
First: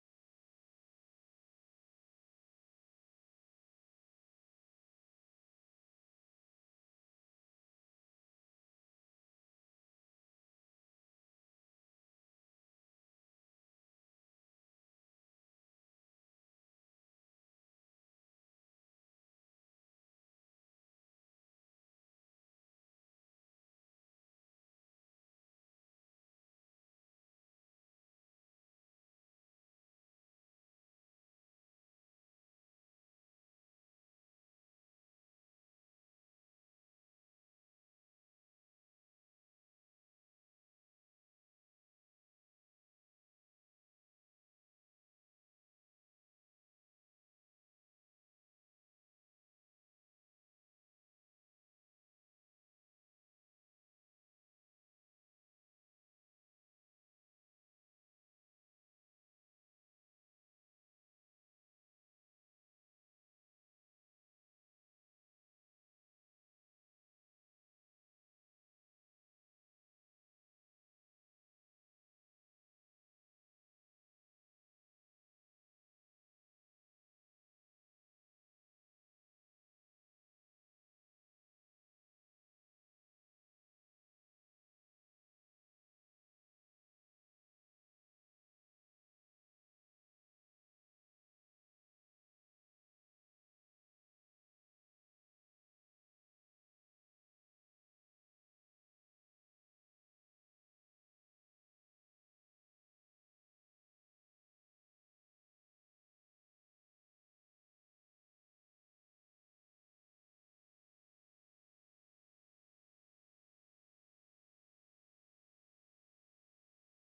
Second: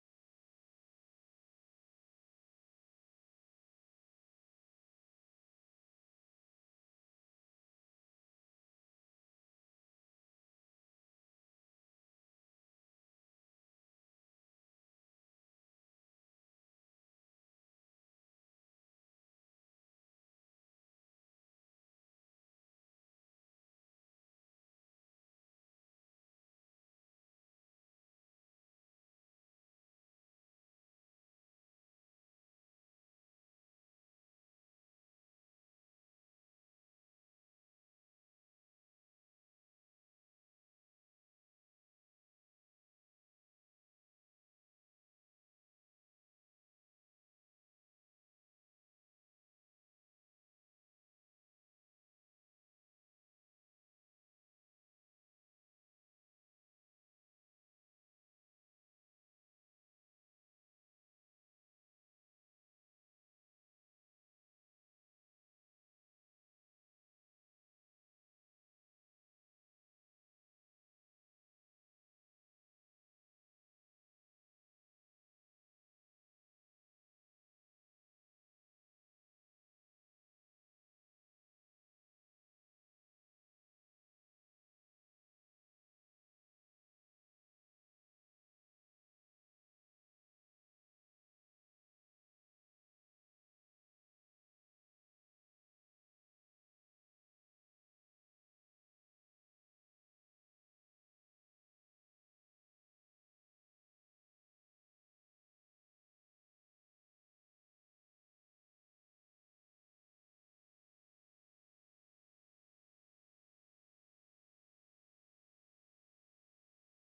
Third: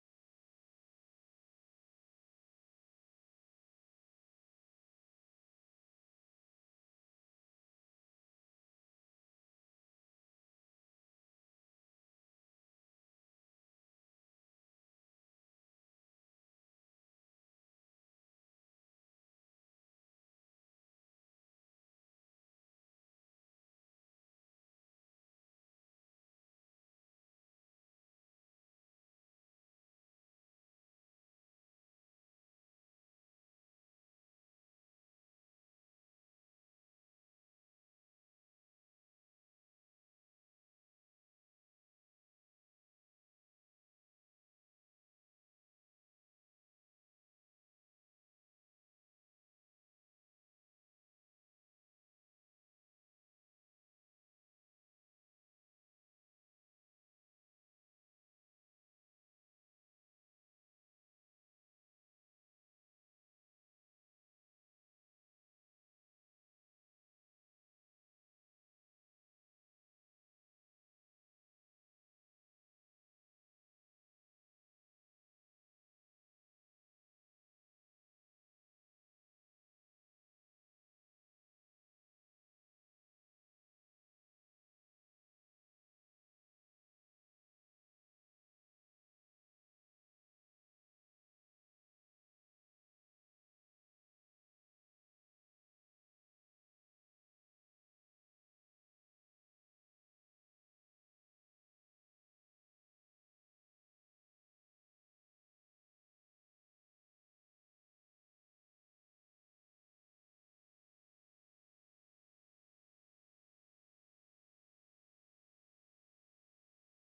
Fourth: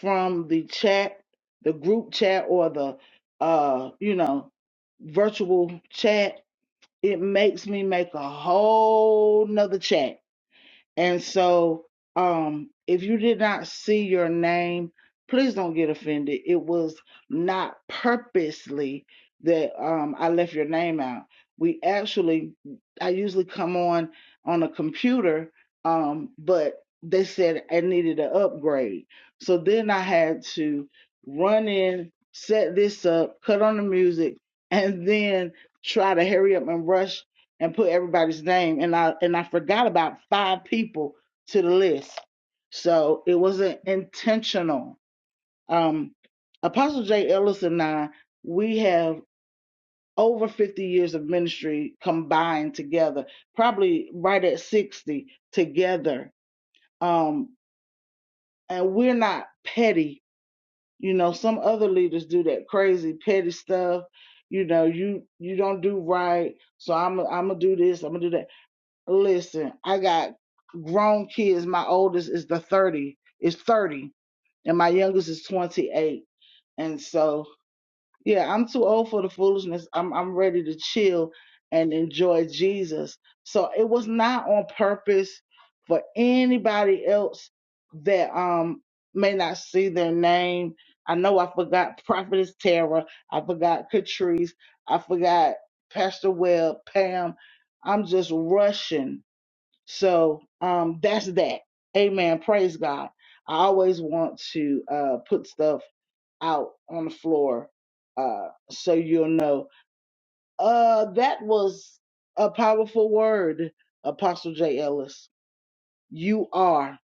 Speaker 1: from the chat, the group chat or the uh, you know virtual chat, it makes me make a whole nother chat and so, um, if you did not see your name, please don't get offended. It was not purposely that um, I left your name out. We actually, I usually come on on a computer, um, but they said I needed an upgrade. So then I had to run in, set this up, cut on the music, and then try to hurry up and rush and put everybody's name and I and I forgot about five people to the list. So it wasn't intentional. Um Apostle J. Ellis and I, we have over 50 years of ministry combined together, probably right at 60 together. Um and we're not petty. You know, some other leaders do that crazy petty stuff. You know, you you don't do right, so I'm I'm gonna do this, I'm gonna do that Listen, I got grown kids. My oldest is the 30, is 30, and my youngest is 28. And so, yeah, I'm too old for the foolishness. I'm I'm ready to chill and enjoy Jesus. So it was not on purpose for anybody else that um may not see their name. I know I forgot Prophetess Tara, I forgot Catrice, I forgot Pastor Webb, Pam. I'm just rushing so um, that's that. Amen. Praise God. I always want to uh, put stuff out on the floor uh, so you'll know. Uh, that was a powerful word, Apostle J. Ellis. You are.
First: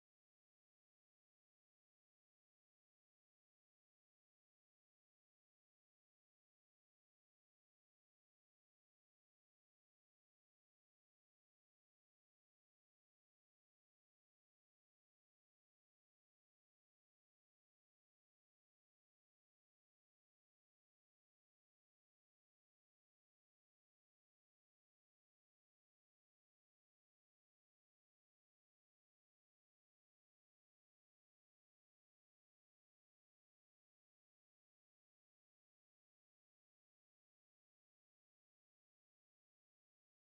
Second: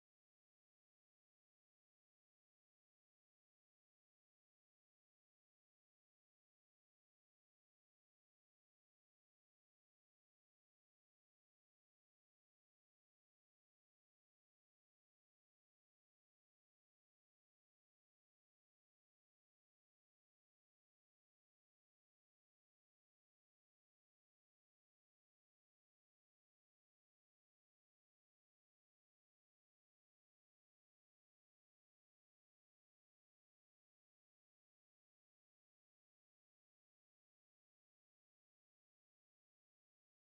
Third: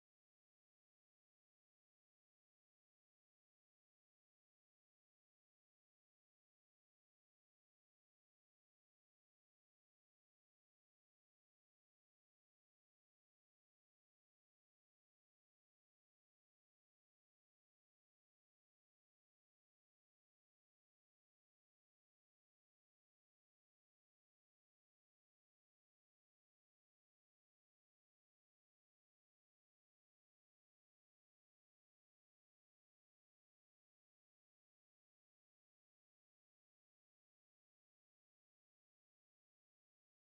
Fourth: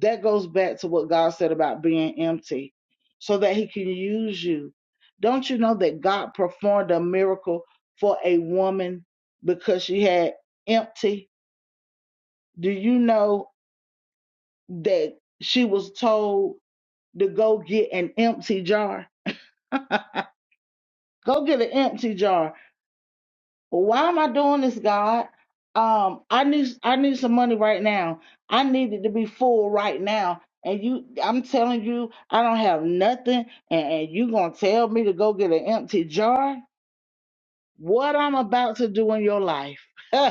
Speaker 1: That goes back to what God said about being empty so that He can use you. Don't you know that God performed a miracle for a woman because she had empty? Do you know? that she was told to go get an empty jar. Go get an empty jar. Why am I doing this, God? Um, I need I need some money right now. I need it to be full right now. And you, I'm telling you, I don't have nothing, and, and you gonna tell me to go get an empty jar? What I'm about to do in your life?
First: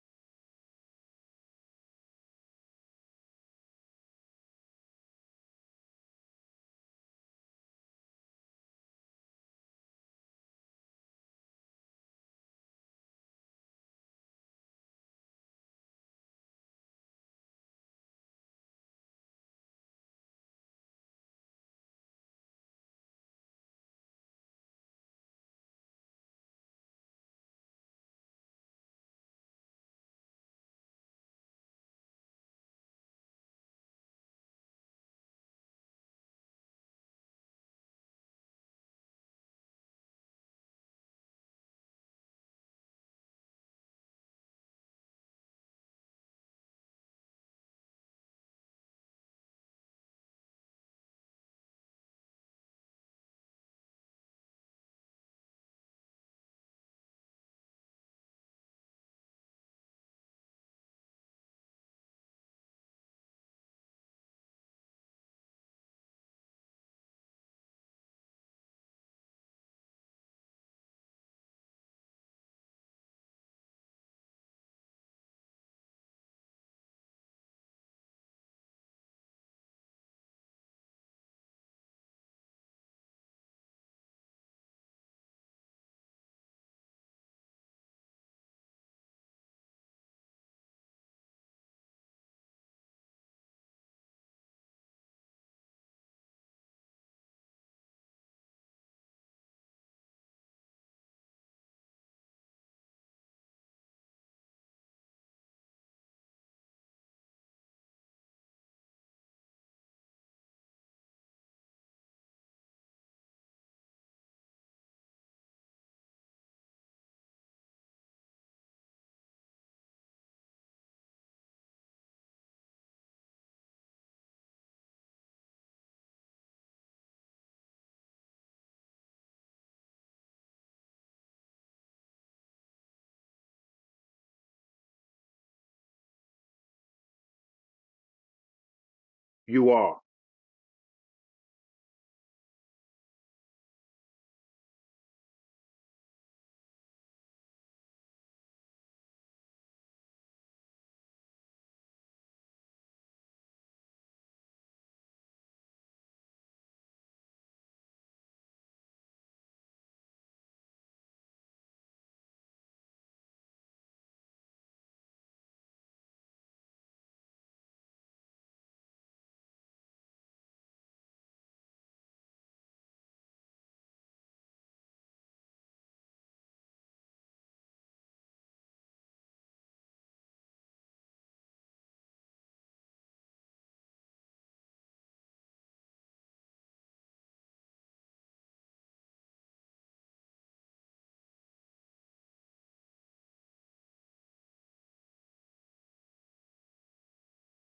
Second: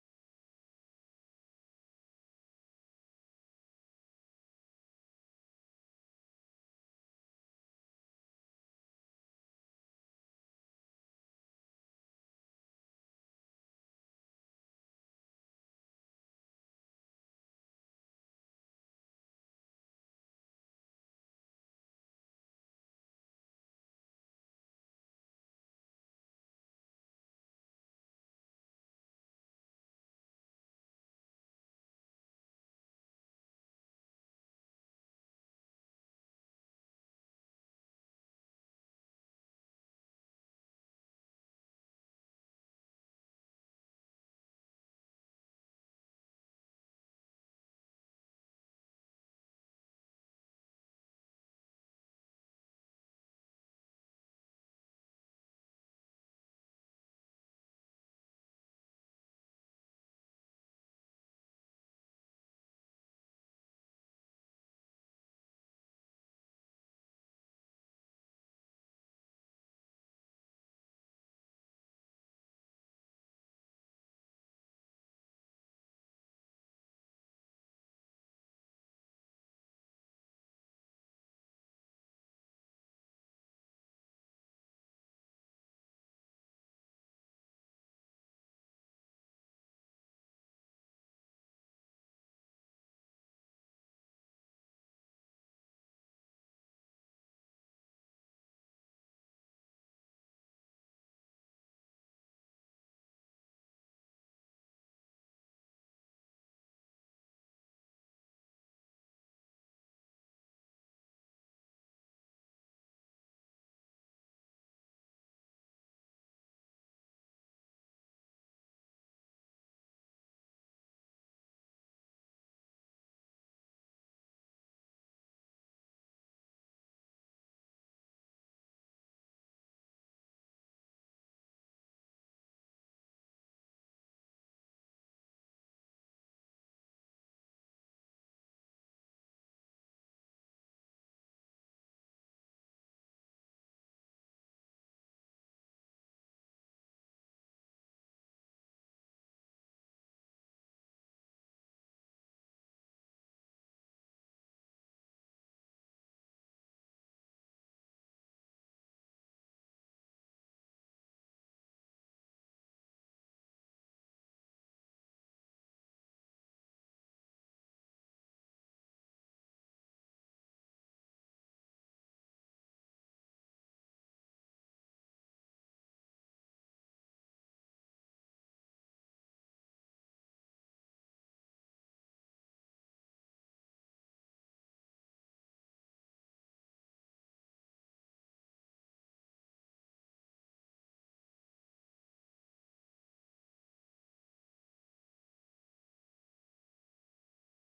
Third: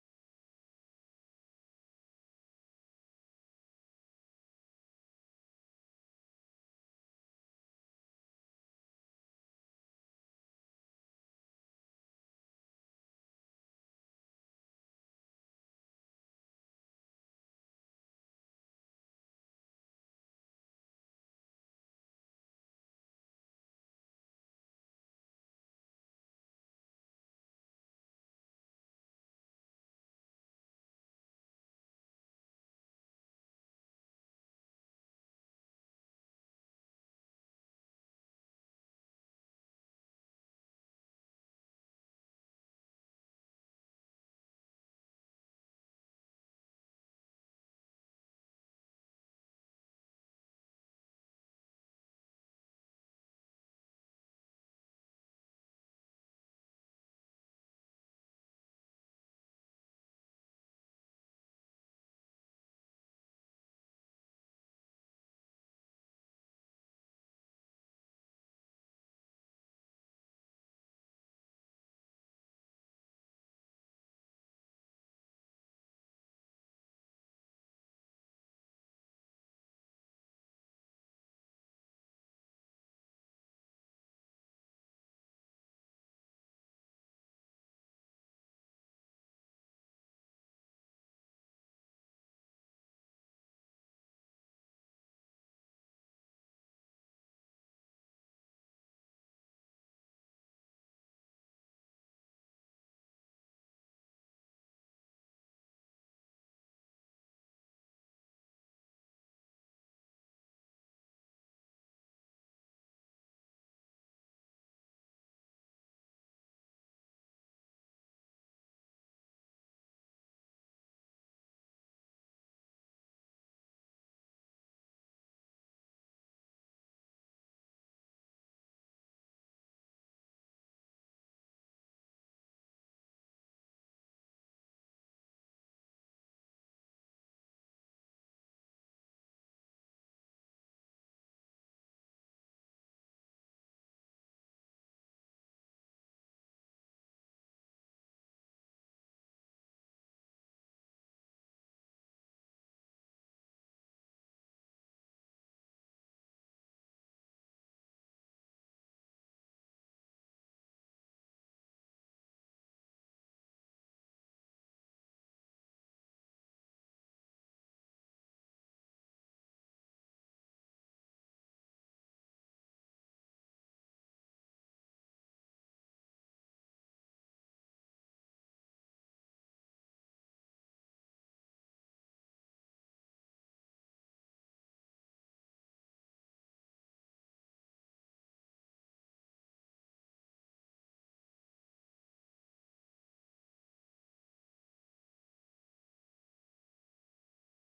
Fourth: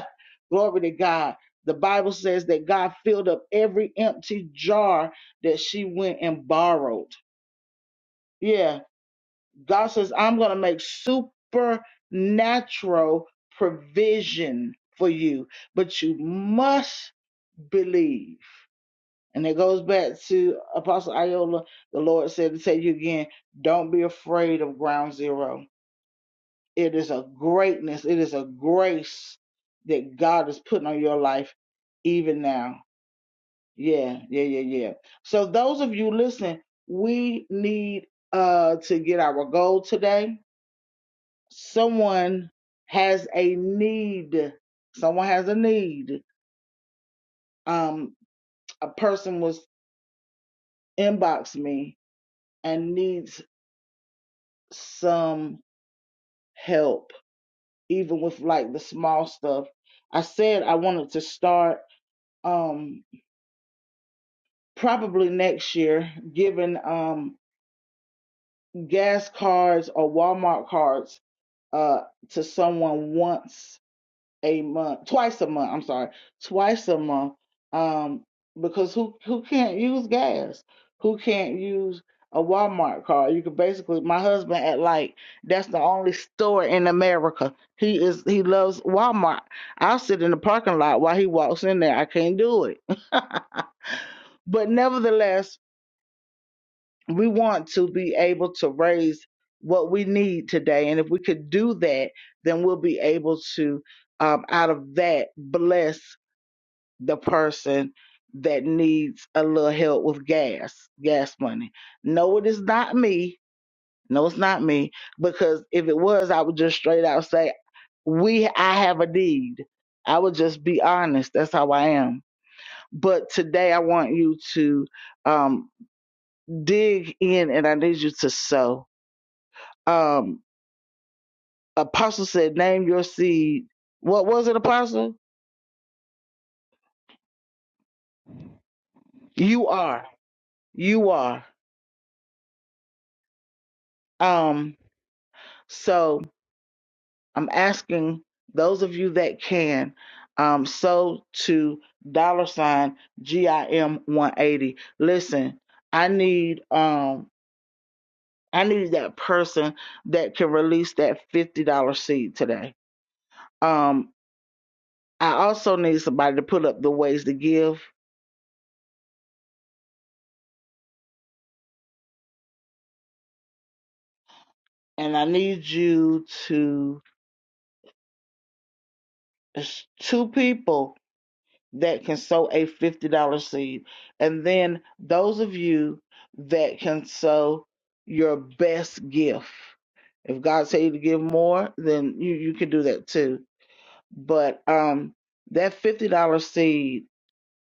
Speaker 1: Glory to God. The Bible says that God filled up every empty jar that she went and borrowed. Yeah, God says, I'm going to make supernatural provision for you, but you must believe. And it goes back to Apostle Iola. The Lord said to tell you again, don't be afraid of ground zero. It is a greatness, it is a grace that God is putting on your life even now. Yeah, yeah, yeah, yeah. So, those of you listening, we need uh, to get our goal today someone has a need someone has a need um a person was inbox me and needs some help even with like the small stuff i said i wanted to start um probably next year giving um gas cards or walmart cards uh to someone once a month, twice a month. I'm sorry, twice a month. Um, because who who can't use gas? Who can't use a Walmart card? You could basically. My husband at like that's the only store in America. He is he loves Walmart. I'll sit in the parking lot while he walks in there. I can't do it. but nevertheless, we want to be able to raise what we need today. And if we could do that, then we'll be able to, um, out of that, bless the person that needs a little help with gas, gas money. No, it is not me. No, it's not me. Because if it was, I would just straight out say, we, I have a need. I would just be honest. That's how I am. But today I want you to um, dig in and I need you to sow Um, Apostle said, "Name your seed." What was it, Apostle? You
Speaker 2: You are.
Speaker 1: are. You are. Um, so I'm asking those of you that can, um, so to dollar sign GIM 180. Listen, I need um I need that person that can release that fifty dollar seed today. Um, I also need somebody to put up the ways to give, and I need you to. It's two people that can sow a $50 seed. And then those of you that can sow your best gift. If God tell you to give more, then you, you can do that too. But um that $50 seed,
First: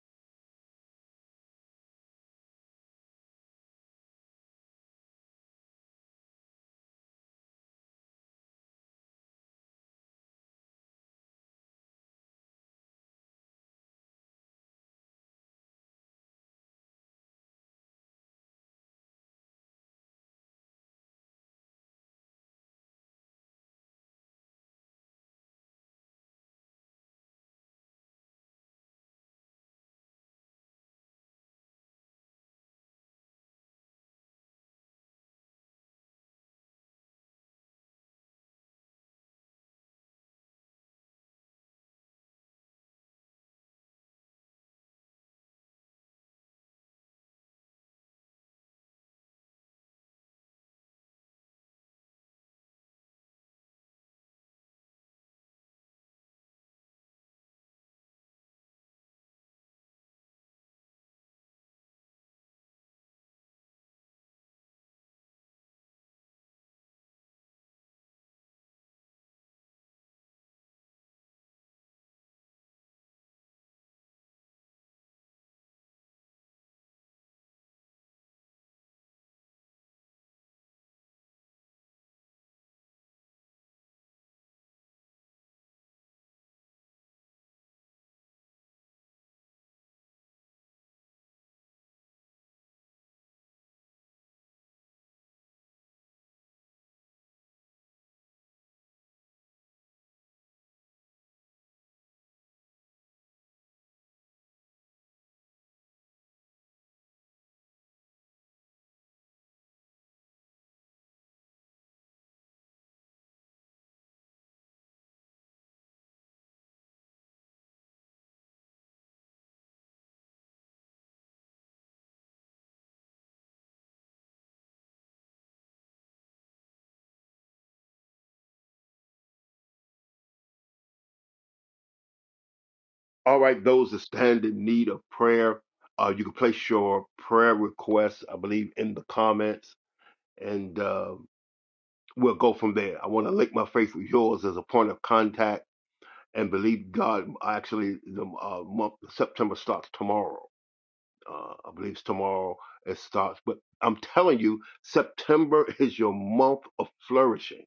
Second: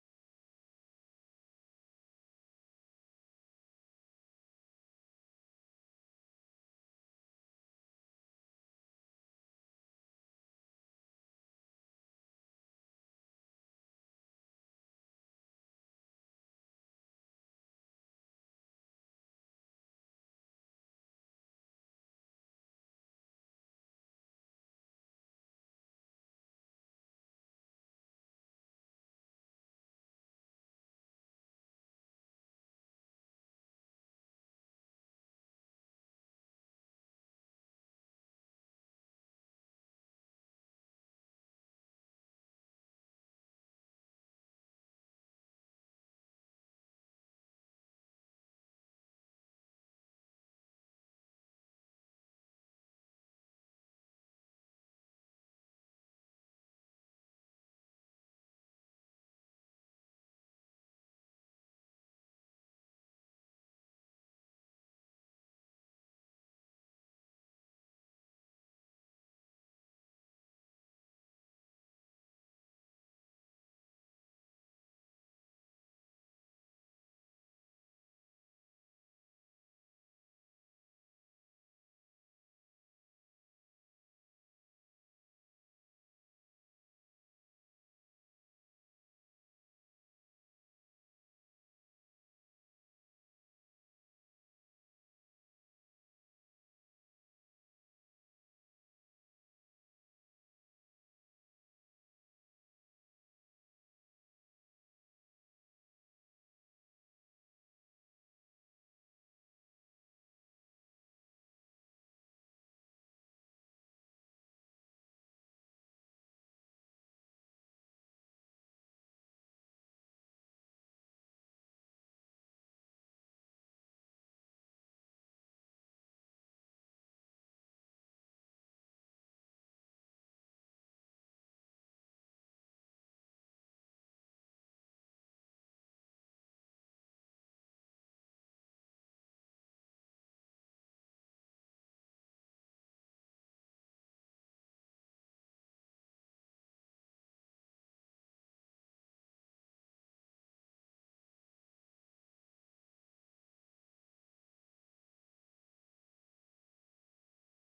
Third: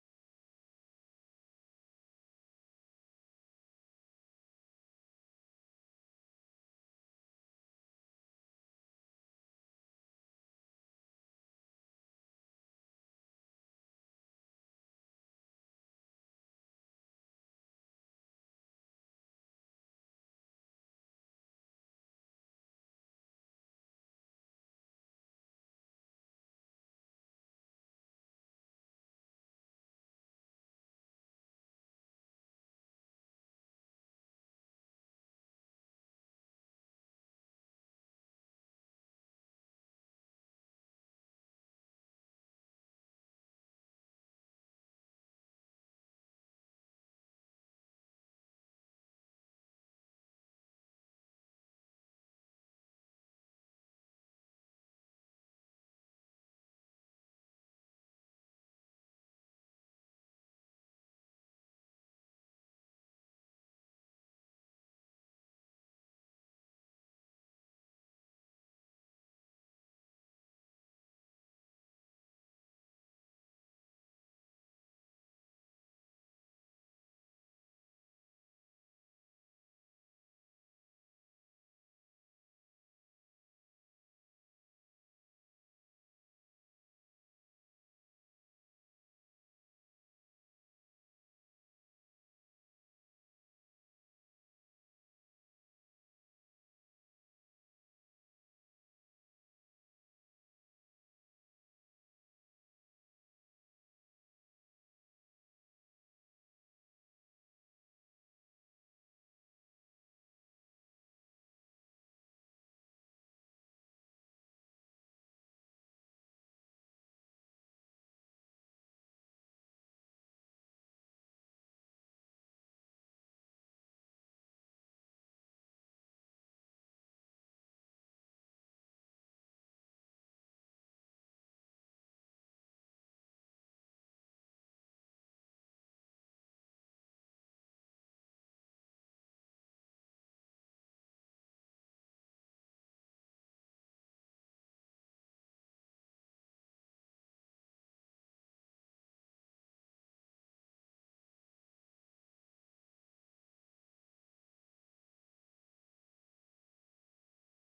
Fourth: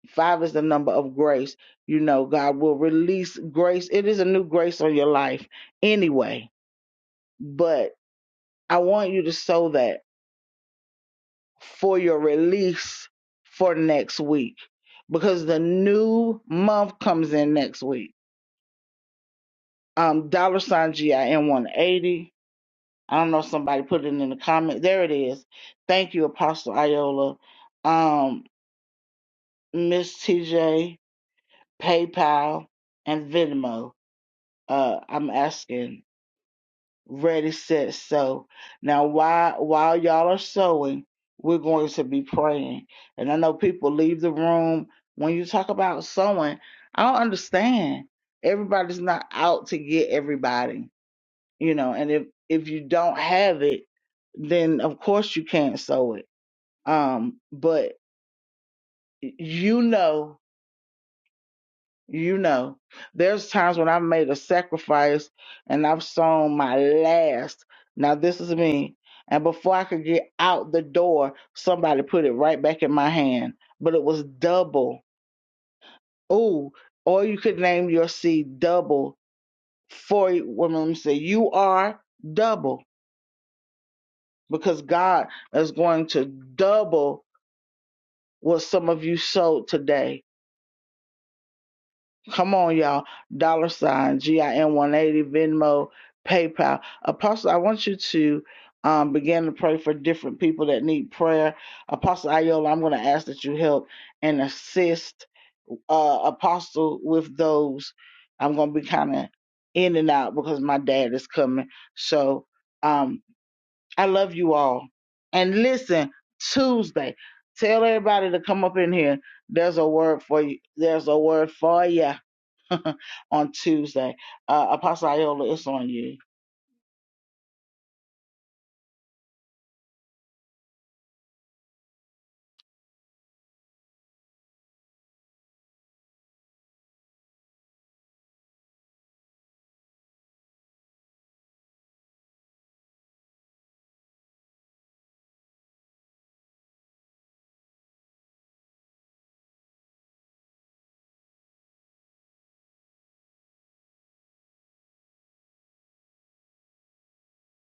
Speaker 1: five is the number of grace. You know, God will release grace. It is a new grace on your life anyway. But I want you to sow that for your release for next week because the new month comes in next week. Um, dollar sign GIN 180. I don't know if somebody put it in the comment. There it is. Thank you, Apostle Iola. Um, Miss TJ, PayPal, and Venmo. Uh, I'm asking. ready, set, sow. Now, while while y'all are sowing, we're going to be praying. And I know people leave the room when you talk about sowing. I don't understand. Everybody's not out to get everybody, you know. And if if you don't have it, then of course you can't sow it. Um, but you know You know, there's times when I've made a sacrifice and I've sown my last. Now, this is me. And before I could get out the door, somebody put it right back in my hand. But it was double. Ooh, or you could name your seed double for women. Let me say, you are double because God is going to double what some of you sowed today Come on, y'all. Dollar sign, GIN 180, Venmo, PayPal. Apostle, I want you to um, begin to pray for different people that need prayer. Apostle Ayola, I'm going to ask that you help and assist uh, Apostle with those. I'm going to be kind of in and out because my dad is coming. So um, I love you all. And listen, Tuesday, tell everybody to come up in here. There's a word for you. There's a word for you on Tuesday. Uh, Apostle Iola, it's on you.
Speaker 2: All right, those that stand in need of prayer, uh, you can place your prayer requests, I believe, in the comments, and uh, we'll go from there. I want to link my faith with yours as a point of contact and believe God. Actually, the uh, month September starts tomorrow. Uh, I believe it's tomorrow it starts, but I'm telling you, September is your month of flourishing.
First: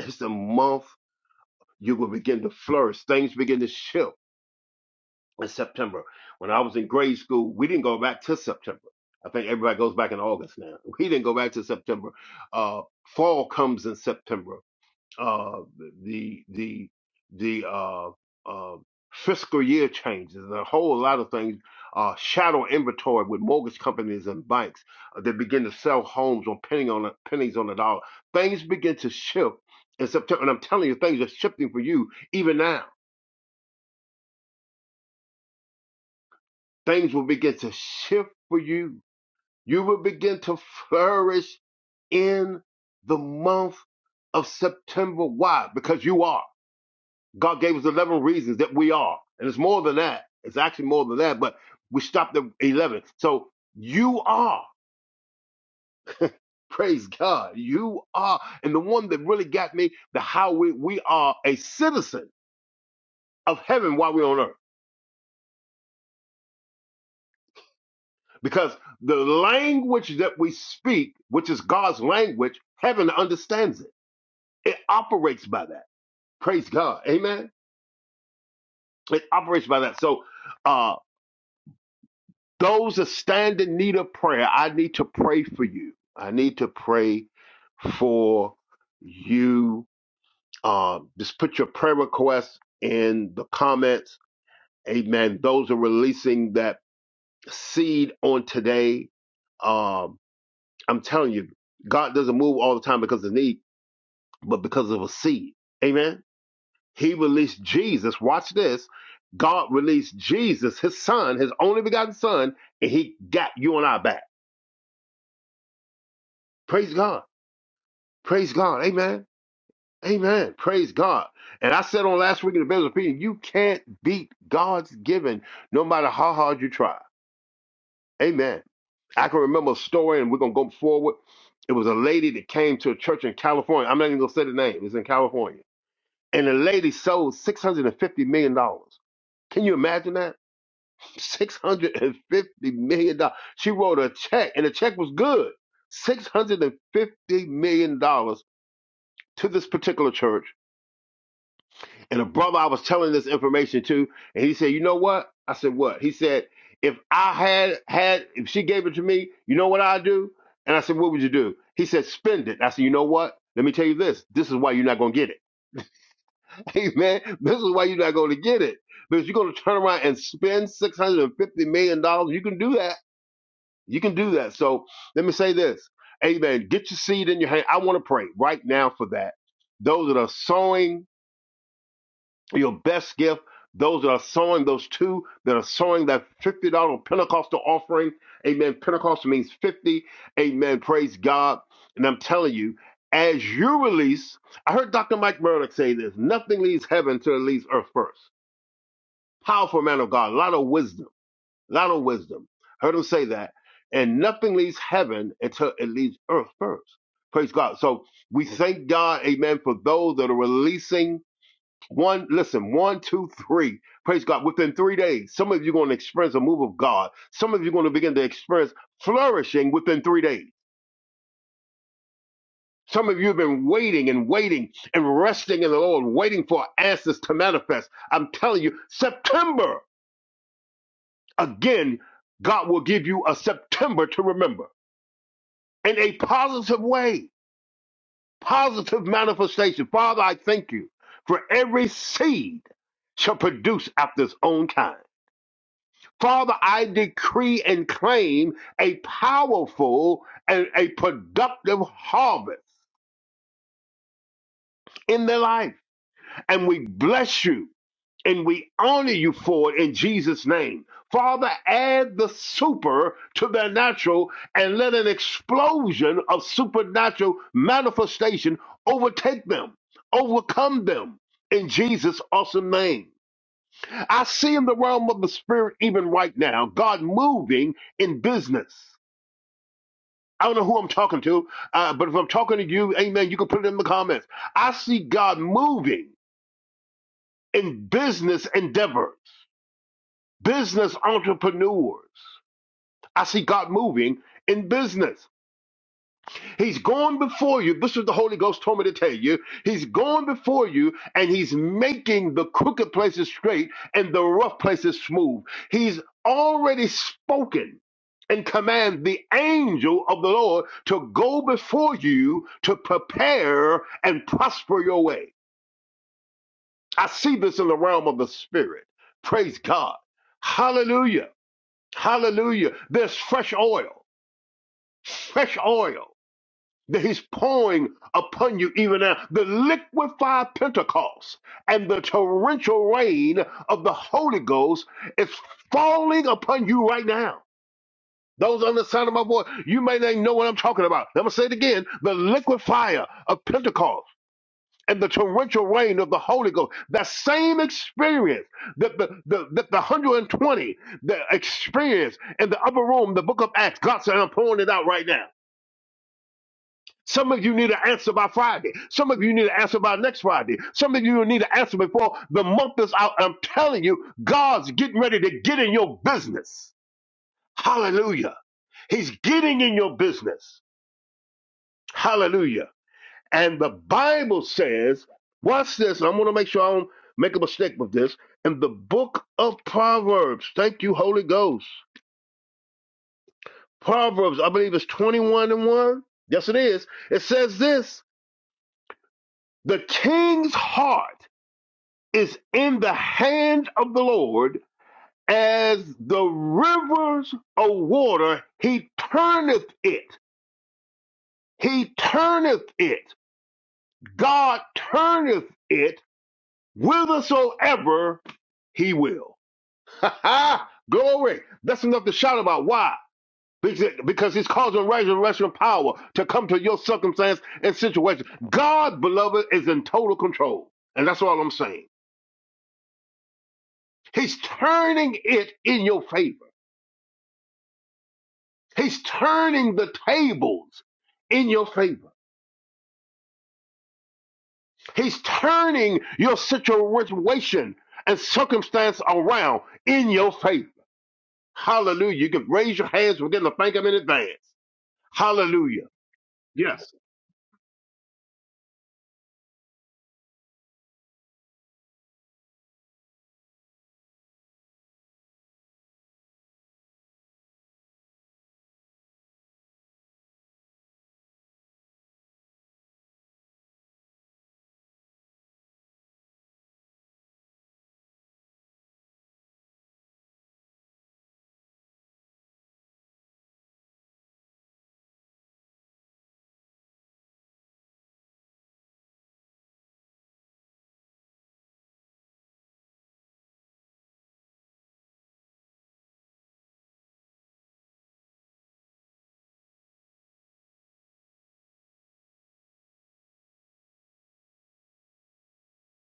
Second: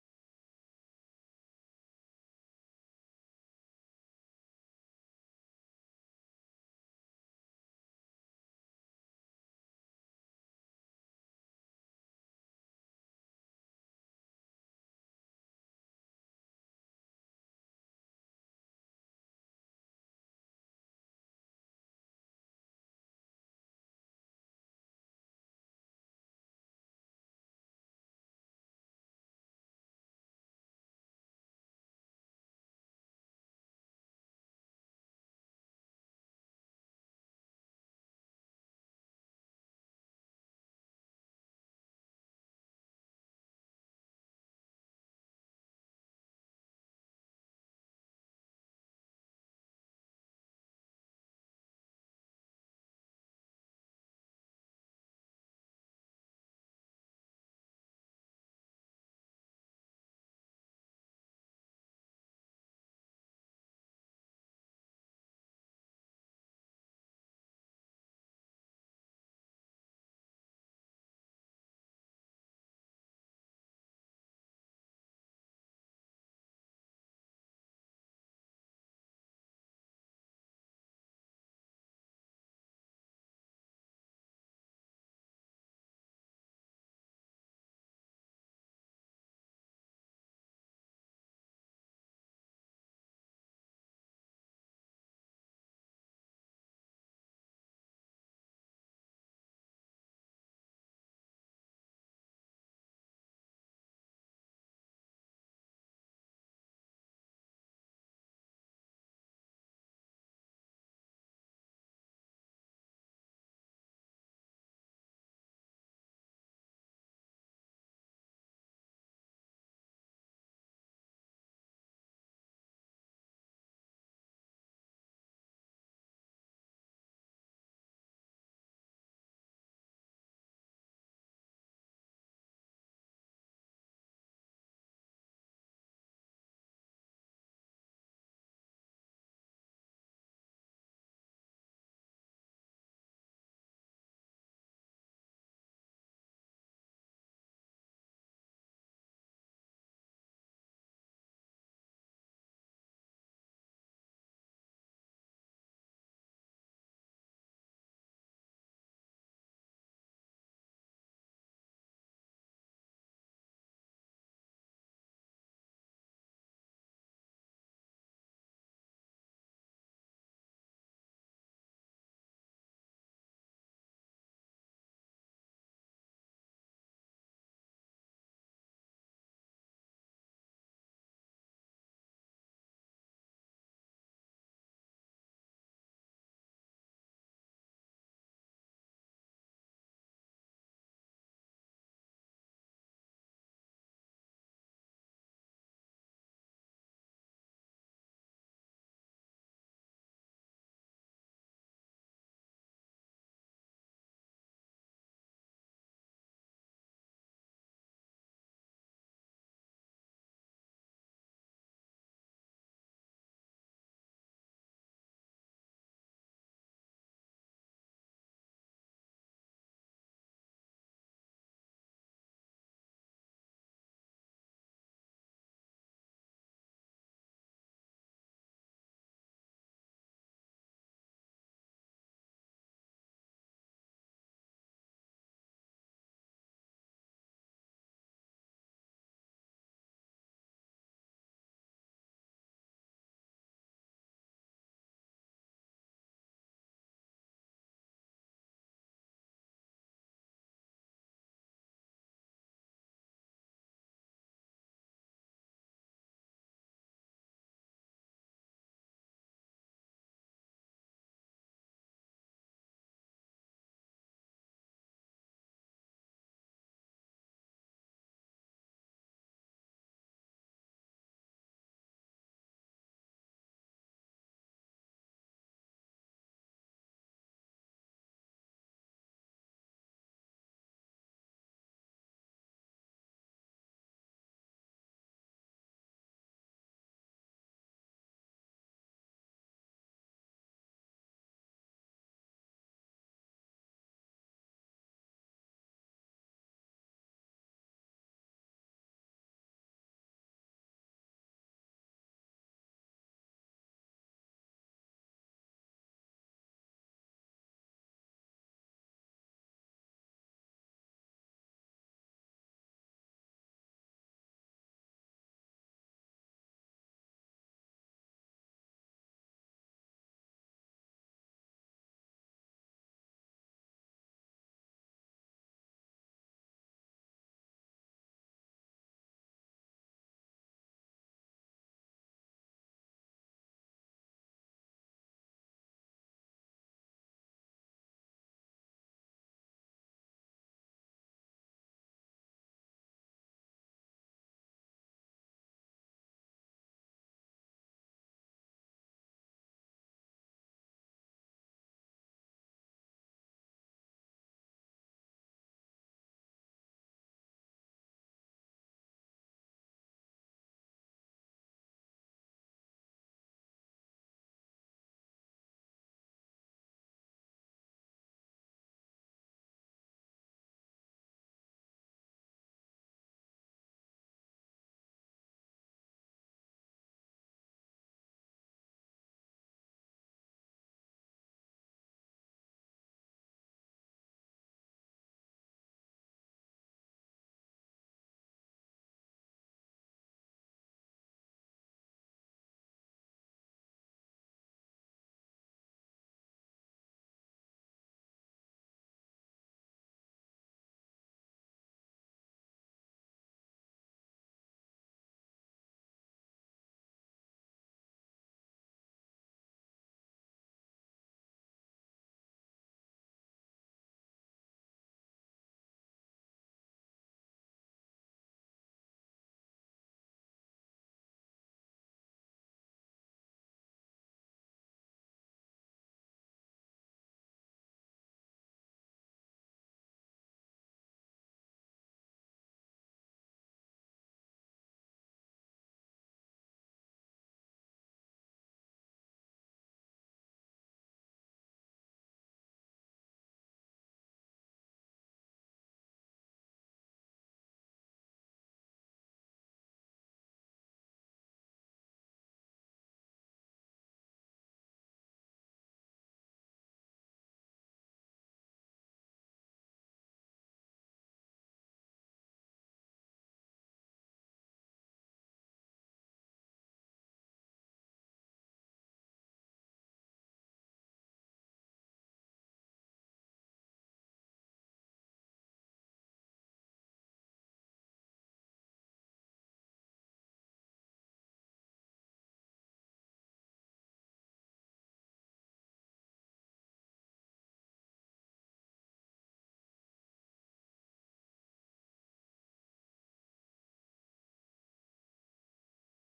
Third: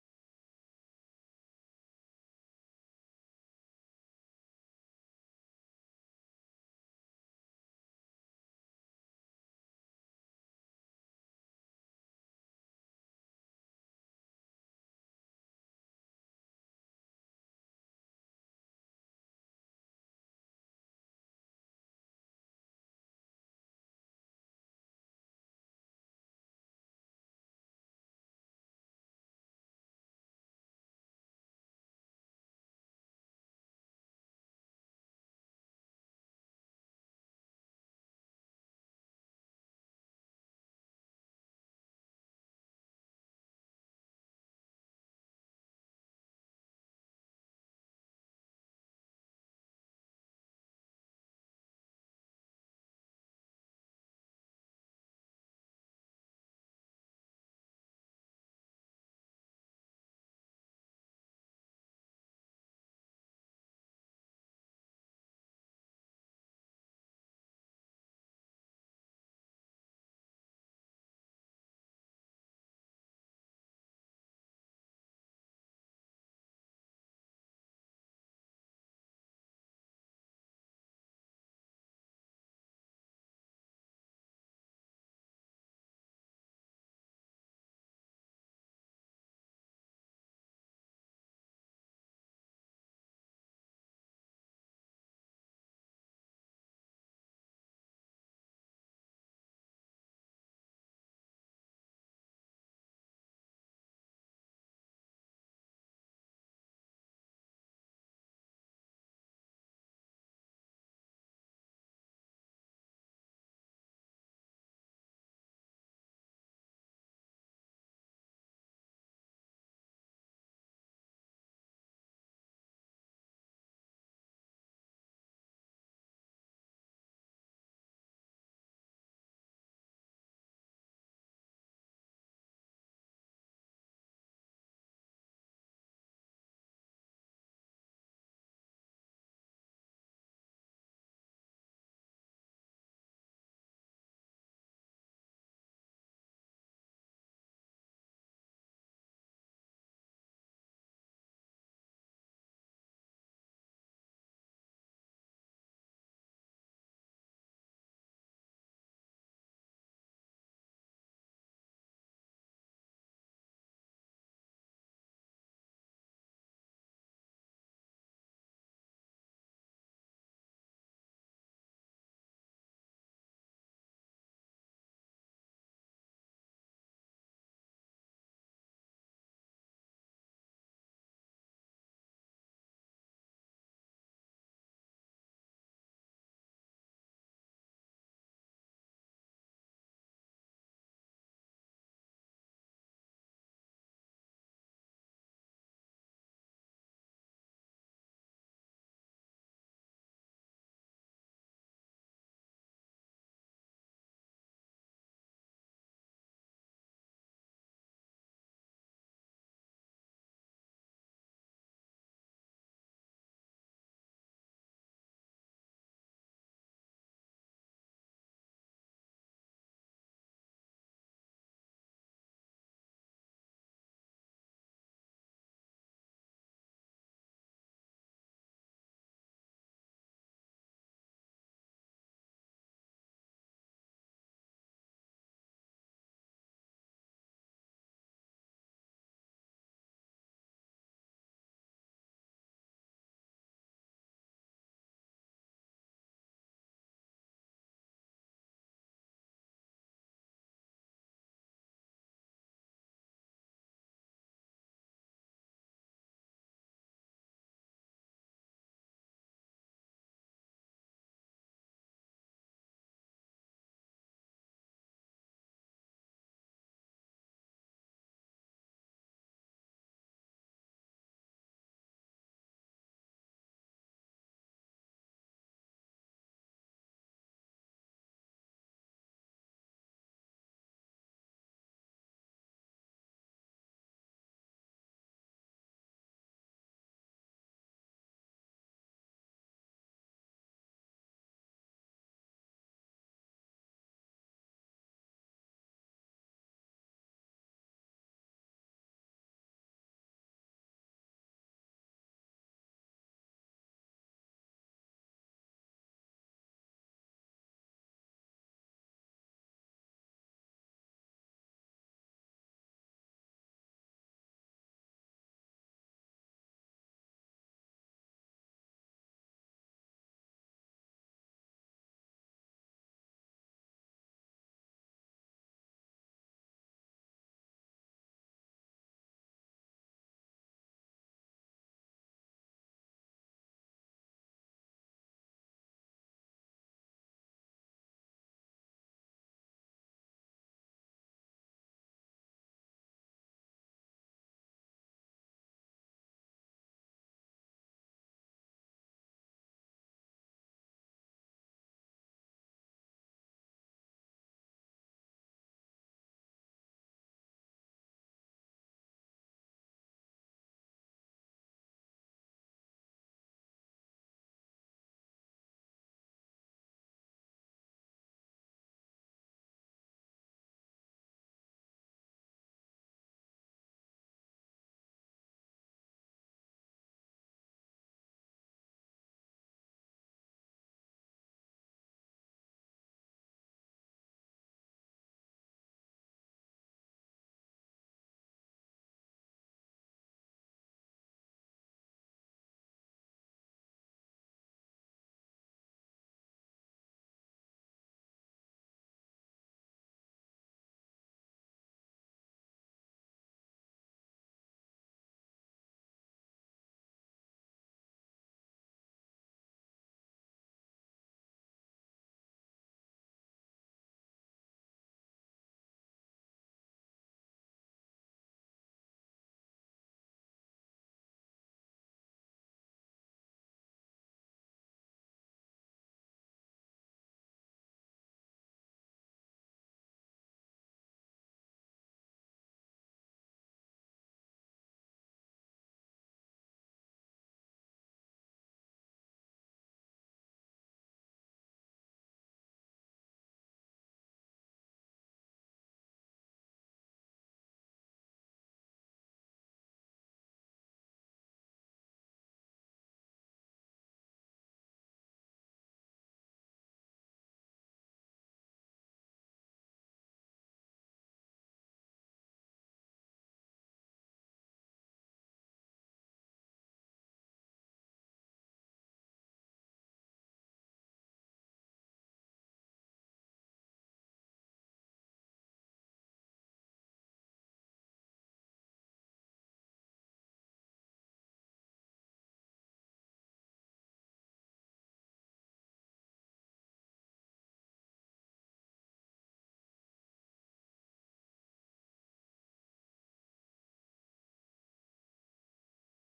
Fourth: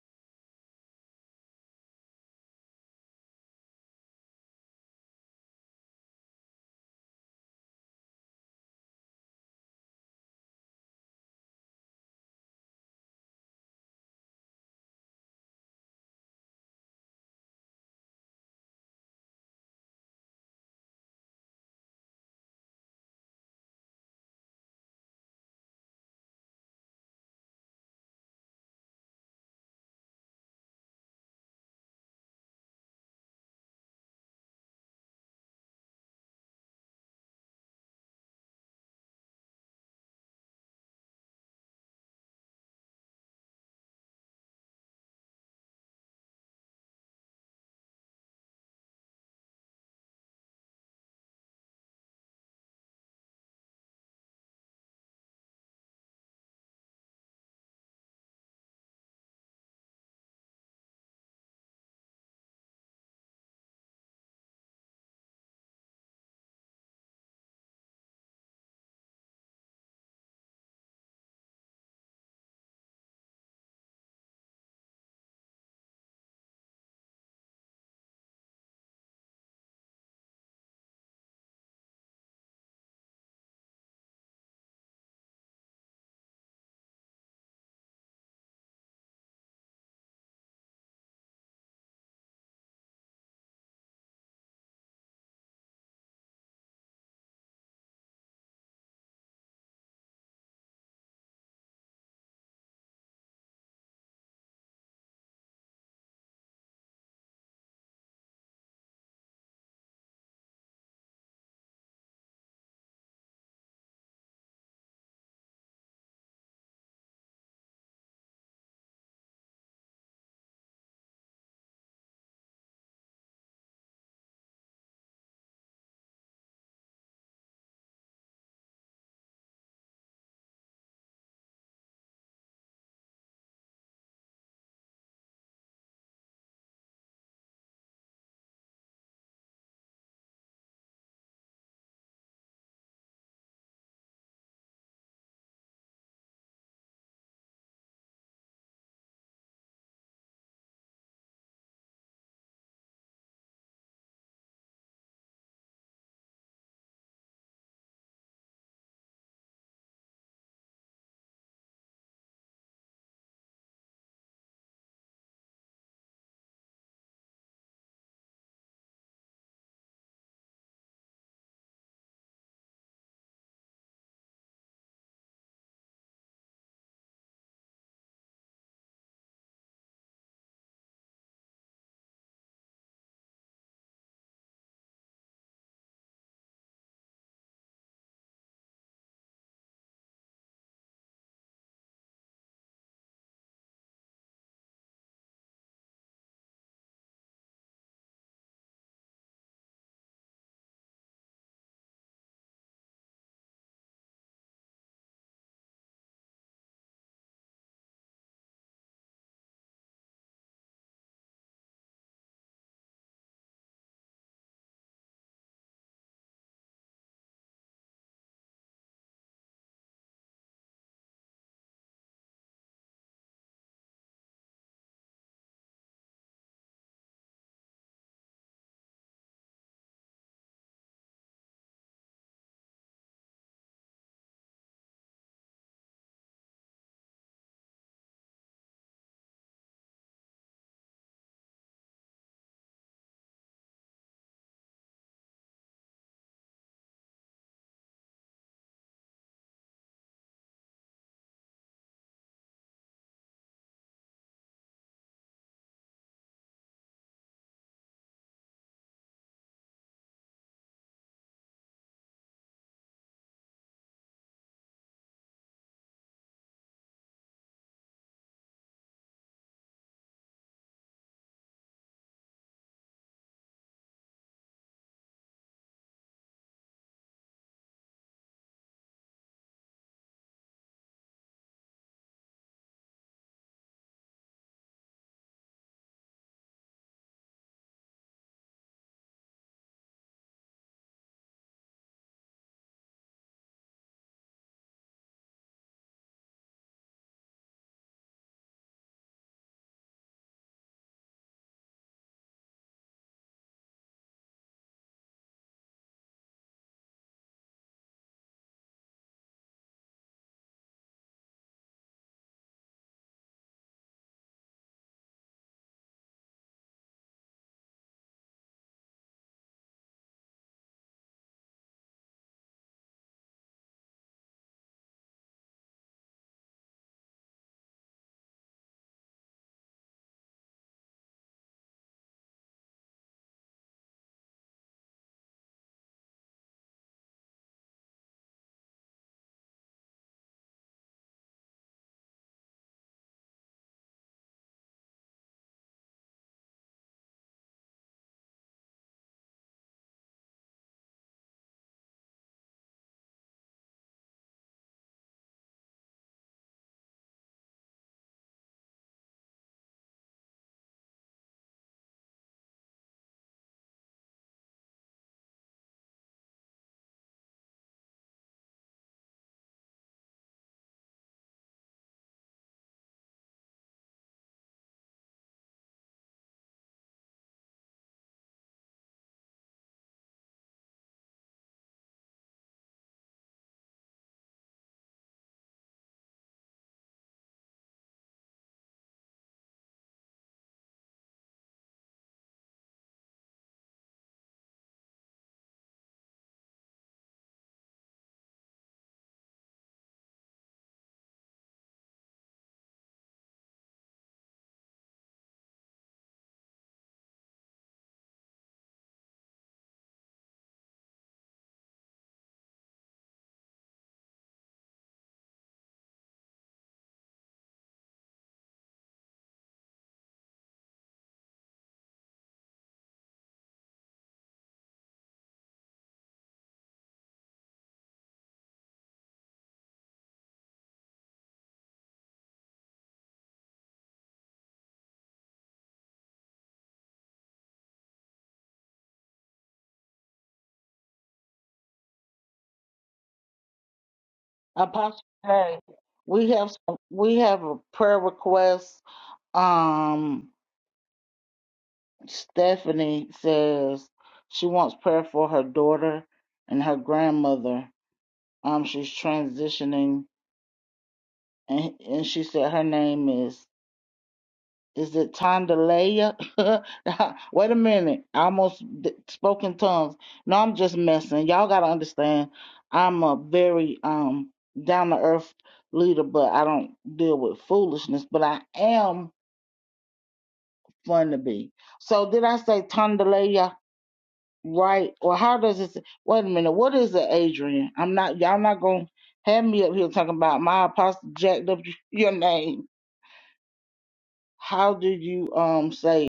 Speaker 2: It's the month you will begin to flourish. Things begin to shift in September. When I was in grade school, we didn't go back to September. I think everybody goes back in August now. We didn't go back to September. Uh, fall comes in September. Uh, the the the uh, uh, fiscal year changes a whole lot of things. Uh, shadow inventory with mortgage companies and banks uh, that begin to sell homes on penny on a, pennies on the dollar. Things begin to shift in September, and I'm telling you, things are shifting for you even now. Things will begin to shift for you You will begin to flourish in the month of September. Why? Because you are. God gave us 11 reasons that we are. And it's more than that. It's actually more than that, but we stopped at 11. So you are. Praise God. You are. And the one that really got me, the how we, we are a citizen of heaven while we're on earth. Because the language that we speak, which is God's language, heaven understands it. It operates by that. Praise God. Amen. It operates by that. So, uh, those that stand in need of prayer, I need to pray for you. I need to pray for you. Um, just put your prayer request in the comments. Amen. Those are releasing that seed on today. Um, I'm telling you, God doesn't move all the time because of need, but because of a seed. Amen. He released Jesus. Watch this. God released Jesus, his son, his only begotten son, and he got you and I back. Praise God. Praise God. Amen. Amen. Praise God. And I said on last week in the Bill's opinion, you can't beat God's giving no matter how hard you try. Amen. I can remember a story, and we're going to go forward. It was a lady that came to a church in California. I'm not even going to say the name. It's in California. And the lady sold $650 million. dollars. Can you imagine that? six hundred and fifty million dollars. She wrote a check, and the check was good, six hundred and fifty million dollars to this particular church. And a brother I was telling this information to, and he said, "You know what?" I said, "What?" He said, "If I had had, if she gave it to me, you know what I'd do?" And I said, "What would you do?" He said, "Spend it." I said, "You know what?" Let me tell you this. This is why you're not going to get it. Amen. This is why you're not going to get it. Because you're going to turn around and spend $650 million. dollars. You can do that You can do that. So let me say this. Amen. Get your seed in your hand. I want to pray right now for that. Those that are sowing your best gift, those that are sowing those two that are sowing that $50 Pentecostal offering. Amen. Pentecostal means 50. Amen. Praise God. And I'm telling you, as you release, I heard Dr. Mike Murdock say this nothing leaves heaven till it leaves earth first. Powerful man of God, a lot of wisdom not on wisdom. Heard him say that. And nothing leaves heaven until it leaves earth first. Praise God. So we thank God, amen, for those that are releasing one, listen, one, two, three. Praise God. Within three days, some of you are going to experience a move of God. Some of you are going to begin to experience flourishing within three days. Some of you have been waiting and waiting and resting in the Lord, waiting for answers to manifest. I'm telling you, September, again, God will give you a September to remember. in a positive way, positive manifestation. Father, I thank you for every seed shall produce after its own kind. Father, I decree and claim a powerful and a productive harvest in their life. And we bless you and we honor you for it in Jesus' name. Father, add the super to their natural and let an explosion of supernatural manifestation overtake them, overcome them in Jesus' awesome name. I see in the realm of the spirit even right now, God moving in business. I don't know who I'm talking to, uh, but if I'm talking to you, amen, you can put it in the comments. I see God moving in business endeavors. business entrepreneurs. I see God moving in business. He's going before you. This is what the Holy Ghost told me to tell you. He's going before you and he's making the crooked places straight and the rough places smooth. He's already spoken and command the angel of the Lord to go before you to prepare and prosper your way. I see this in the realm of the spirit. Praise God. Hallelujah. Hallelujah. There's fresh oil, fresh oil that he's pouring upon you even now. The liquefied Pentecost and the torrential rain of the Holy Ghost is falling upon you right now. Those on the sound of my voice, you may not know what I'm talking about. I'm going to say it again. The liquefier of Pentecost and the torrential rain of the Holy Ghost. That same experience that the, the, that the 120 the experience in the upper room, the book of Acts. God said, I'm pouring it out right now. Some of you need an answer by Friday. Some of you need an answer by next Friday. Some of you need an answer before the month is out. I'm telling you, God's getting ready to get in your business. Hallelujah. He's getting in your business. Hallelujah. And the Bible says, watch this, and I'm going to make sure I don't make a mistake with this. In the book of Proverbs, thank you, Holy Ghost. Proverbs, I believe it's 21 and 1. Yes, it is. It says this The king's heart is in the hand of the Lord, as the rivers of water, he turneth it. He turneth it. God turneth it whithersoever he will. Ha ha! Glory. That's enough to shout about. Why? Because because he's causing resurrection power to come to your circumstance and situation. God, beloved, is in total control. And that's all I'm saying. He's turning it in your favor. He's turning the tables in your favor. He's turning your situation and circumstance around in your favor. Hallelujah. You can raise your hands. We're getting a thank him in advance.
Speaker 1: Apostle, hey,
Speaker 2: Hallelujah.
Speaker 1: we have some,
Speaker 2: Yes.
Speaker 1: we have a prayer request. Um, Stephanie says she wants prayer for her daughter and her grandmother. Um, she's transitioning, and and she said her name is Is it Tondalea? Wait a minute. I almost d- spoke in tongues. No, I'm just messing. Y'all got to understand, I'm a very um down to earth leader, but I don't deal with foolishness, but I am fun to be. So, did I say Tondalea right? Or how does it? Wait a minute. What is it, Adrian? I'm not, y'all not going to have me up here talking about my apostle jacked up your name. How do you um say it?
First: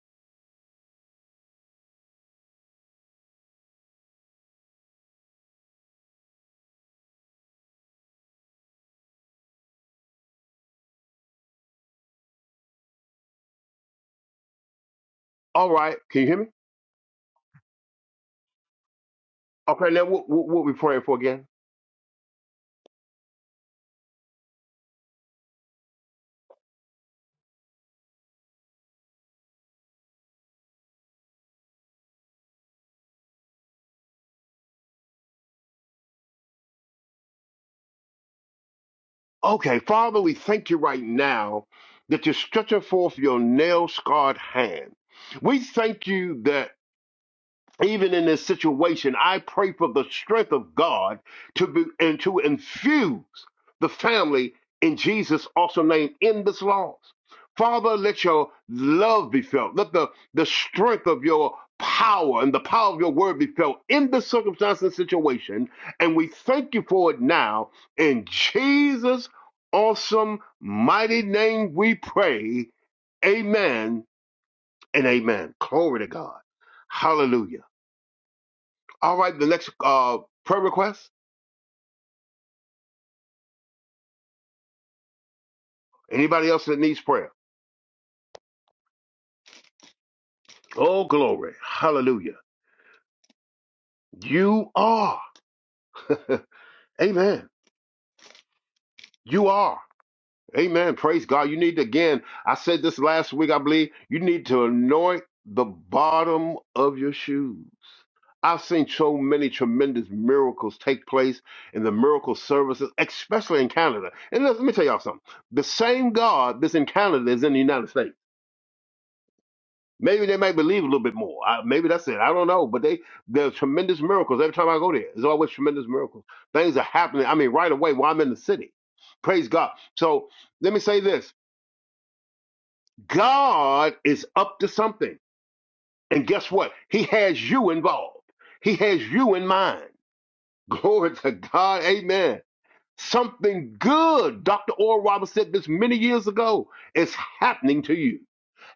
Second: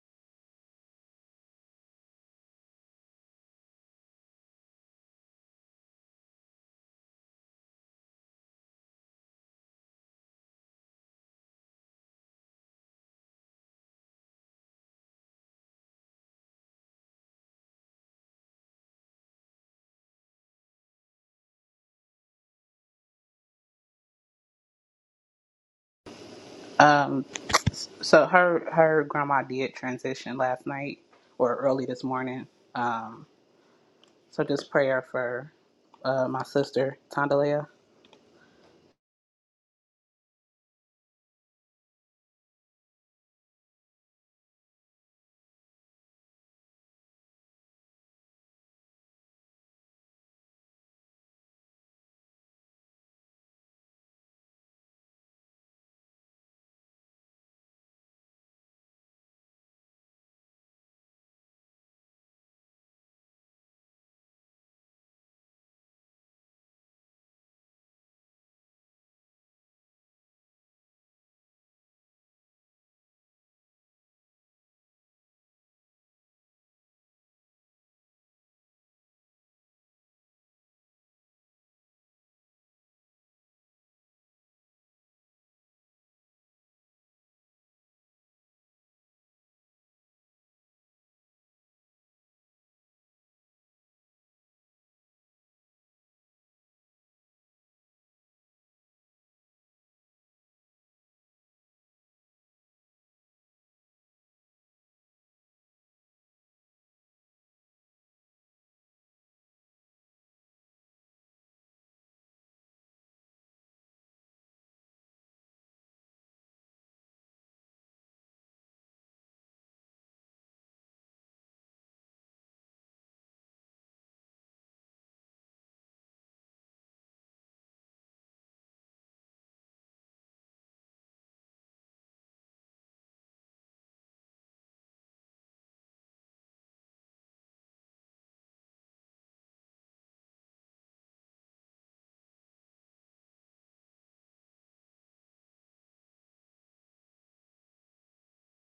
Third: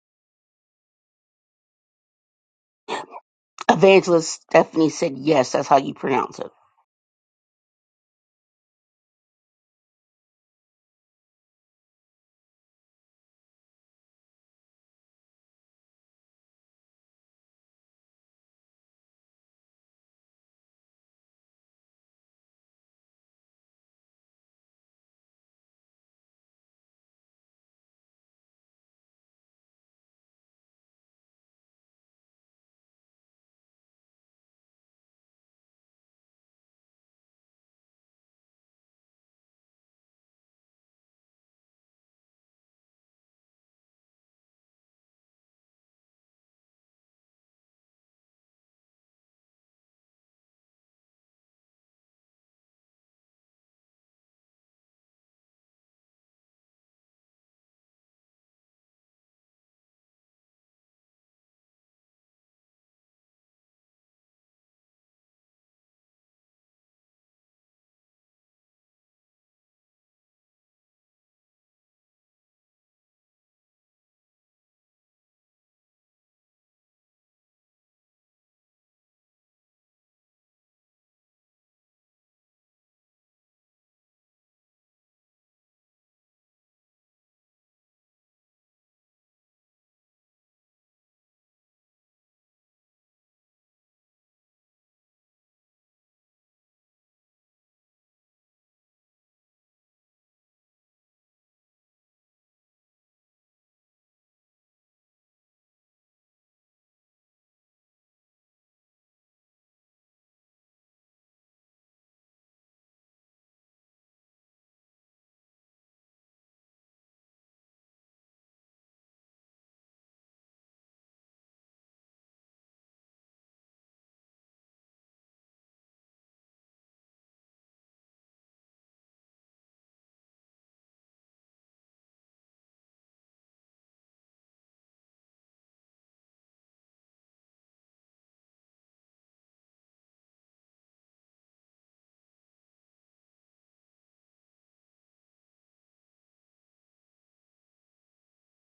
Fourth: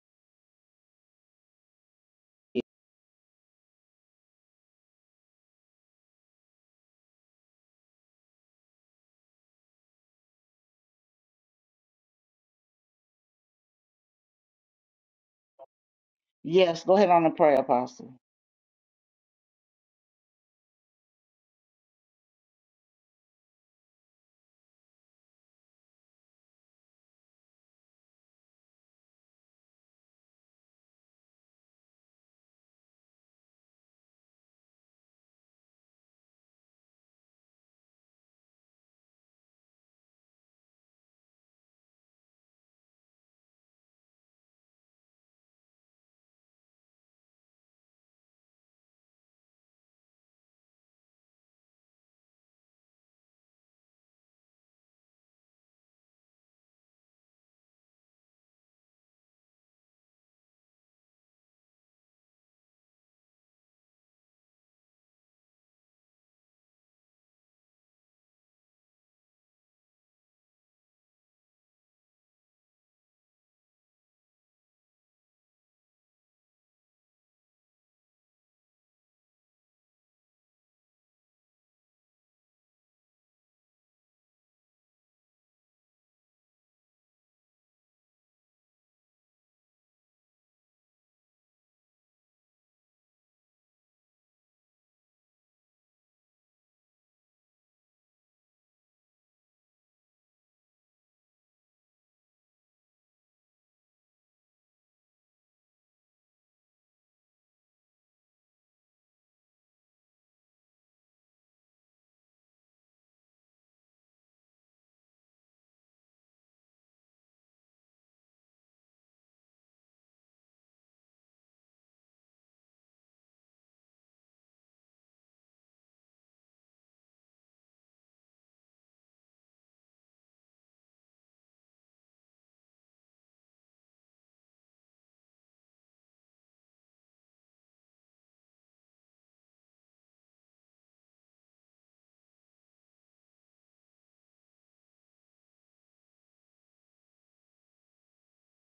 Speaker 3: Evangelist Stephanie said, Yes, that's how you pronounce it.
Speaker 2: All right. Can you hear me?
Speaker 1: Yes, go ahead on the prayer, Apostle.
Speaker 2: Okay. Now, what, what, what we praying for again?
Speaker 4: Um, so her her grandma did transition last night or early this morning. Um, so just prayer for uh, my sister Tondalea.
Speaker 2: Okay. Father, we thank you right now that you're stretching forth your nail scarred hand. We thank you that. even in this situation, I pray for the strength of God to be and to infuse the family in Jesus' awesome name in this loss. Father, let your love be felt. Let the, the strength of your power and the power of your word be felt in this circumstance and situation. And we thank you for it now. In Jesus' awesome, mighty name we pray. Amen and amen. Glory to God. Hallelujah. All right, the next uh, prayer request. Anybody else that needs prayer? Oh, glory. Hallelujah. You are. Amen. You are. Amen. Praise God. You need to, again, I said this last week, I believe, you need to anoint the bottom of your shoes. I've seen so many tremendous miracles take place in the miracle services, especially in Canada. And let let me tell y'all something. The same God that's in Canada is in the United States. Maybe they might believe a little bit more. I, maybe that's it. I don't know. But they there's tremendous miracles every time I go there. There's always tremendous miracles. Things are happening. I mean, right away while I'm in the city. Praise God. So let me say this: God is up to something, and guess what? He has you involved. He has you in mind. Glory to God. Amen. Something good, Dr. Oral Roberts said this many years ago, is happening to you.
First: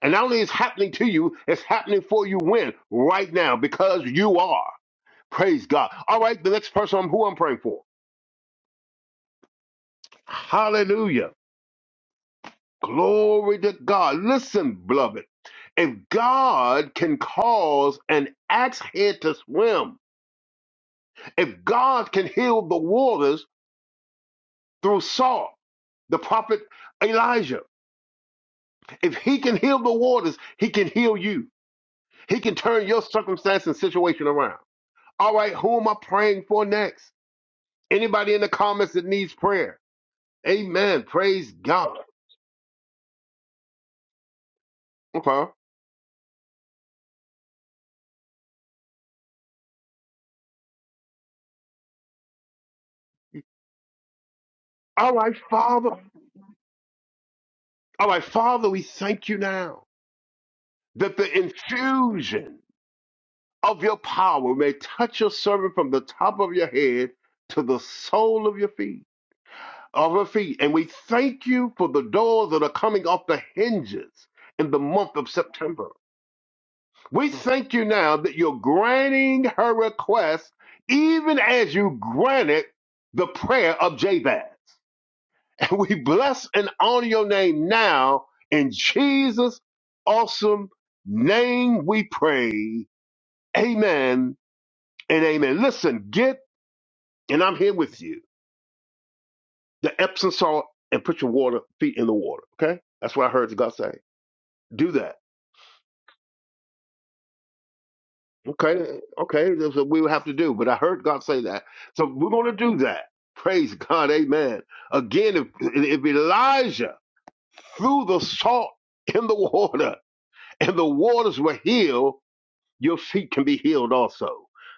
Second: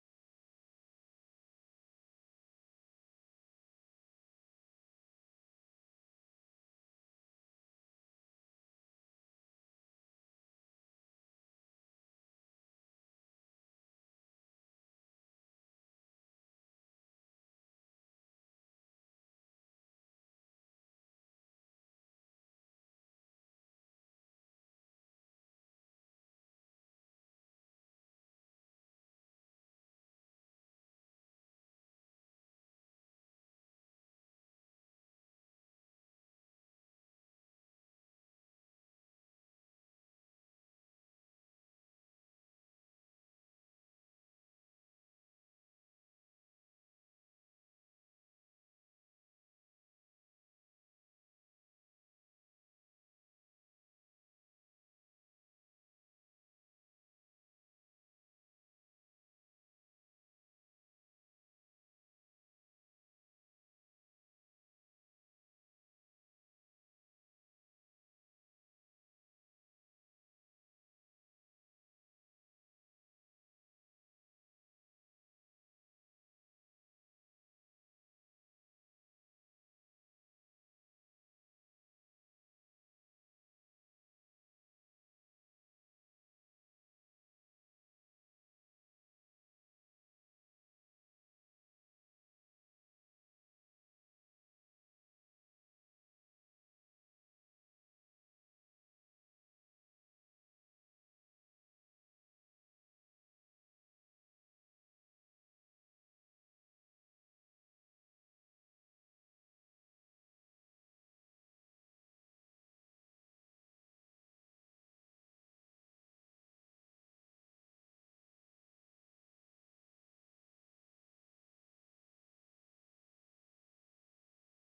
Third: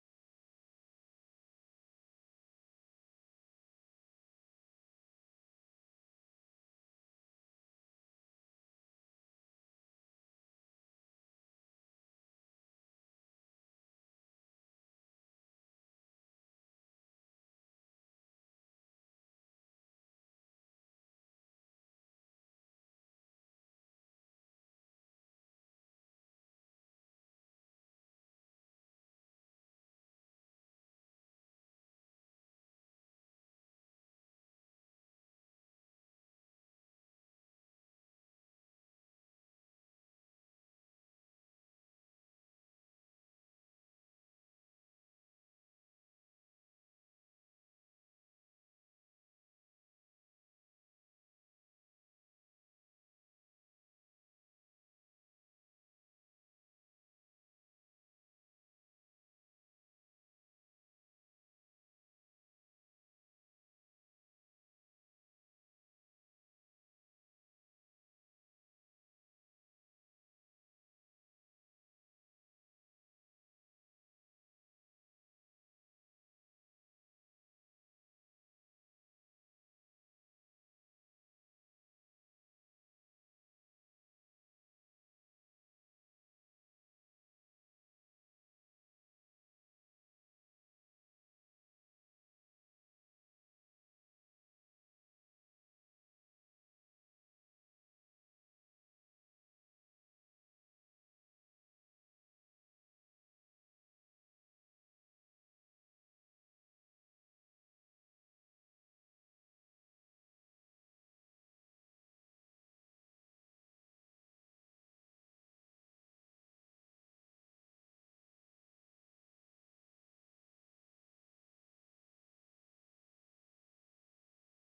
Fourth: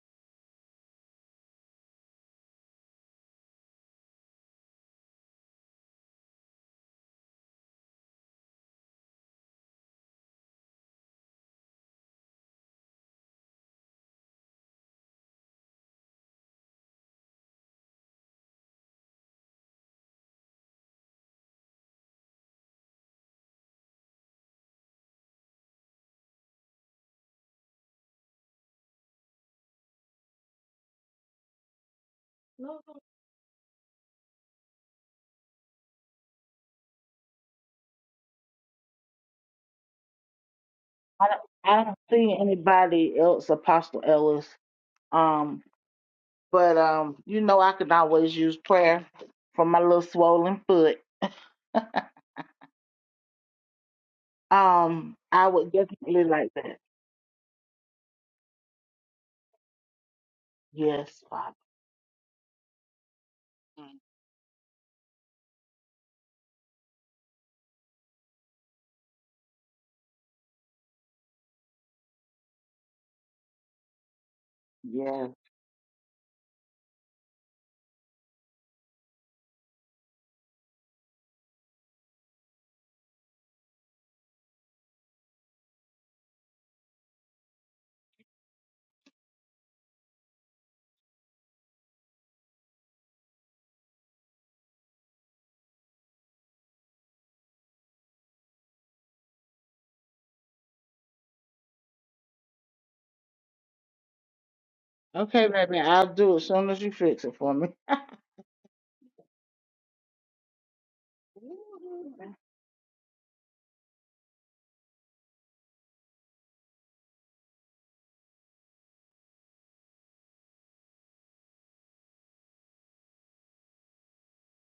Speaker 2: And not only is it happening to you, it's happening for you when? Right now, because you are. Praise God. All right, the next person I'm who I'm praying for. Hallelujah. Glory to God. Listen, beloved. If God can cause an axe head to swim, if God can heal the waters through salt, the prophet Elijah, if he can heal the waters, he can heal you. He can turn your circumstance and situation around. All right, who am I praying for next? Anybody in the comments that needs prayer? Amen.
Speaker 1: I don't,
Speaker 2: Praise
Speaker 1: I don't
Speaker 2: God.
Speaker 1: see anybody else, Apostle Ellis.
Speaker 2: Okay.
Speaker 1: Um, but um, you know, I can always use prayer for my little swollen foot. Um,
Speaker 2: All right,
Speaker 1: I would
Speaker 2: Father.
Speaker 1: definitely like that.
Speaker 2: All right, Father, we thank you now that
Speaker 1: Yes,
Speaker 2: the
Speaker 1: Father.
Speaker 2: infusion of your power may touch your servant from the top of your head to the sole of your feet, of her feet. And we thank you for the doors that are coming off the hinges in the month of
Speaker 1: Yes.
Speaker 2: September. We thank you now that you're granting her request even as you granted the prayer of Jabez. And we bless and honor your name now in Jesus' awesome name we pray. Amen and amen. Listen, get, and I'm here with you, the Epsom salt and put your water feet in the water, okay? That's what I heard God say. Do that
Speaker 1: Okay, baby, I'll do it as soon as you fix it for me.
Speaker 2: Okay, okay, that's what we would have to do. But I heard God say that, so we're going to do that. Praise God, Amen. Again, if, if Elijah threw the salt in the water and the waters were healed, your feet can be healed also.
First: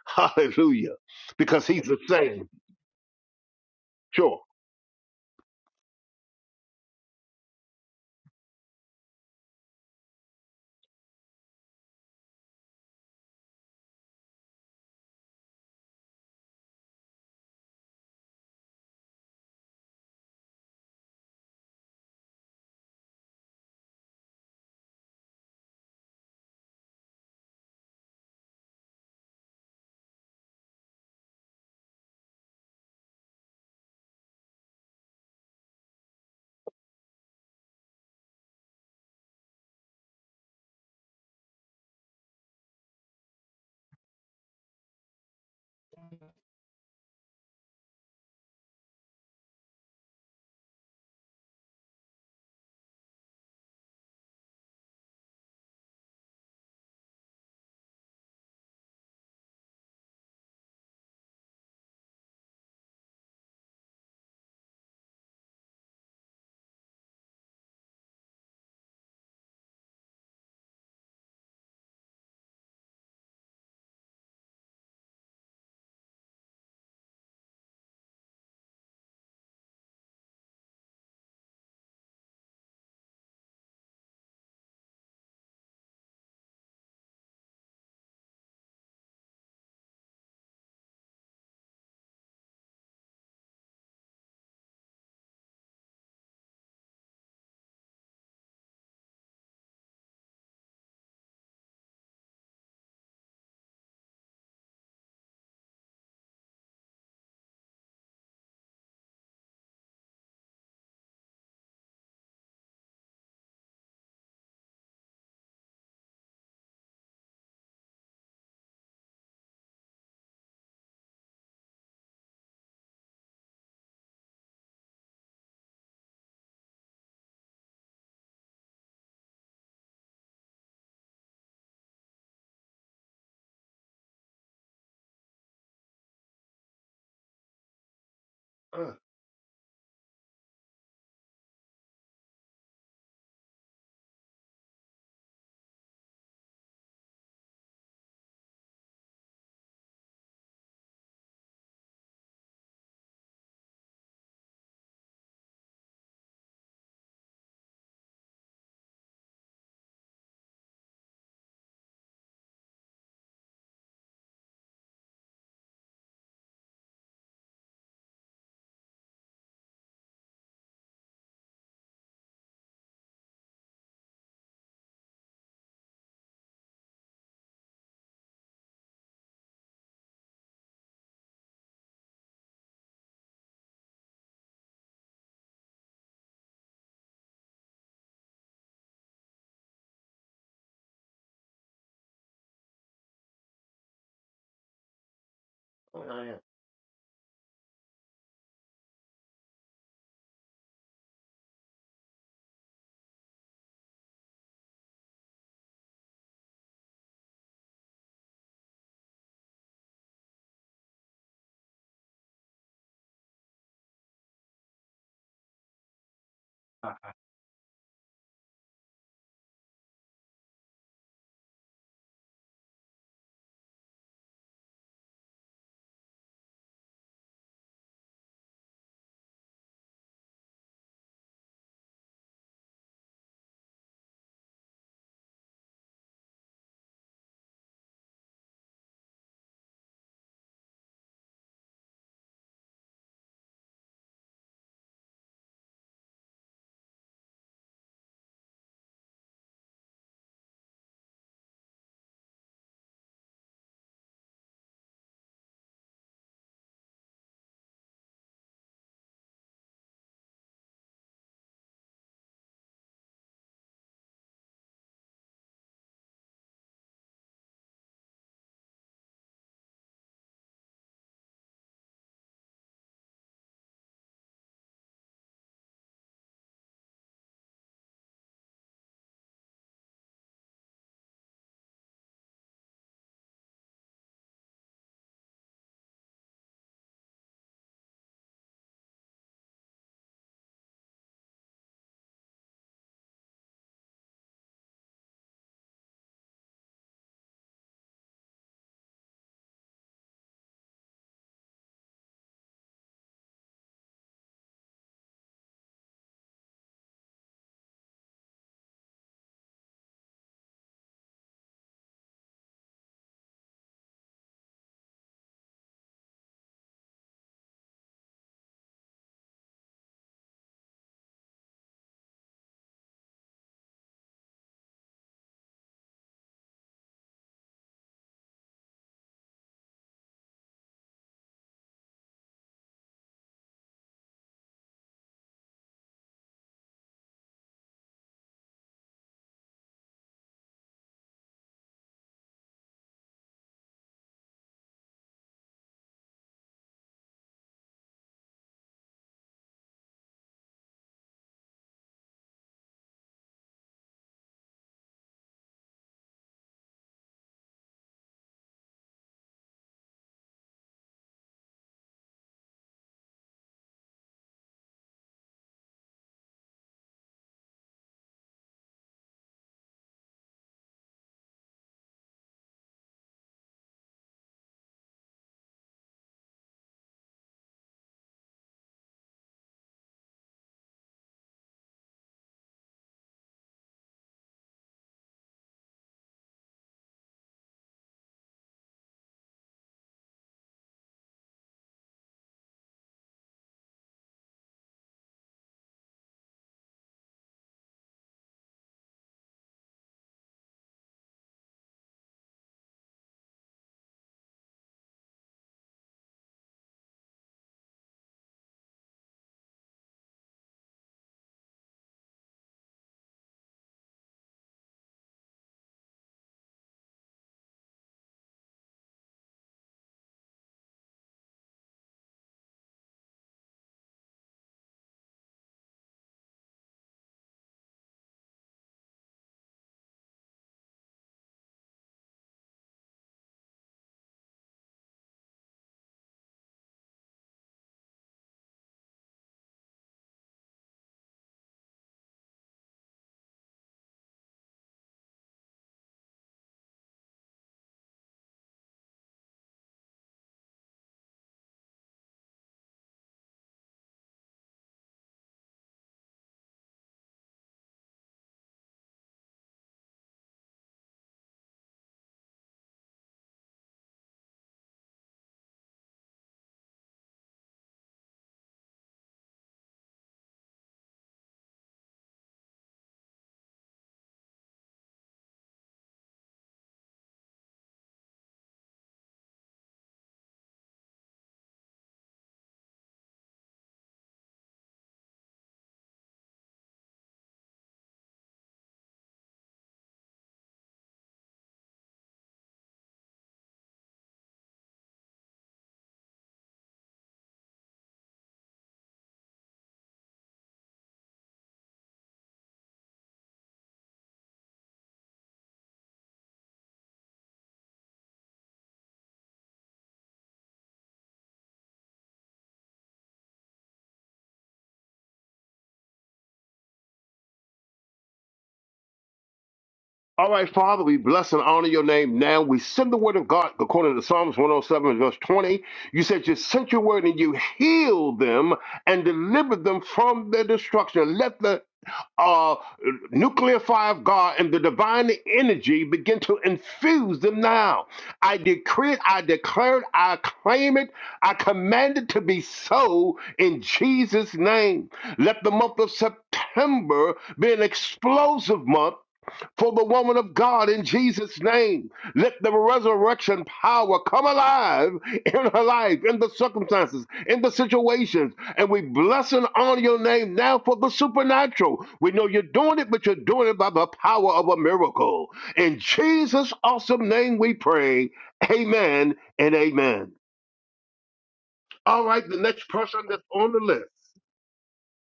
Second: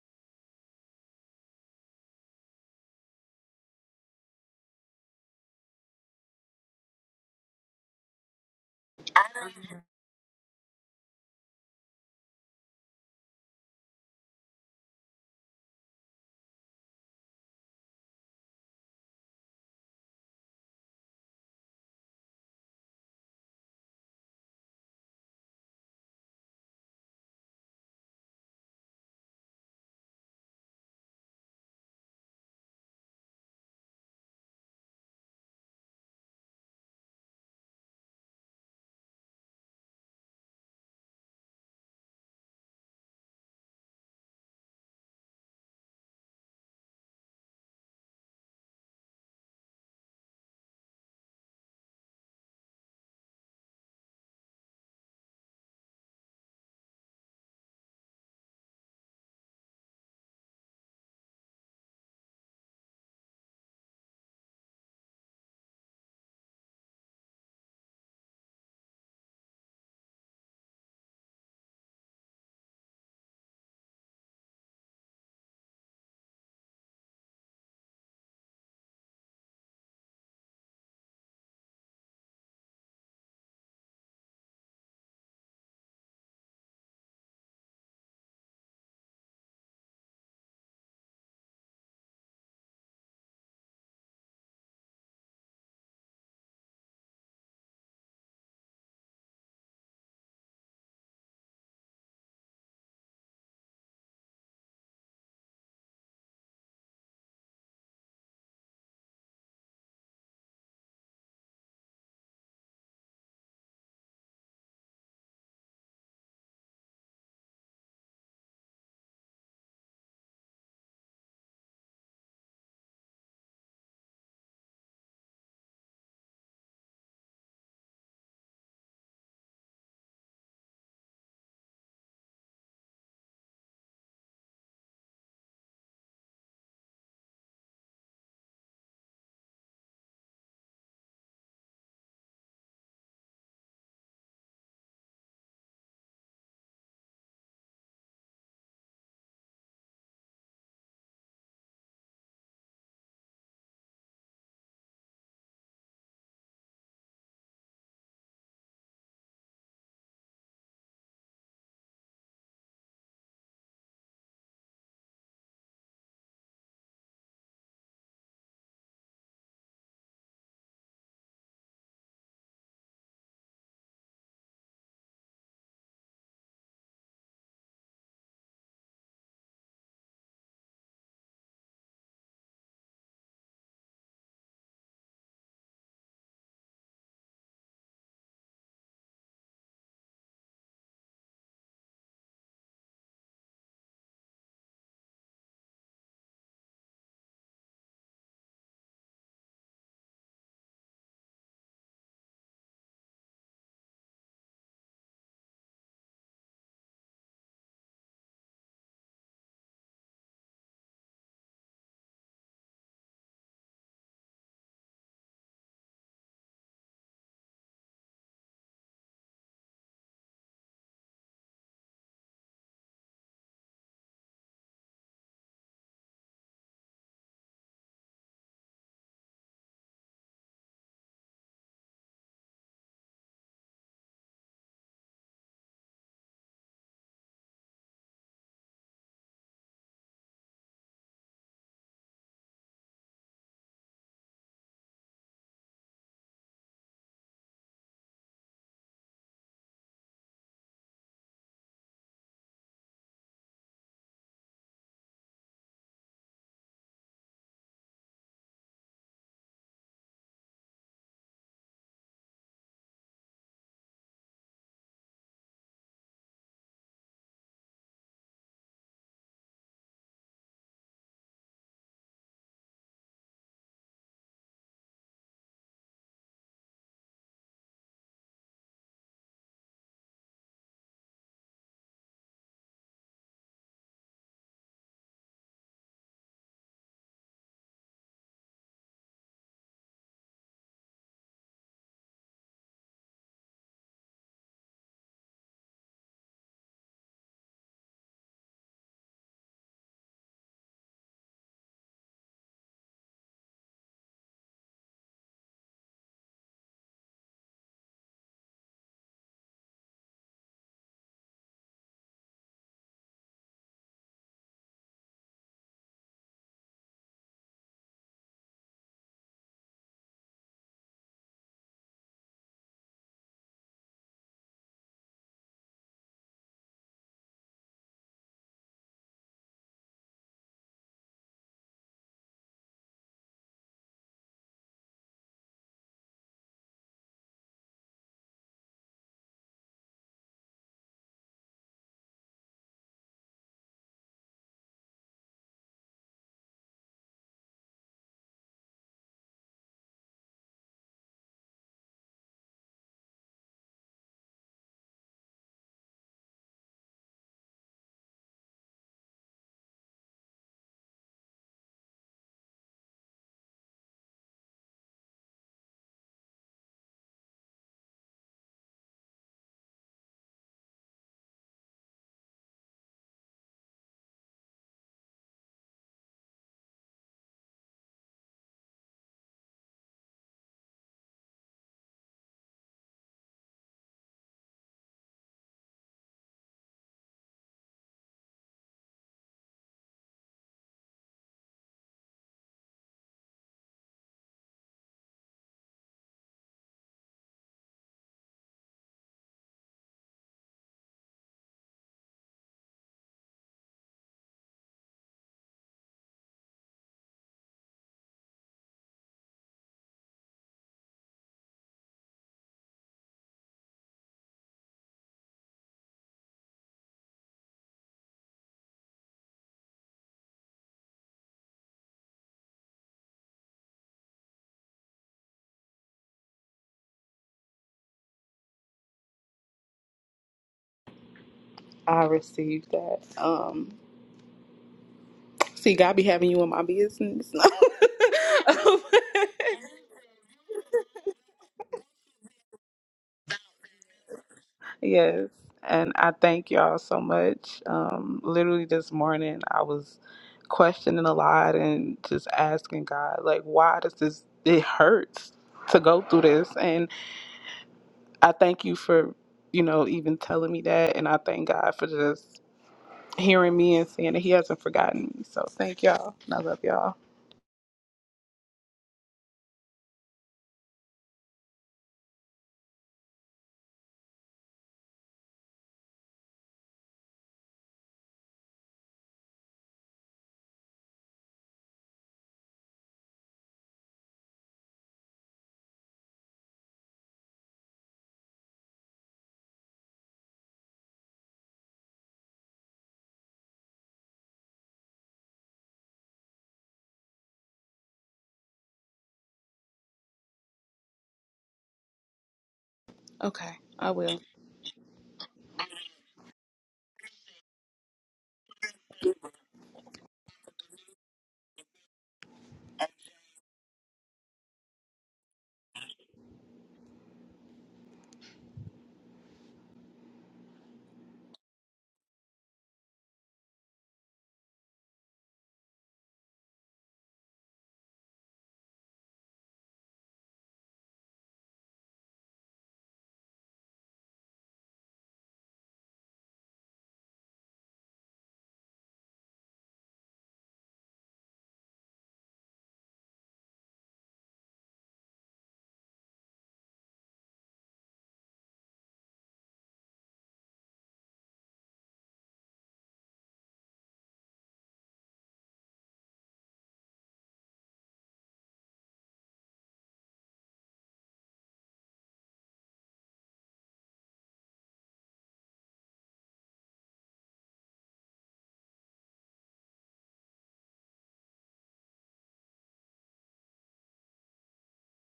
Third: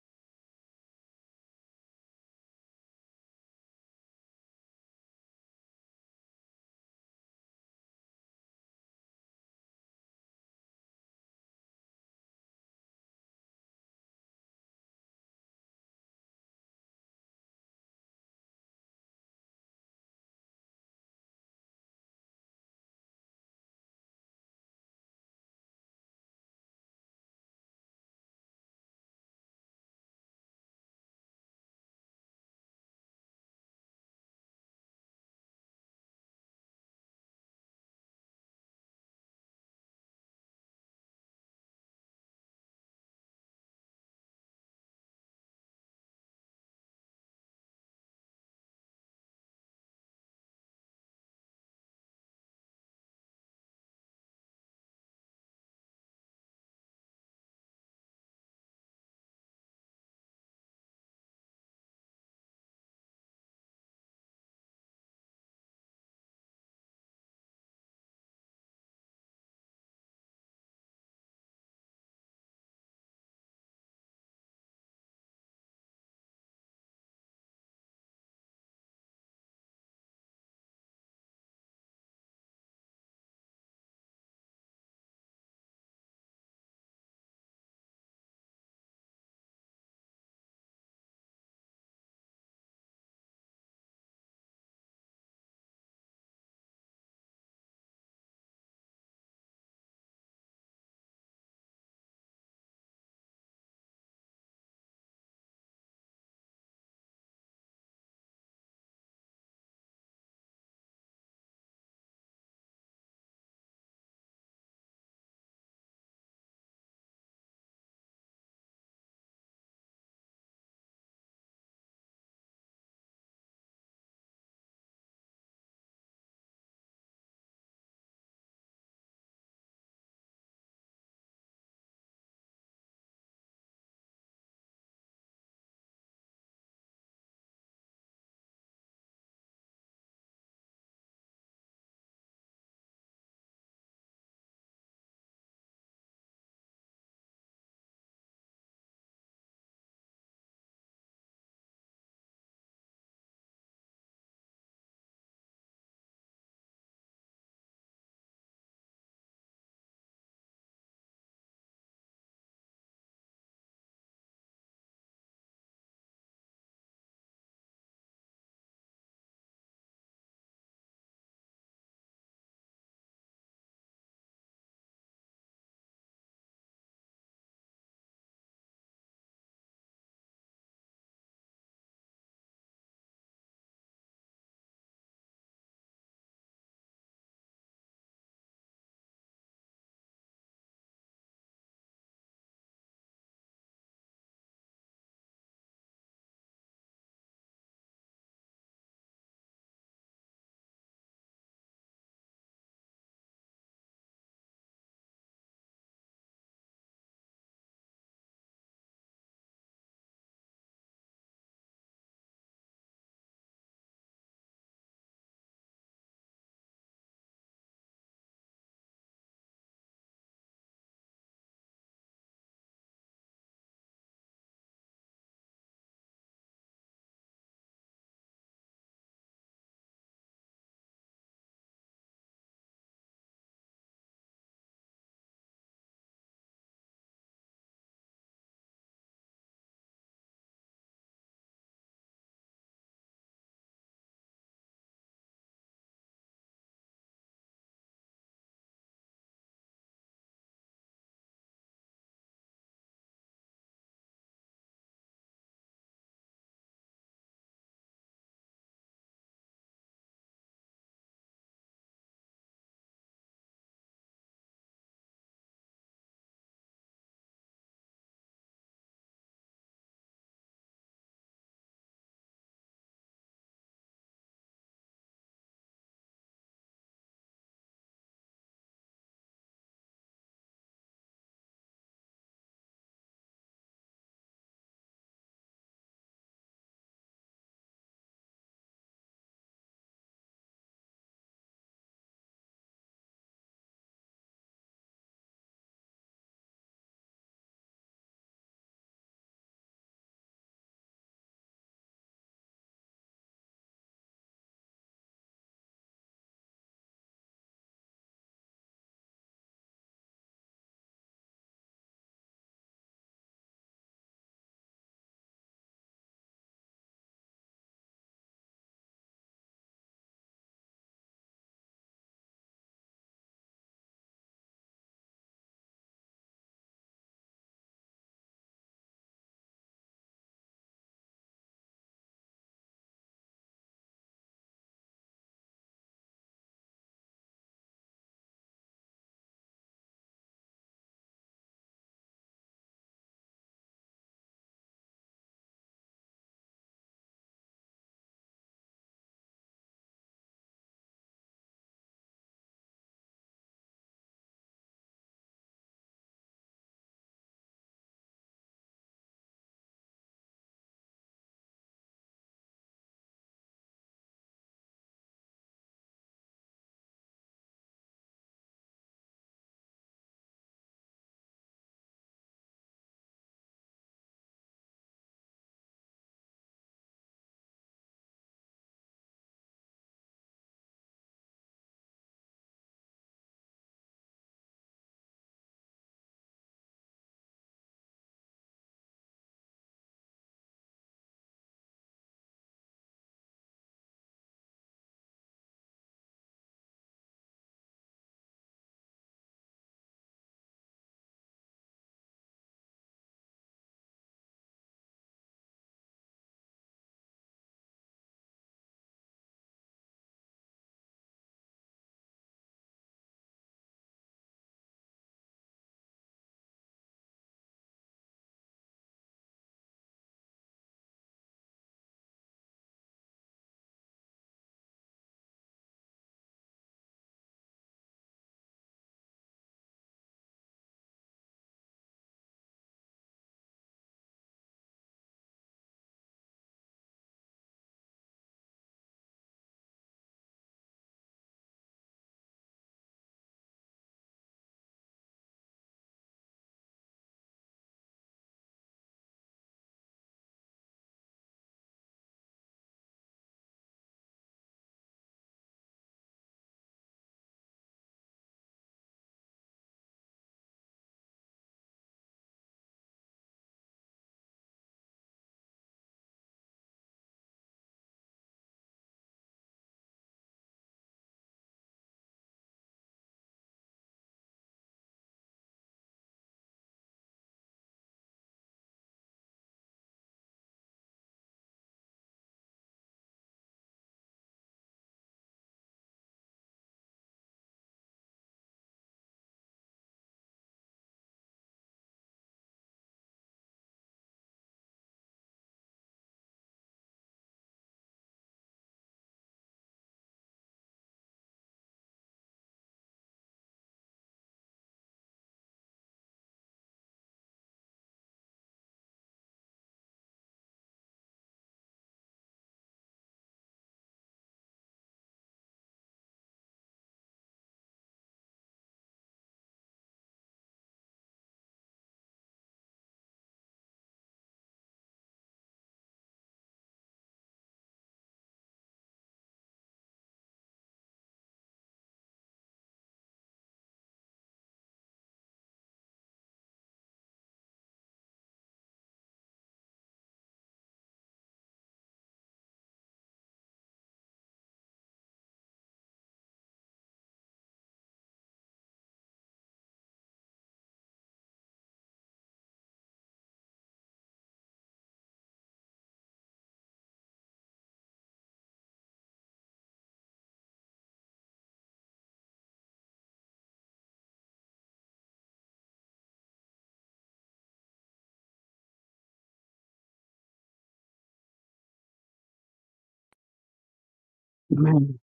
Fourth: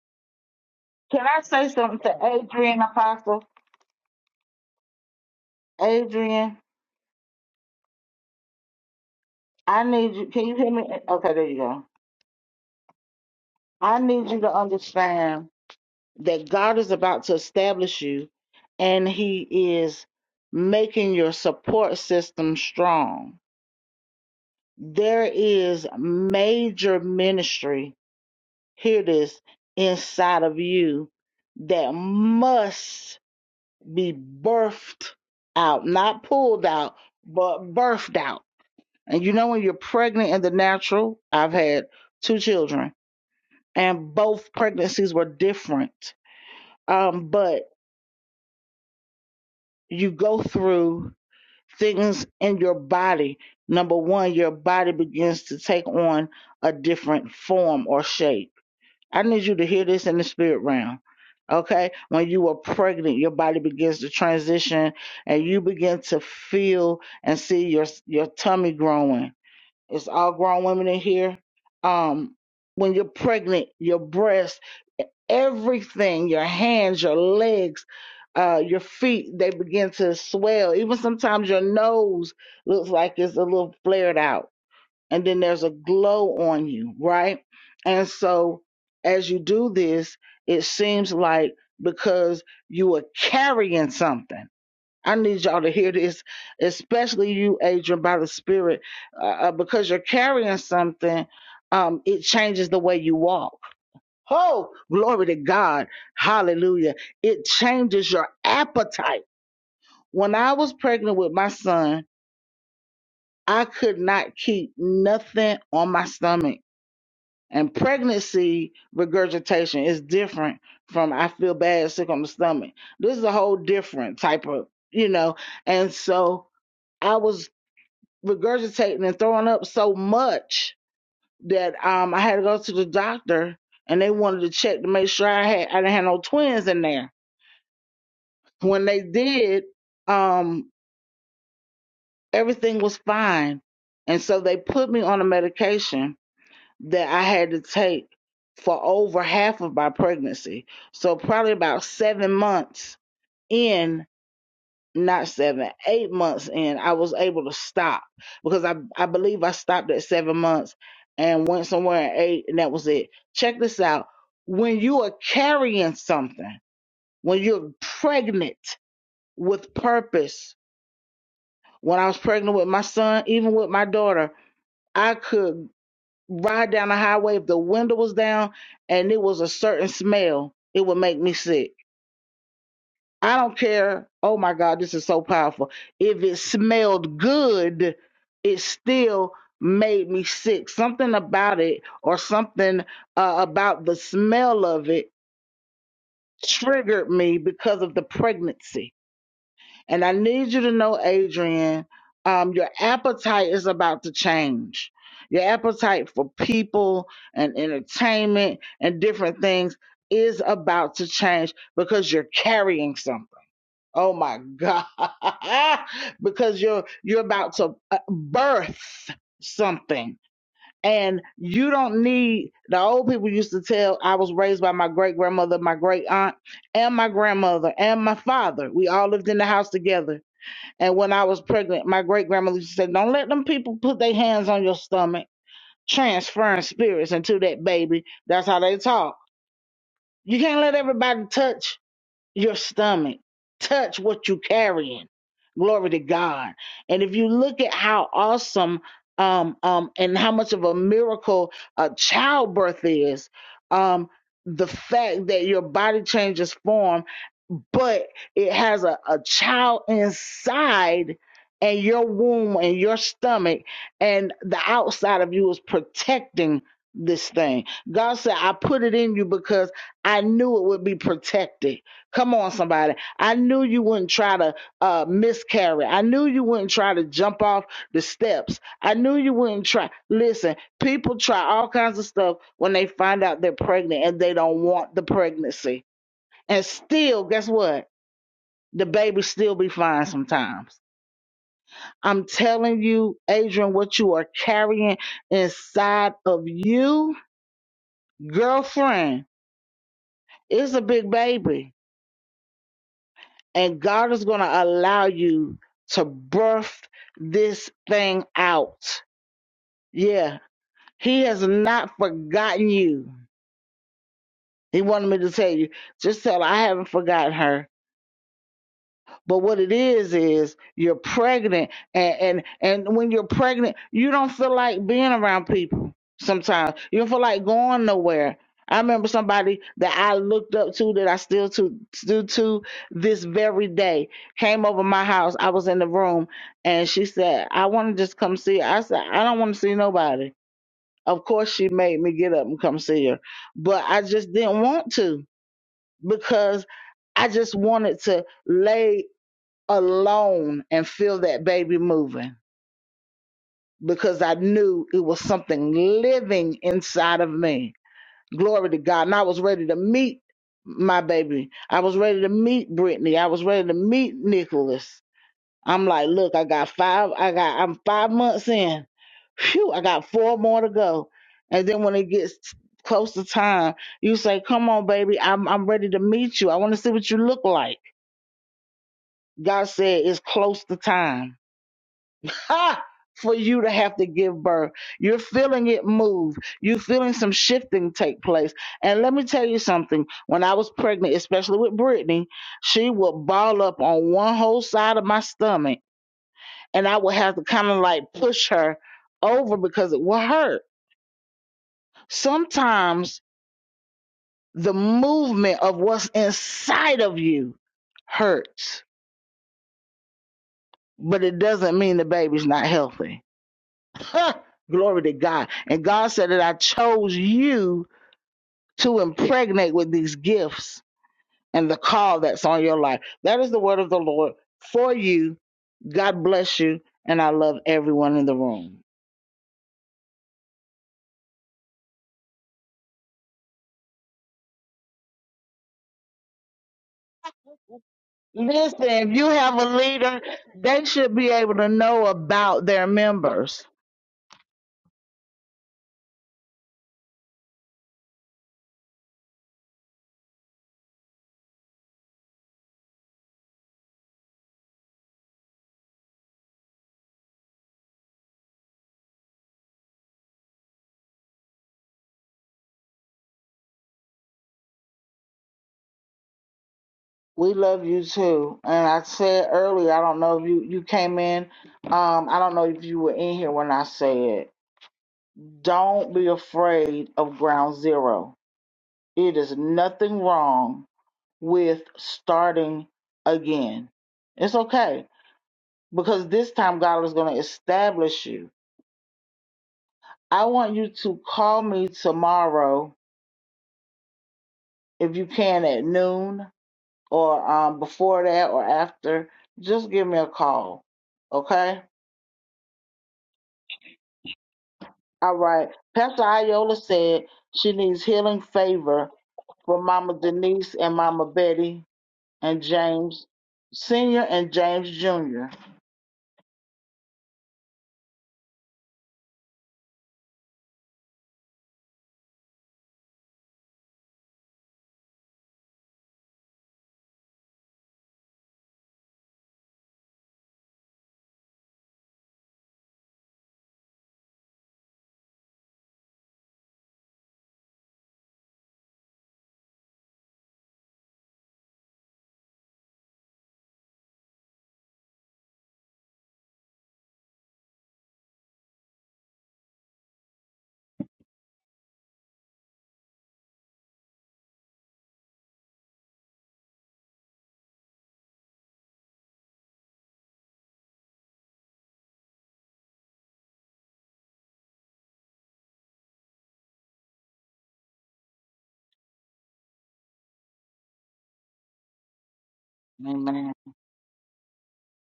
Speaker 2: Hallelujah,
Speaker 1: Can I
Speaker 2: because
Speaker 1: say
Speaker 2: He's the
Speaker 1: something to
Speaker 2: same.
Speaker 1: Adrian Apostle?
Speaker 2: Sure.
Speaker 1: Adrian, I need you. Can you hear me? Okay, there you go. I need you to understand. that God is about to establish you and He is making your support system strong. There is major ministry, hear this, inside of you that must be birthed out, not pulled out, but birthed out. And you know, when you're pregnant in the natural, I've had two children, and both pregnancies were different. Um, but you go through things in your body, number one, your body begins to take on a different form or shape. I need you to hear this in the spirit realm. Okay, when you are pregnant, your body begins to transition and you begin to feel and see your your tummy growing it's all grown women in here. Um, when you're pregnant, your breasts, everything, your hands, your legs, uh, your feet, they begin to swell. Even sometimes your nose looks like it's a little flared out. And then there's a glow on you, right? And so as you do this, it seems like because you are carrying something I need y'all to hear this, especially you, Adrian, by the Spirit, uh, uh, because you're carrying something. Um, it changes the way you walk. Oh, glory to God. Hallelujah. It changes your appetite. When I was pregnant with my son, I could not keep nothing on my stomach. And pregnancy regurgitation is different from I feel bad, sick on the stomach. This is a whole different type of, you know, and so. I was. regurgitating and throwing up so much that um I had to go to the doctor and they wanted to check to make sure I had I didn't have no twins in there. When
Speaker 2: Uh,
Speaker 1: they did, um everything was fine. And so they put me on a medication that I had to take for over half of my pregnancy. So probably about 7 months in. not seven, eight months in, I was able to stop because I, I believe I stopped at seven months and went somewhere at eight, and that was it. Check this out. When you are carrying something, when you're pregnant with purpose, when I was pregnant with my son, even with my daughter, I could ride down the highway if the window was down and it was a certain smell, it would make me sick I don't care. Oh my God, this is so powerful. If it smelled good, it still made me sick. Something about it or something uh, about the smell of it
Speaker 2: I
Speaker 1: triggered me because of the pregnancy. And I need you to know, Adrian, um, your appetite is about to change. Your appetite for people and entertainment and different things is about to change because you're carrying something Oh my God. because you're
Speaker 2: am.
Speaker 1: you're about to uh, birth something and you don't need the old people used to tell I was raised by my great grandmother, my great aunt, and my grandmother and my father. We all lived in the house together. And when I was pregnant, my great grandmother used to say, Don't let them people put their hands on your stomach, transferring spirits into that baby. That's how they talk. You can't let everybody touch your stomach. Touch what you carrying. Glory to God. And if you look at how awesome um, um, and how much of a miracle uh, childbirth is, um, the fact that your body changes form, but it has a, a child inside and your womb and your stomach and the outside of you is protecting this thing. God said, I put it in you because I knew it would be protected. Come on, somebody. I knew you wouldn't try to uh, miscarry. I knew you wouldn't try to jump off the steps. I knew you wouldn't try. Listen, people try all kinds of stuff when they find out they're pregnant and they don't want the pregnancy. And still, guess what? The baby still be fine sometimes. I'm telling you, Adrian, what you are carrying inside of you, girlfriend, is a big baby and God is going to allow you to birth this thing out. Yeah, He has not forgotten you. He wanted me to tell you, just tell her I haven't forgotten her. But what it is is you're pregnant, and and, and when you're pregnant, you don't feel like being around people. Sometimes you don't feel like going nowhere. I remember somebody that I looked up to that I still to still to this very day came over my house. I was in the room and she said, I want to just come see her. I said, I don't want to see nobody. Of course she made me get up and come see her. But I just didn't want to because I just wanted to lay alone and feel that baby moving because I knew it was something living inside of me. Glory to God. And I was ready to meet my baby. I was ready to meet Brittany. I was ready to meet Nicholas. I'm like, look, I got five, I got, I'm five months in. Phew, I got four more to go. And then when it gets close to time, you say, come on, baby, I'm, I'm ready to meet you. I want to see what you look like. God said, it's close to time Ha! for you to have to give birth. You're feeling it move. You're feeling some shifting take place. And let me tell you something. When I was pregnant, especially with Brittany, she would ball up on one whole side of my stomach, and I would have to kind of like push her over because it would hurt. Sometimes the movement of what's inside of you hurts, but it doesn't mean the baby's not healthy Glory to God. And God said that I chose you to impregnate with these gifts and the call that's on your life. That is the word of the Lord for you. God bless you. And I love everyone in the room.
Speaker 4: I received that. Um, see, God be having you in my business.
Speaker 1: Listen, if you have a leader, they should be able to know about their members.
Speaker 4: yes, and I thank y'all so much. Um, literally this morning, I was questioning a lot and just asking God, like, why does this? It hurts to go through this, and. I thank you for, you know, even telling me that. And I thank God for just hearing me and seeing that He hasn't forgotten me. So thank y'all. And I love y'all.
Speaker 1: We love you too. And I said earlier, I don't know if you, you came in. Um, I don't know if you were in here when I said, don't be afraid of ground zero It is nothing wrong with starting again. It's okay because this time God is going to establish you. I want you to call me tomorrow if you can at noon or um, before that or after. Just give me a call. Okay?
Speaker 4: Okay, I will.
Speaker 1: All right. Pastor Iola said she needs healing favor for Mama Denise and Mama Betty and James Sr. and James Jr.
Speaker 2: All right, Father, we bless and honor your name now. We send the word of God according to Psalms 107, verse 20. You said you sent your word and you healed them and delivered them from their destruction. Let the uh, nuclear fire of God and the divine energy begin to infuse them now. I decree it, I declare it, I claim it, I command it to be so in Jesus' name. Let the month of September be an explosive month for the woman of God in Jesus' name. Let the resurrection power come alive in her life, in the circumstances, in the situations. And we bless and honor your name now for the supernatural. We know you're doing it, but you're doing it by the power of a miracle. In Jesus' awesome name we pray. Amen and amen. All right, the next person that's
Speaker 1: Amen.
Speaker 2: on the list.
Speaker 3: Amen.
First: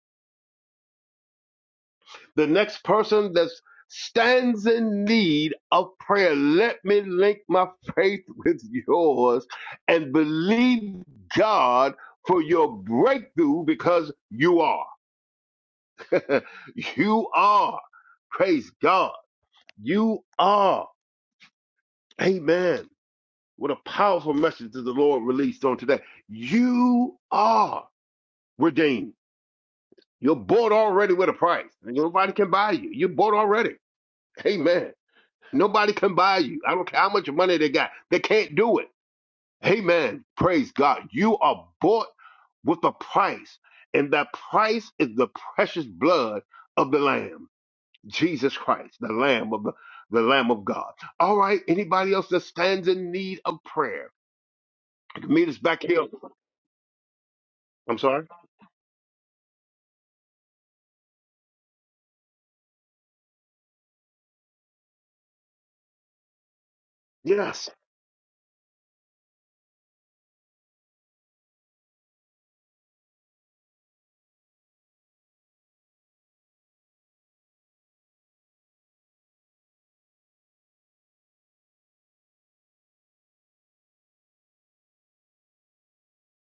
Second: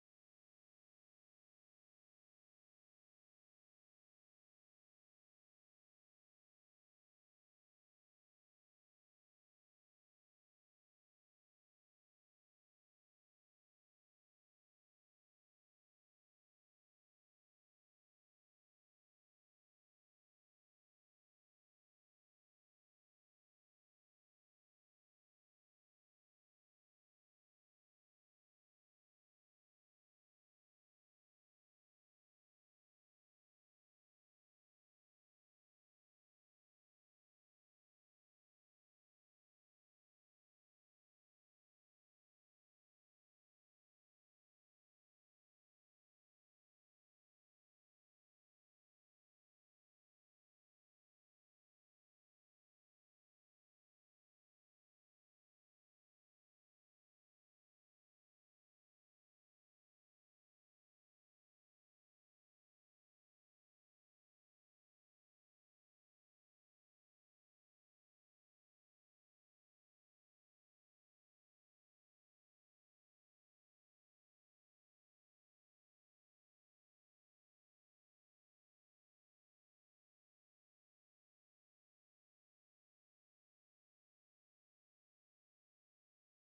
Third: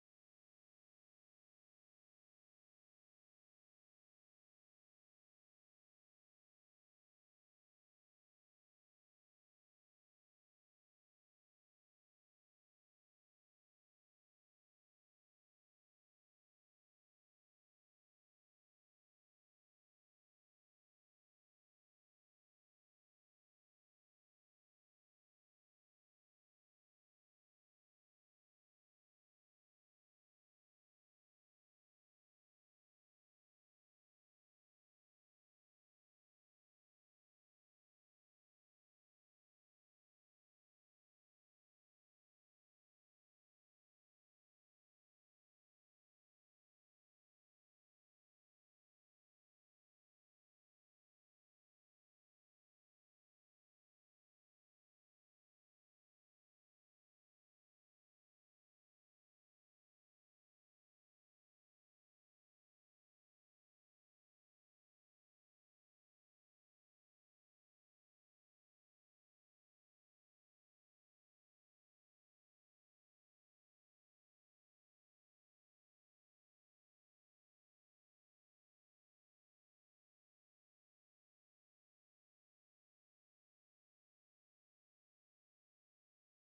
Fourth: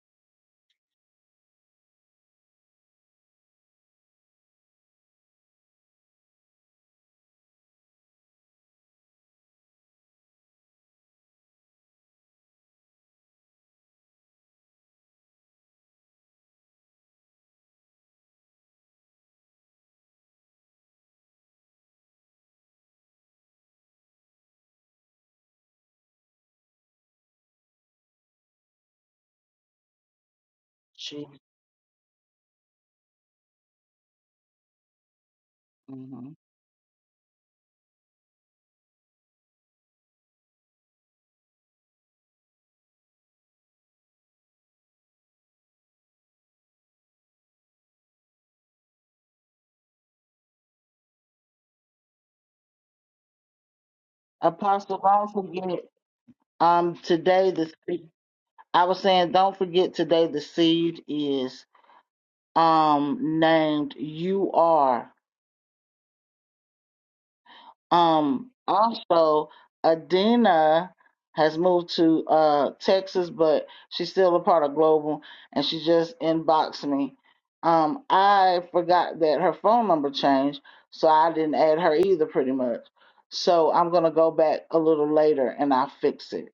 Speaker 2: The next person that stands in need of prayer, let me link my faith with yours and believe God for your breakthrough because you are. you are. Praise God. You are. Amen. What a powerful message that the Lord released on today. You are redeemed. You're bought already
Speaker 1: She,
Speaker 2: with a price. Nobody can buy you. You're bought already. Amen. Nobody can
Speaker 1: hmm
Speaker 2: buy you. I don't care how much money they got. They can't do it. Amen. Praise God. You are bought with a price, and that price is the precious blood of the Lamb, Jesus Christ, the Lamb of the, the Lamb of God. All right. Anybody else that stands in need of prayer?
Speaker 1: Apostle,
Speaker 2: You
Speaker 1: don't
Speaker 2: can meet us
Speaker 1: forget
Speaker 2: back here.
Speaker 1: um today the
Speaker 2: I'm
Speaker 1: seed.
Speaker 2: sorry.
Speaker 1: I was saying, don't forget today the seed is um named. You are.
Speaker 2: Yes.
Speaker 1: Um, also, Adina has moved to uh, Texas, but she's still a part of Global, and she just inboxed me. Um, I forgot that her phone number changed, so I didn't add her either, pretty much. So I'm gonna go back a little later and I'll fix it.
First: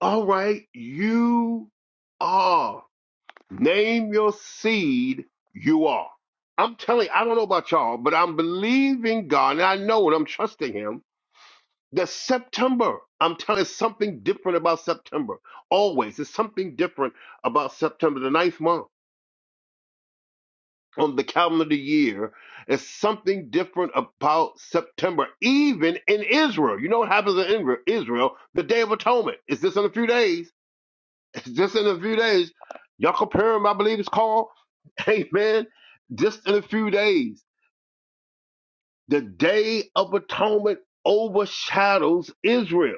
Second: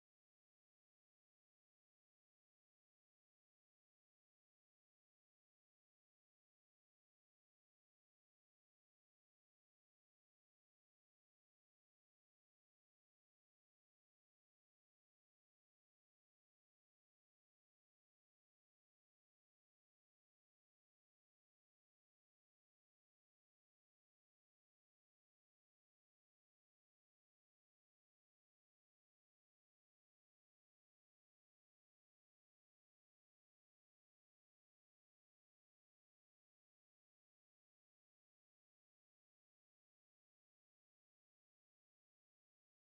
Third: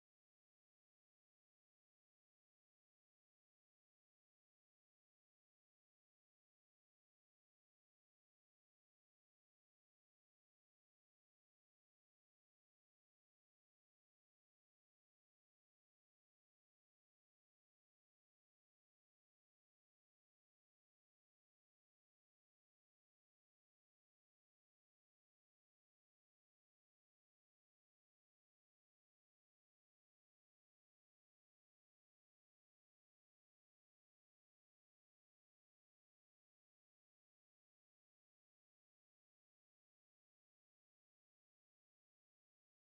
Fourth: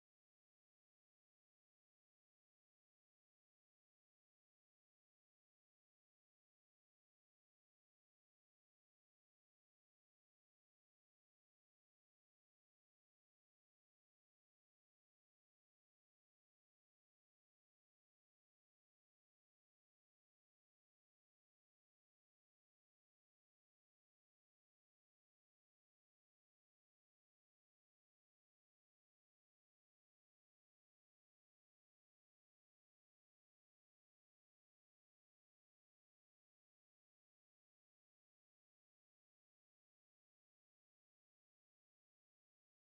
Speaker 2: All right. You are. Name your seed you are. I'm telling you, I don't know about y'all, but I'm believing God and I know it. I'm trusting Him that September, I'm telling you, something different about September. Always, there's something different about September, the ninth month on the calendar year. There's something different about September, even in Israel. You know what happens in Ingra- Israel? The Day of Atonement. Is this in a few days? Just in a few days, Yom Purim, I believe it's called. Amen. Just in a few days, the Day of Atonement overshadows Israel.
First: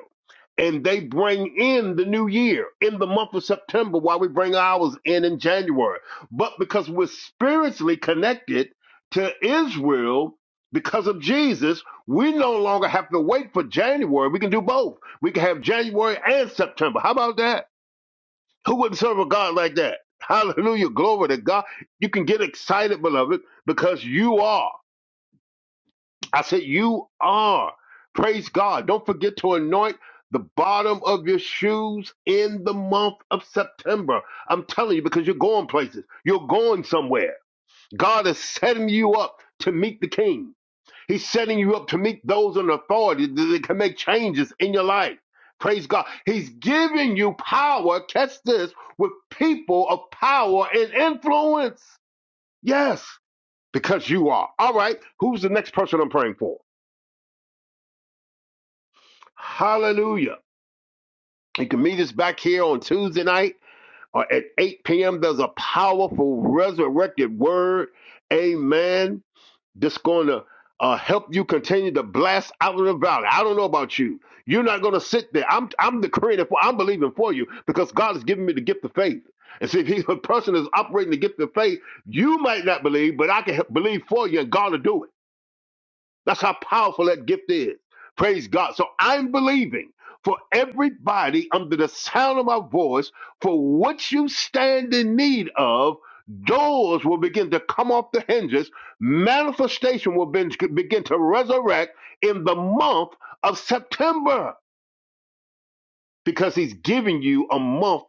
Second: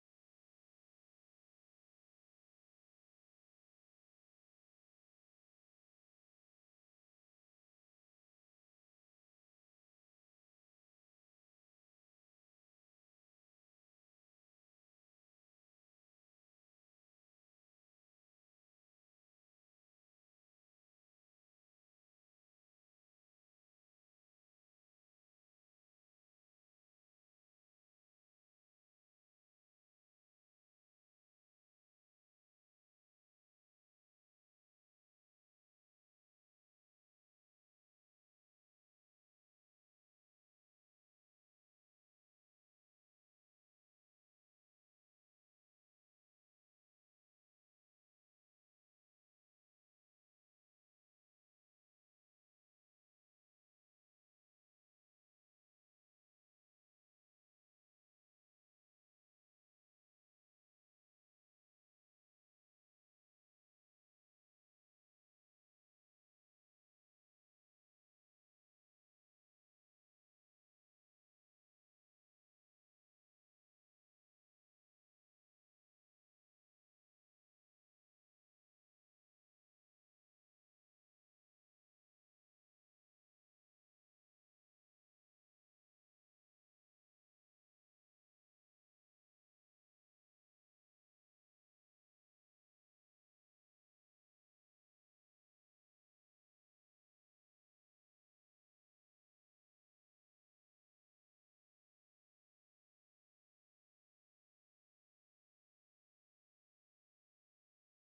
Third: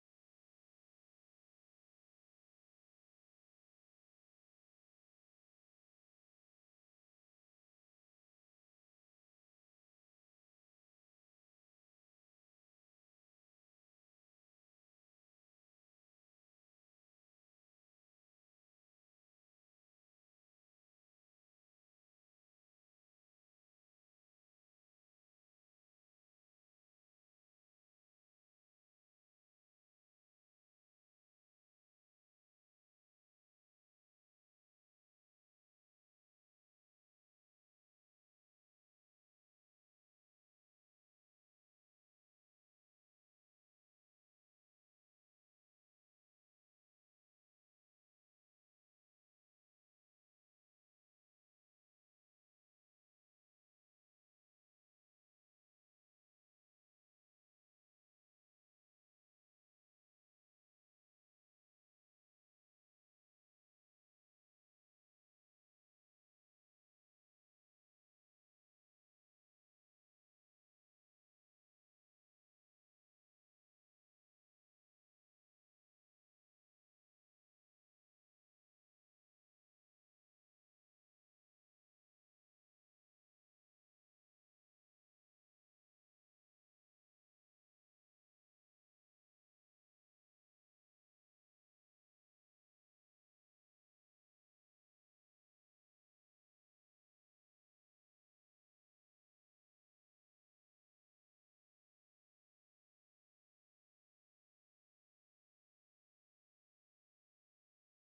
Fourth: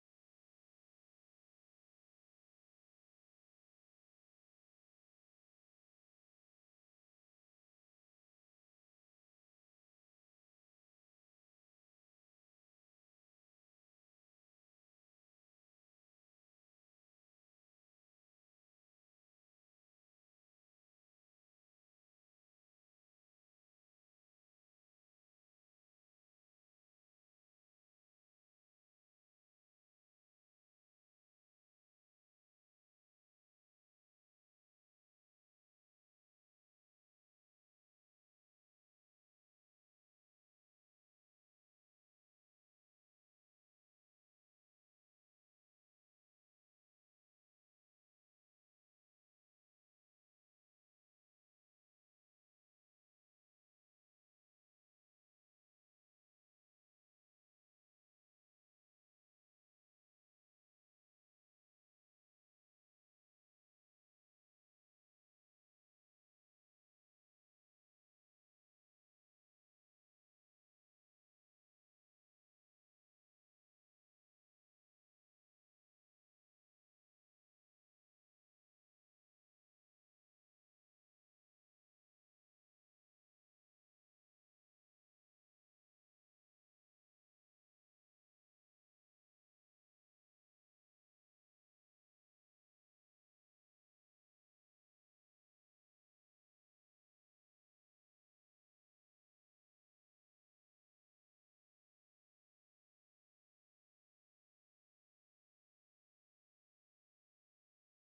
Speaker 2: And they bring in the new year in the month of September while we bring ours in in January. But because we're spiritually connected to Israel because of Jesus, we no longer have to wait for January. We can do both. We can have January and September. How about that? Who wouldn't serve a God like that? Hallelujah. Glory to God. You can get excited, beloved, because you are. I said, you are. Praise God. Don't forget to anoint the bottom of your shoes in the month of September. I'm telling you, because you're going places, you're going somewhere. God is setting you up to meet the King. He's setting you up to meet those in authority that can make changes in your life. Praise God. He's giving you power, catch this, with people of power and influence. Yes, because you are. All right, who's the next person I'm praying for? Hallelujah. You can meet us back here on Tuesday night or at 8 p.m. There's a powerful resurrected word. Amen. that's going to uh, help you continue to blast out of the valley. I don't know about you. You're not going to sit there. I'm I'm decreeing it for. I'm believing for you because God has given me the gift of faith. And see, if he's a person is operating the gift of faith, you might not believe, but I can he- believe for you, and God will do it. That's how powerful that gift is. Praise God. So I'm believing for everybody under the sound of my voice, for what you stand in need of, doors will begin to come off the hinges. Manifestation will be- begin to resurrect in the month of September because he's giving you a month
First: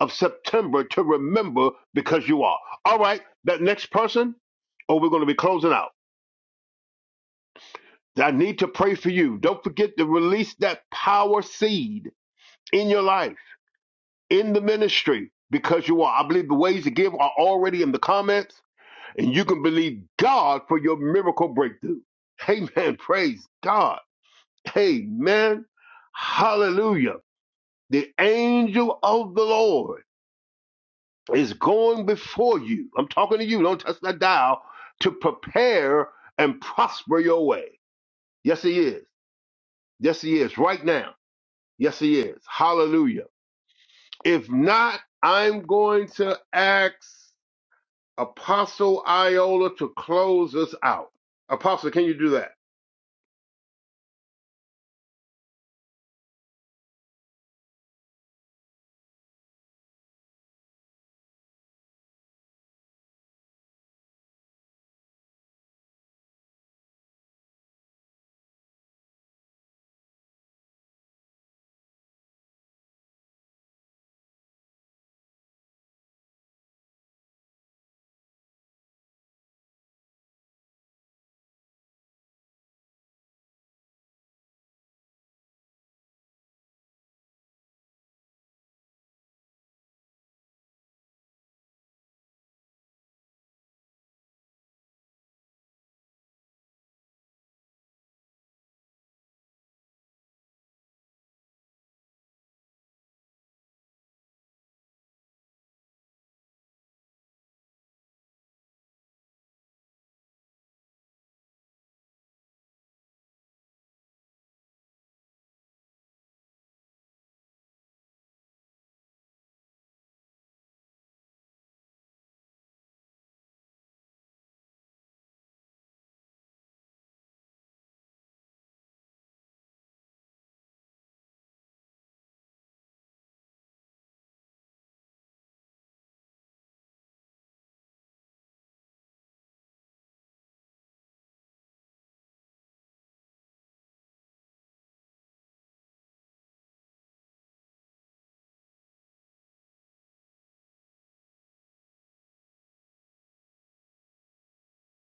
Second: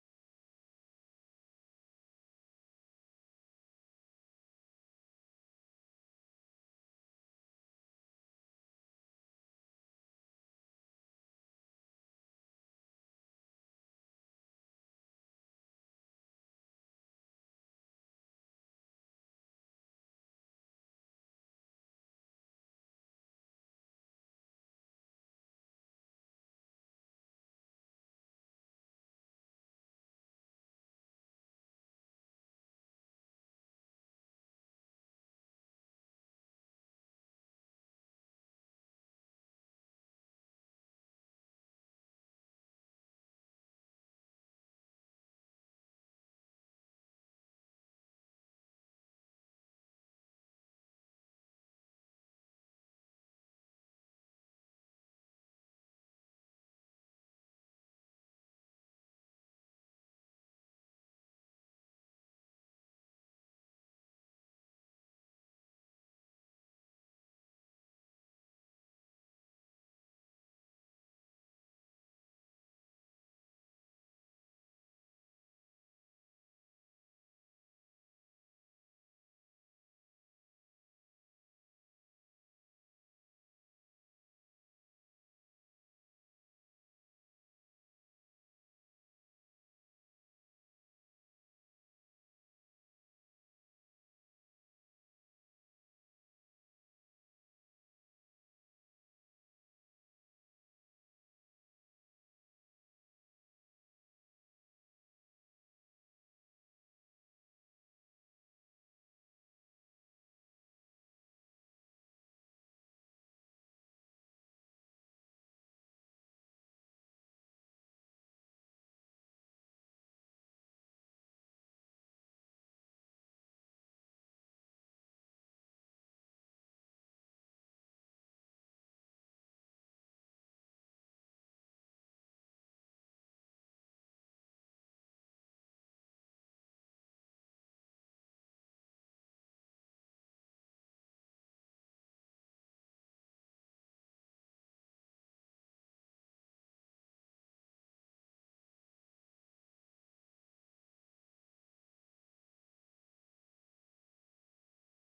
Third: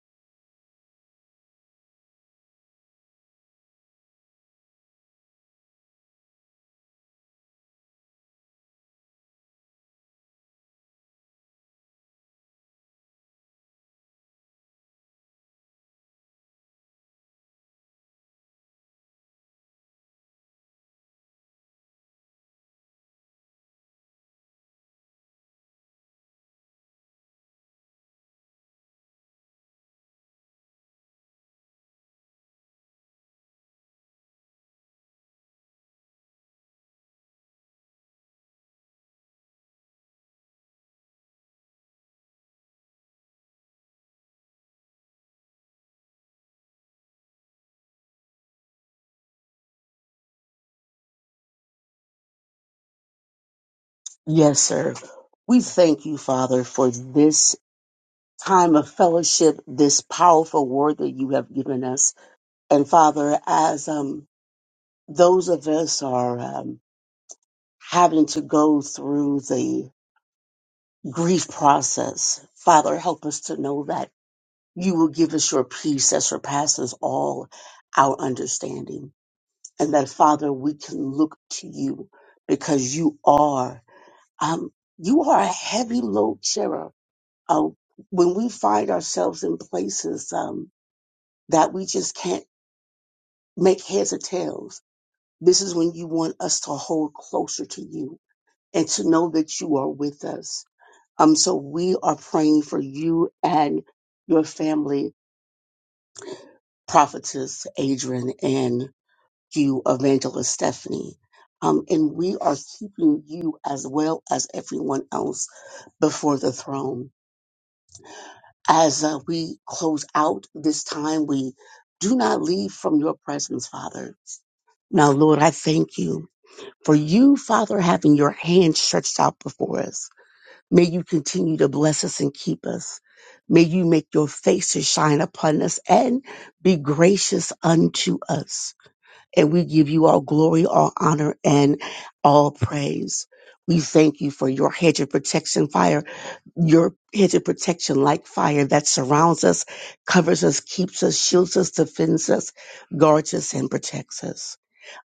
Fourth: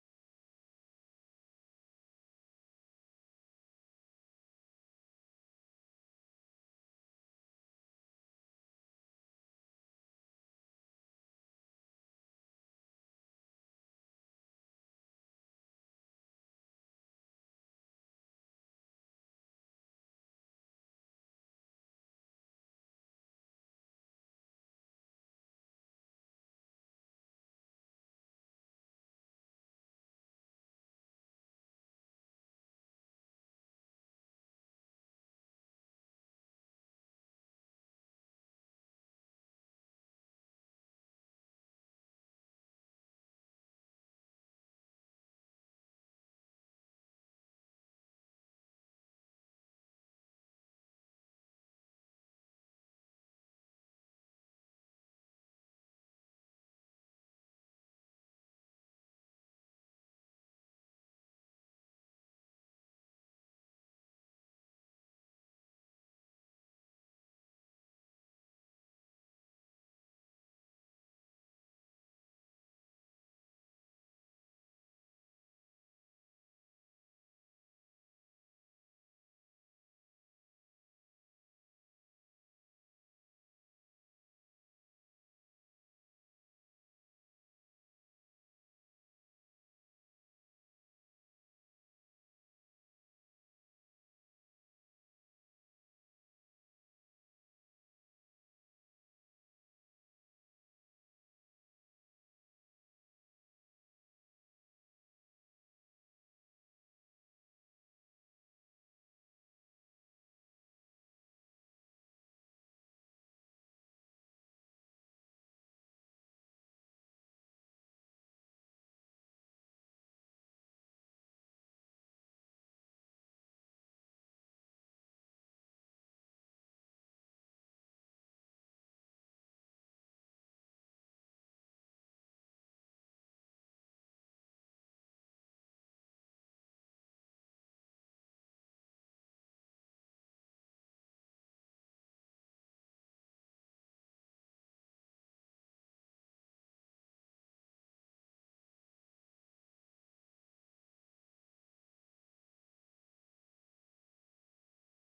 Speaker 2: of September to remember because you are. All right, that next person, or we're going to be closing out. I need to pray for you. Don't forget to release that power seed in your life, in the ministry, because you are. I believe the ways to give are already in the comments, and you can believe God for your miracle breakthrough. Amen. Praise God. Amen. Hallelujah. The angel of the Lord is going before you. I'm talking to you. Don't touch that dial to prepare and prosper your way. Yes, he is. Yes, he is. Right now. Yes, he is. Hallelujah. If not, I'm going to ask Apostle Iola to close us out. Apostle, can you do that?
Speaker 3: Yes, sir. We thank you, Father, for this time of fellowship, this powerful word that you have given us. And Father, as um, those of us are um, having to go through the grief process, Father, help us to know that you will give us your peace that surpasses all our understanding. And that, Father, we can look to you because you are. um, you are a heavy load sharer. Uh, when we find ourselves in places um, that we just can't make heads or tails, this is when you want us to hold closer to you and to know that you are with us. Um, so we are praying for you and your family, prophetess Adrian and you, evangelist Stephanie. Um, and we are keeping you as well as everyone else before the throne. as uh, we close out this time, we do not leave from your presence, Father. Now, Lord, I thank you for you, Father, having your hand stretched out before us. May you continue to bless us and keep us. May you make your face to shine upon us and be gracious unto us. And we give you all glory, all honor, and all praise. We thank you for your hedge of protection fire your hedge of protection like fire that surrounds us, covers us, keeps us, shields us, defends us, guards us, and protects us.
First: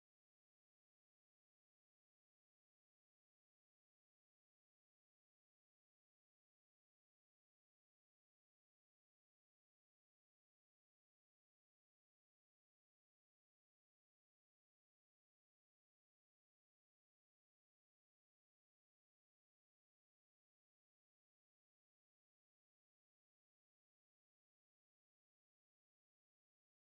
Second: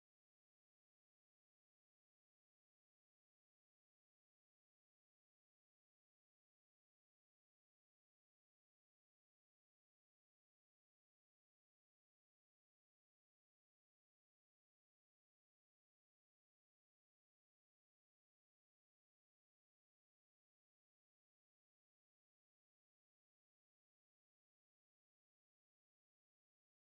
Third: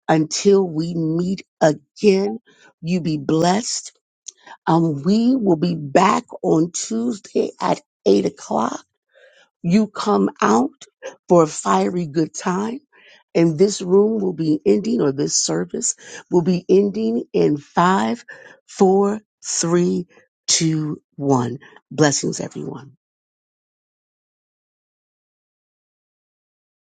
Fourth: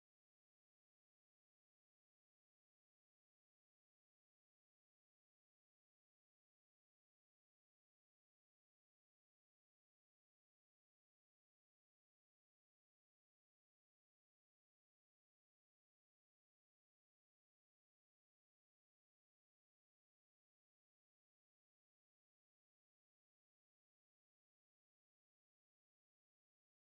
Speaker 3: Until we meet again, you be blessed. Um, we will be back on Tuesday at 8 o'clock you come out for a fiery good time. And this room will be ending, or this service will be ending in five, four, three, two, one. Blessings, everyone.